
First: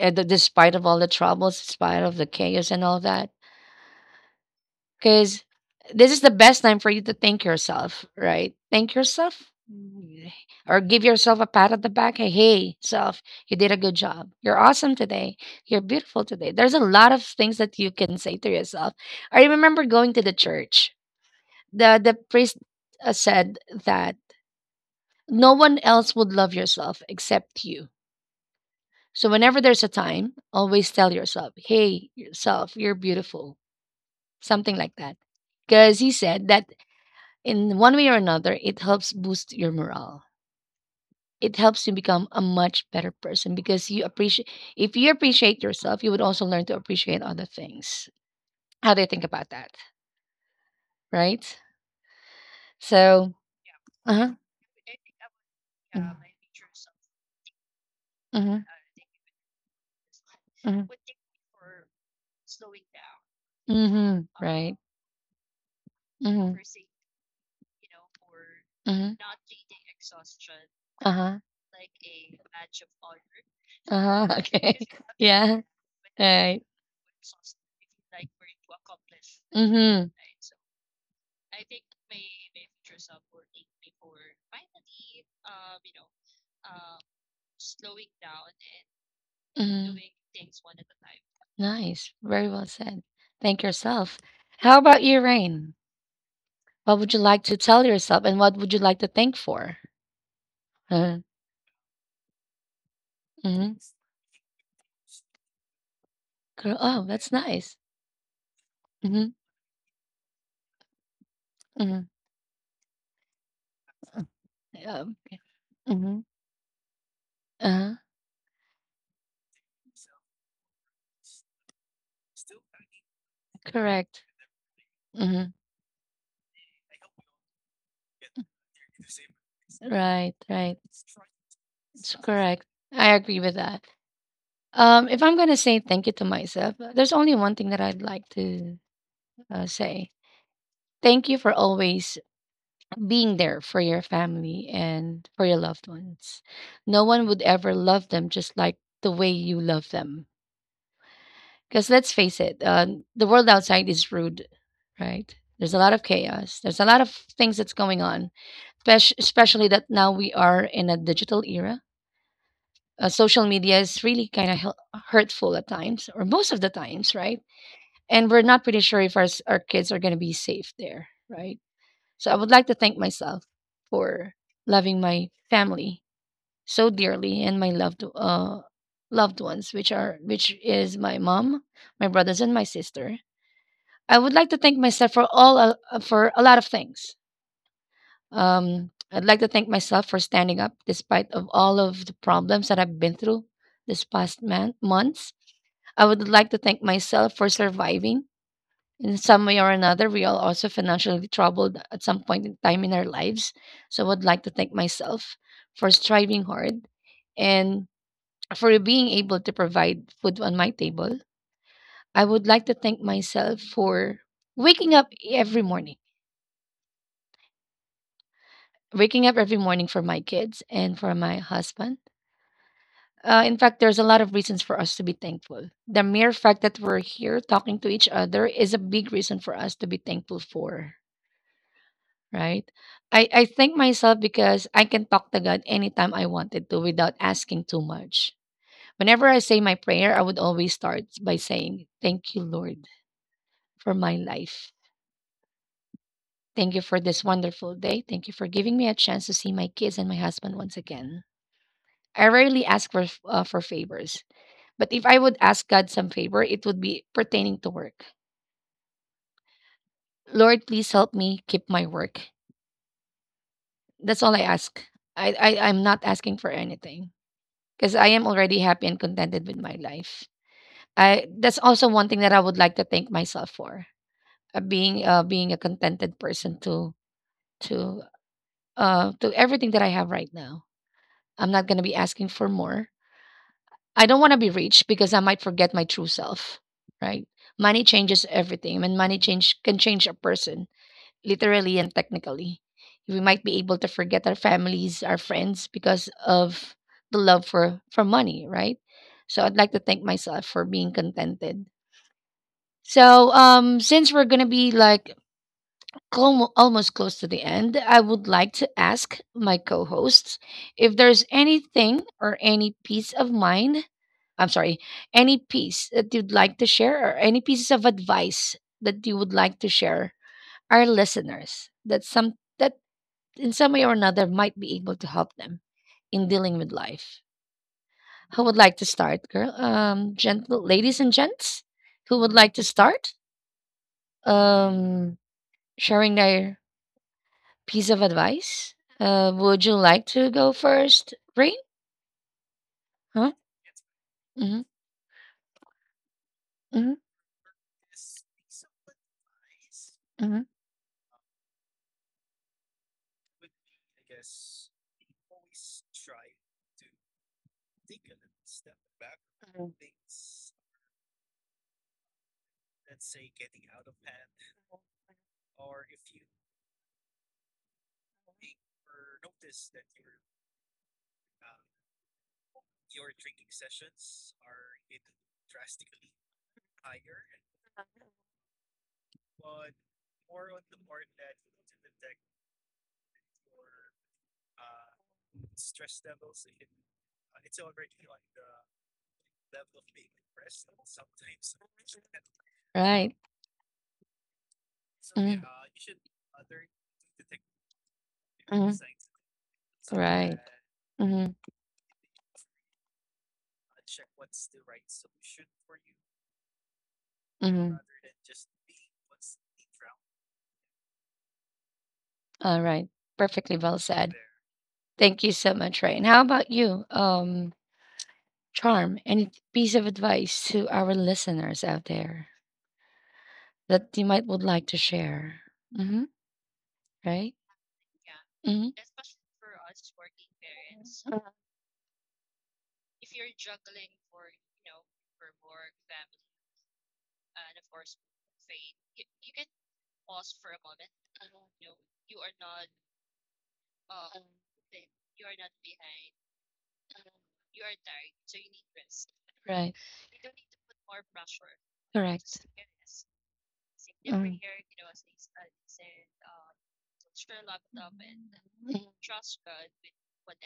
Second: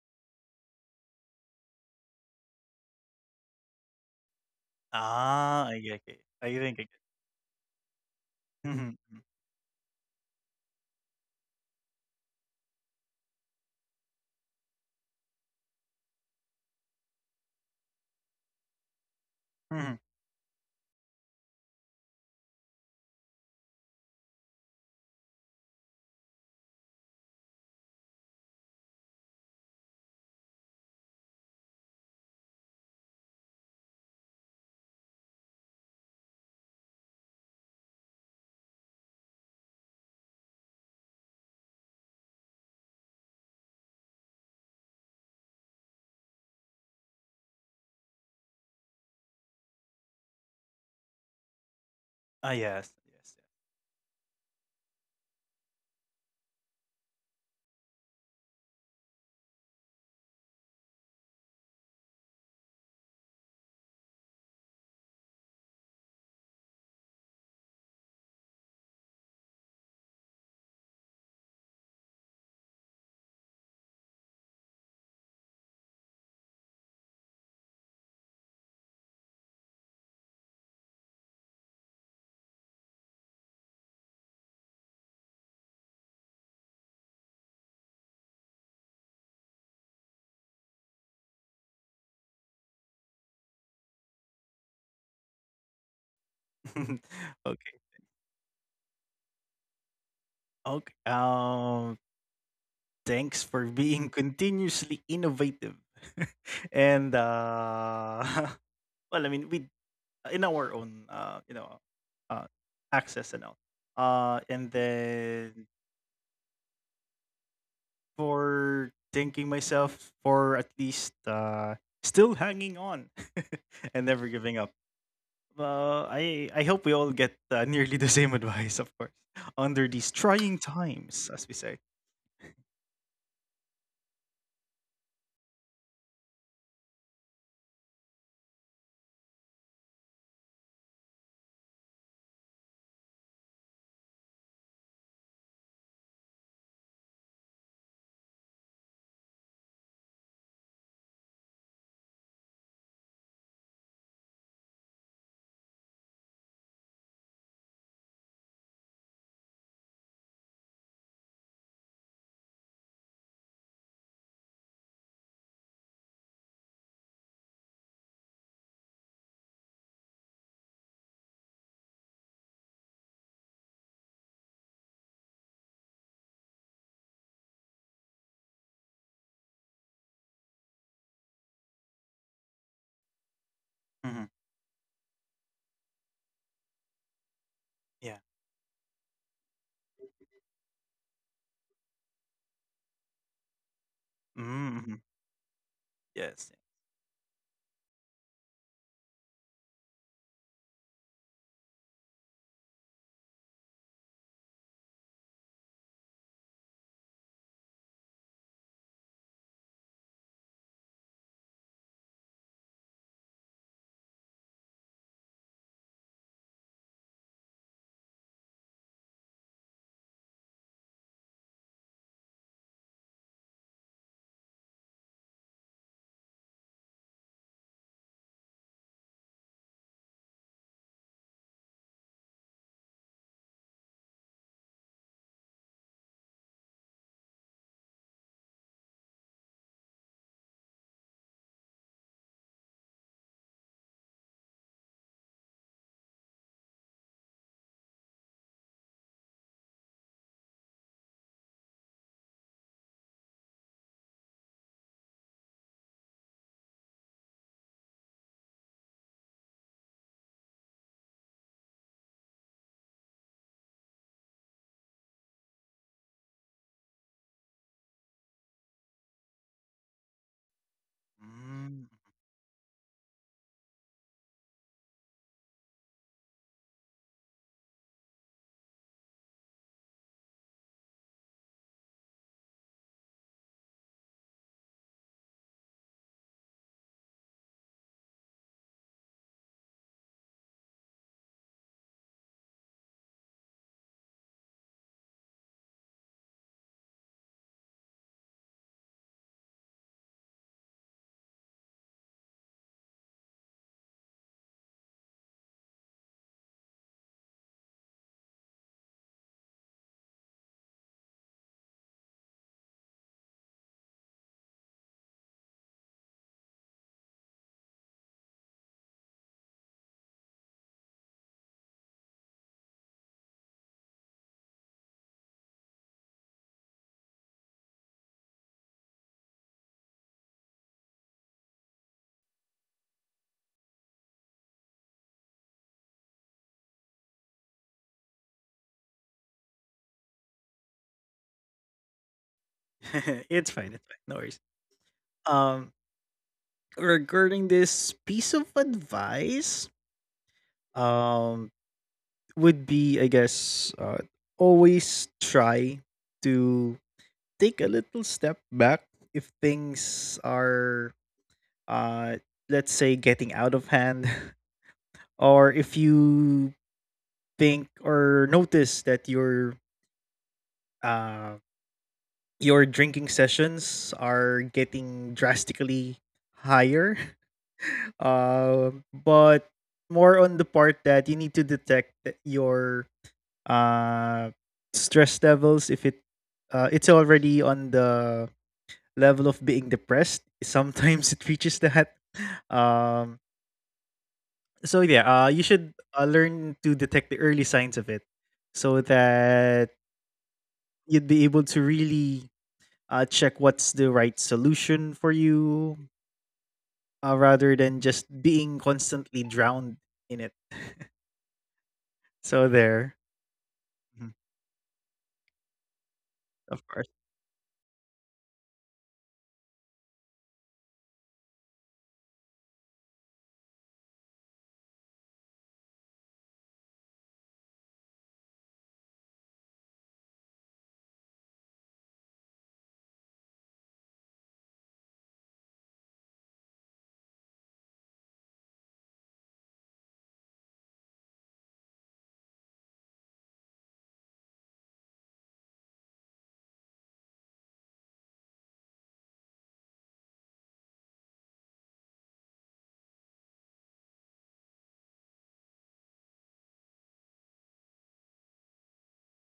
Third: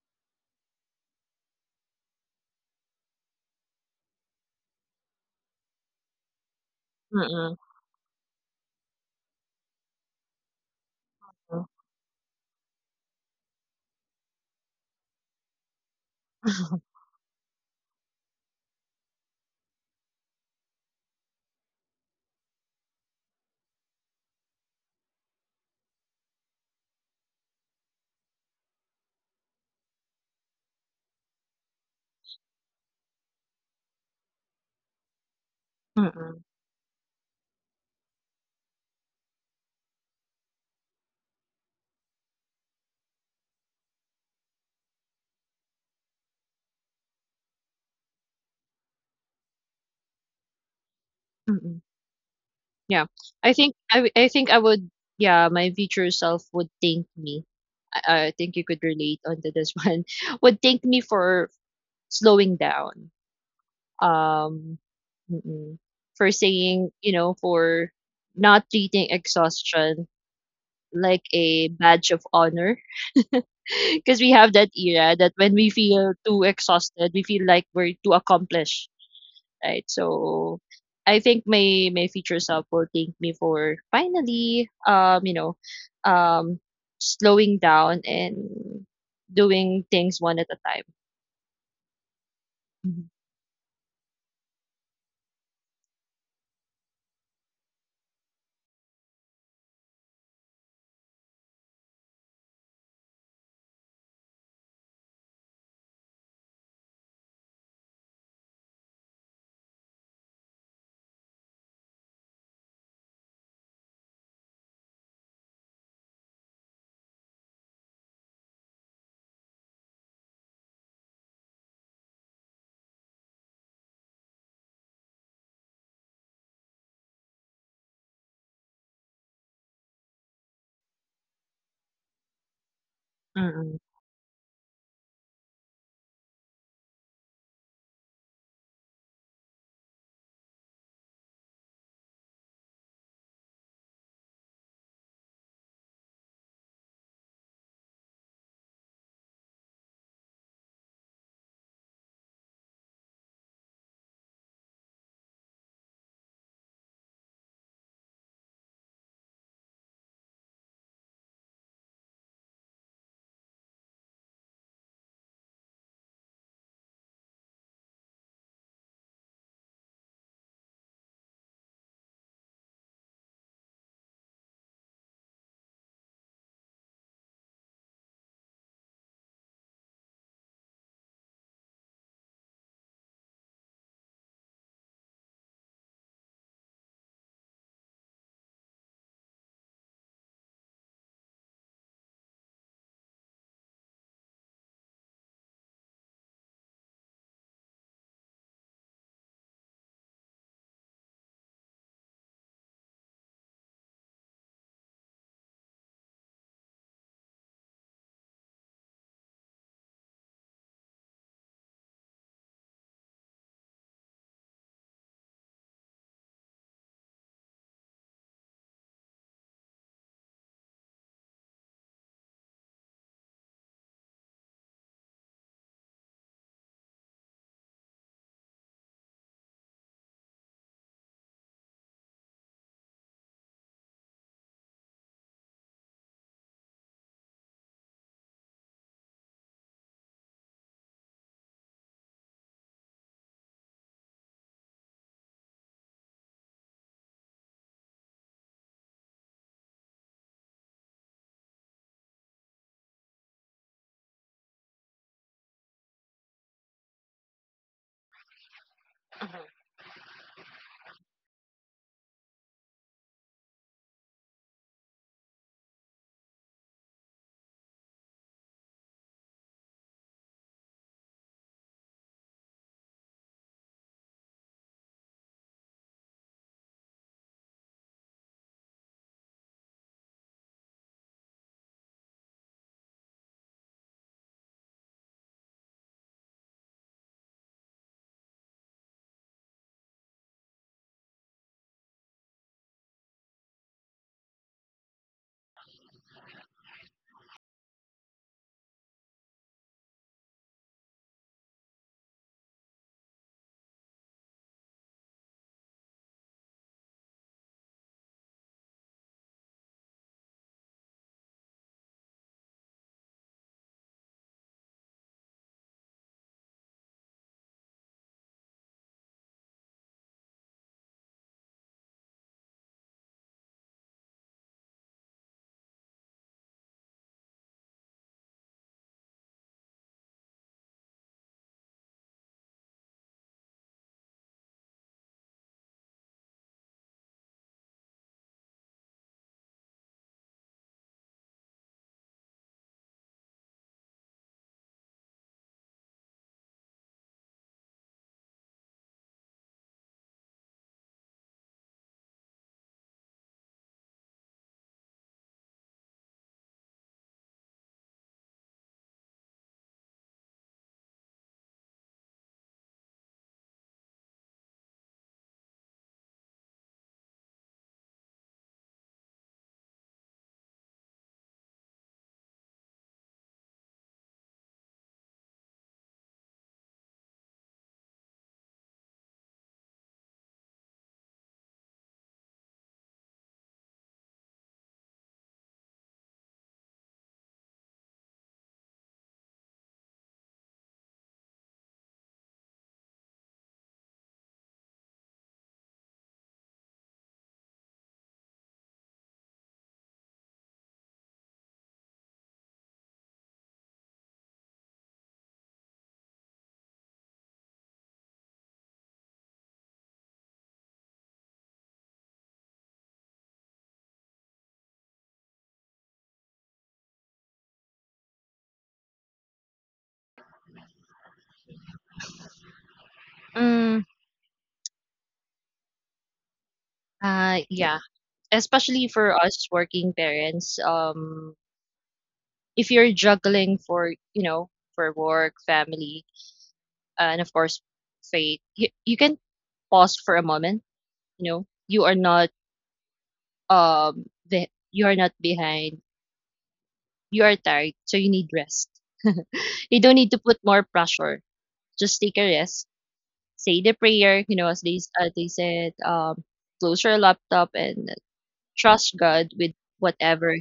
A: despite of all the troubles, despite of the chaos and all that? Because
C: Ah, I get
A: this is
C: it.
A: the
C: I
A: best time
C: think I get. It.
A: for you to thank
B: mm,
A: yourself, right? Thank
C: Mhm.
A: yourself, mm, or give yourself a
B: mm,
A: pat at the back. Hey, hey, self, you did a good job. You're awesome today. You're beautiful today. There's a lot of things that you can say to yourself. I remember
C: Mhm.
A: going to the church. The priest said that no one else would love yourself except you. So whenever there's a time, always tell yourself, "Hey, yourself, you're beautiful." Something like that because he
B: mm,
A: said that in one way or another, it helps boost your morale. It helps you become a much better person because you appreciate. If you appreciate yourself, you would also learn to appreciate other things. How do you think about that? Right.
B: mm.
C: Ah, yes,
B: Yeah.
C: yes,
A: So.
C: yes.
A: Uh
B: I
A: huh.
B: think I would, yeah, my future
A: Mm-hmm.
B: self would thank me. I think
A: Mm-hmm.
B: you could relate onto this one. Would thank me for slowing down.
A: Mm-hmm. Right.
B: Um, mm-mm. For
A: Mm-hmm.
B: saying, you know, for
A: Mm-hmm.
B: not treating exhaustion
A: Uh huh.
B: like a badge of honor.
A: Uh
B: Because
A: huh.
B: we have that
A: Okay.
B: era that when
A: Yeah.
B: we feel too
A: Right.
B: exhausted, we feel like we're too accomplished, right?
A: Mm-hmm.
B: So I think my my future self will thank me for finally, you know, um, slowing down and doing
A: Mm-hmm.
B: things one at a time.
A: Nice. Very well said.
B: Mhm.
A: Thank yourself. How about you, Rain? What would you like to
C: Okay,
A: tell yourself, and what would you like to thank for?
C: okay.
A: Uh,
C: Thanks for
A: mhm.
C: being continuously innovative,
A: Cor oh,
C: and
A: that's nice.
C: well, I
A: Mhm,
C: mean, we, in our own, you know,
A: mhm.
C: uh, access and all. And
A: Yeah, okay.
C: then
A: Mhm. Uh-huh.
C: for thanking myself for at least still hanging on, and never
A: Correct.
C: giving up.
A: Mhm.
C: I hope we all get nearly the same advice, of course, under these
A: Right,
C: trying
A: right.
C: times, as we say.
A: It's correct. I agree with
B: Mm.
A: that. If I'm gonna say thank you to myself, there's only one thing that I'd like to say. Thank you for always being there for your family and for your loved ones. No one would ever love them just like the way you love them. Because let's face it, the world outside is rude, right? There's a lot of chaos. There's a lot of things that's going on, especially that now we are in a digital era. Social media is really kind of hurtful at times, or most of the times, right? And we're not pretty sure if our kids are going to be safe there, right? So I would like to thank myself for loving my family so dearly and my loved ones, which is my mom, my brothers, and my sister. I
C: Hmm.
A: would like to thank myself for all for a lot of things.
C: Yeah.
A: I'd like to thank myself for standing up despite of all of the problems that I've been through this past
C: Hmm.
A: months. I would like
C: Yes.
A: to thank myself for surviving. In some way or another, we are also financially troubled at some point in time in our lives. So I would like to thank myself for striving hard and for being able to provide food on my table. I would like to thank myself for waking up every morning waking up every morning for my kids and for my husband. In fact, there's a lot of reasons for us to be thankful. The mere fact that we're here talking to each other is a big reason for us to be thankful for, right? I thank myself because I can talk to God anytime I wanted to without asking too much. Whenever I say my prayer, I would always start by saying, Thank you, Lord, for my life. Thank you for this wonderful day. Thank you for giving me a chance to see my kids and my husband once again. I rarely ask for for favors, but if I would ask God some favor, it would be pertaining to work. Lord, please help me keep my work. That's all I ask. I'm not asking for anything because I am already happy and contented with my life. I that's
C: Mm.
A: also one thing that I would like to thank myself for being a contented person to to everything that I have right now. I'm not gonna be asking for more. I don't want to be rich because I might forget my true self, right? Money changes everything, and money change can change a person literally and technically. We might be able to forget our families, our friends because of the love for money, right? So I'd like to thank myself for being contented. So since we're going to be like almost close to the end, I would like to ask my co hosts if there's anything or any piece of mind, I'm sorry, any piece that you'd like to share, or any pieces of advice that you would like to share our listeners that some that in some way or another might be able to help them in dealing with life. Who would like to start, girl? Gentle ladies and gents, who would like to start? Um, sharing their piece of advice? Would you like to go first, Rain?
C: It's
A: Huh?
C: fine. It's fine. No worries.
A: Mm-hmm.
C: Um,
A: Mm-hmm.
C: Regarding this piece of advice,
A: Hmm.
C: um, would be, I guess, always try to take a little step back if things are, uh let's say, getting out of hand, or if you think or notice that uh your drinking sessions are getting drastically higher. But more on the part that you need to detect that your uh stress levels, if it it's already on the level of being depressed. Sometimes it reaches that.
A: Right.
C: Um, so yeah, you
A: Mm-hmm.
C: should learn to detect the early signs of it,
A: Hmm.
C: so that
A: Right.
C: you'd be
A: Mm-hmm.
C: able to really check what's the right solution for you,
A: Mm-hmm.
C: rather than just being constantly drowned in it.
A: All right. Perfectly
C: So
A: well said.
C: there,
A: Thank
C: mhm,
A: you so much, Rain. How about you,
C: of course,
A: Charm? Any piece of advice to our listeners out there that
B: Mm,
A: you might would like to share? Mm-hmm. Right.
B: yeah,
A: Mm-hmm.
B: especially for us working parents. If you're juggling for, you know, for work, family, and of course faith, you can pause for a moment. You know, you are not you are not behind, you are tired, so you need rest.
A: Right.
B: You don't need to put more pressure, just take a
A: Correct.
B: rest. Say the prayer,
A: Mm.
B: you know, as they said, close your laptop and trust God with whatever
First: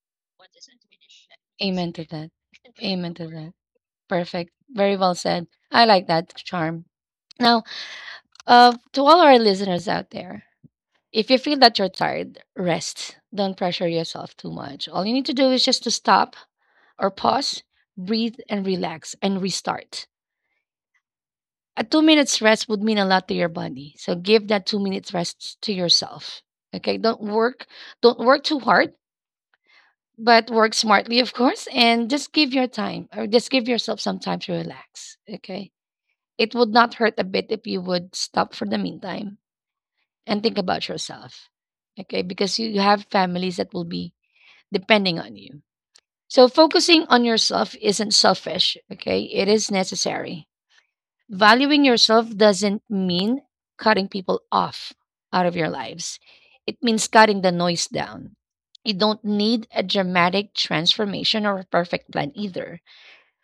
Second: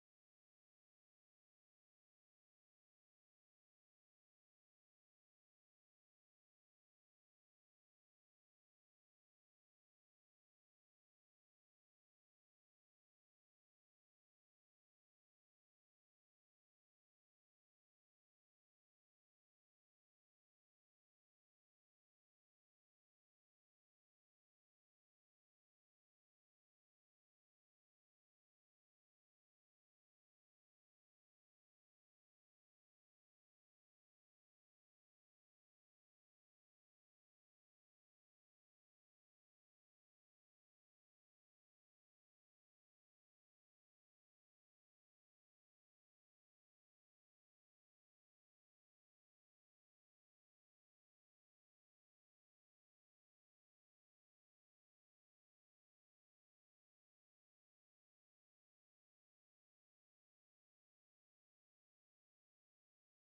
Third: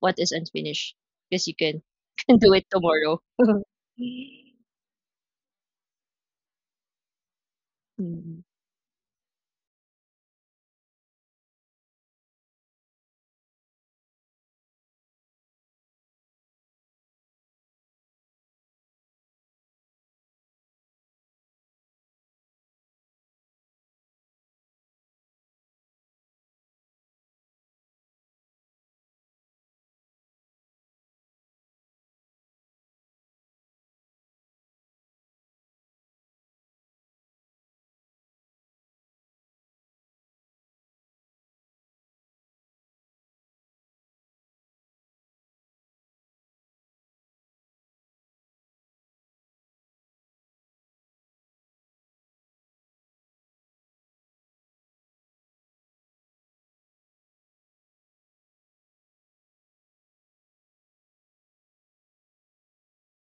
B: what is unfinished because you can
A: Amen to that.
B: can do it
A: Amen
B: tomorrow.
A: to that. Perfect. Very well said. I like that, charm. Now,
B: Mm.
A: to all our listeners out there, if you feel that you're tired, rest. Don't pressure yourself too much. All you need to do is just to stop or pause, breathe, and relax and restart. A 2 minutes rest would mean a lot to your body. So give that 2 minutes rest to yourself. Okay. Don't work. Don't work too hard. But work smartly, of course, and just give your time, or just give yourself some time to relax. Okay. It would not hurt a bit if you would stop for the meantime and think about yourself. Okay. Because you have families that will be depending on you. So focusing on yourself isn't selfish. Okay. It is necessary. Valuing yourself doesn't mean cutting people off out of your lives. It means cutting the noise down. You don't need a dramatic transformation or a perfect plan either.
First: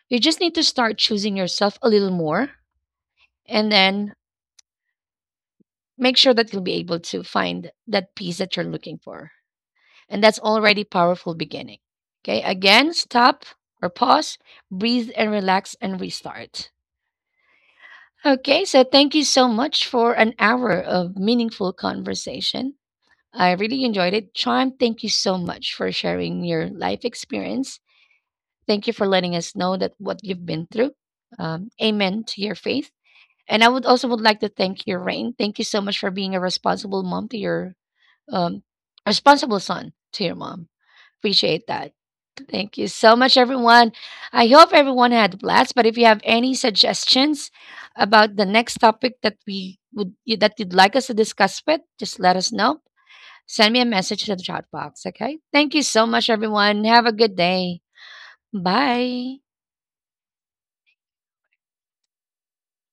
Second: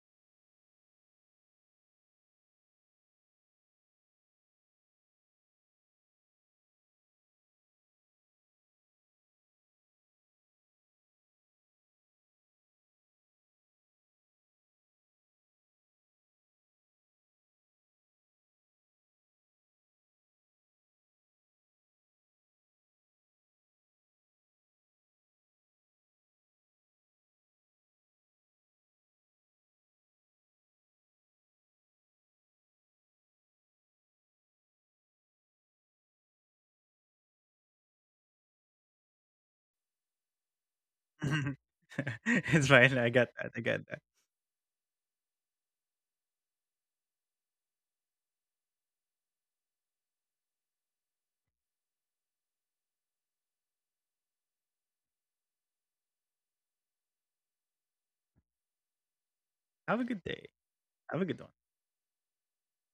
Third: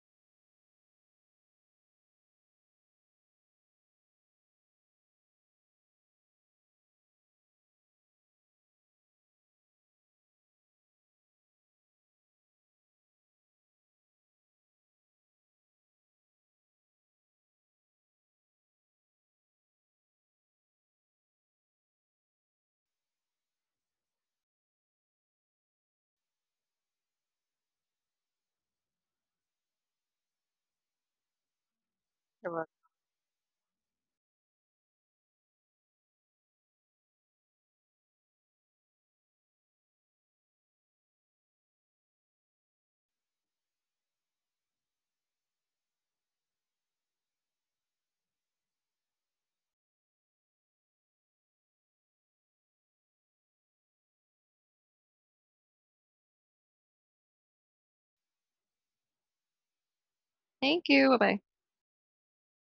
A: You just need to start choosing yourself a little more, and then make sure that you'll be able to find that peace that you're looking for. And that's already powerful beginning. Okay? Again, stop or pause, breathe and relax and restart. Okay, so thank you so much for an hour of meaningful conversation. I really enjoyed it. Charm, thank you so much for sharing your life experience. Thank you for letting us know that what you've been through. Amen to your
B: You're
A: faith. And I would also would like to thank you, Rain. Thank you so much for being a responsible mom to your um, responsible son to your mom. Appreciate that.
C: it's
A: Thank you
C: fine. I
A: so
C: got
A: much,
C: that. I got
A: everyone.
C: that.
A: I hope everyone had a blast. But if you have any suggestions about the next topic that we would that you'd like us to discuss with, just let us know. Send me a message to the chat box. Okay. Thank you so much, everyone. Have a good day. Bye.
C: Have a good day.
B: thank you, bye
C: Have a
B: bye.
C: good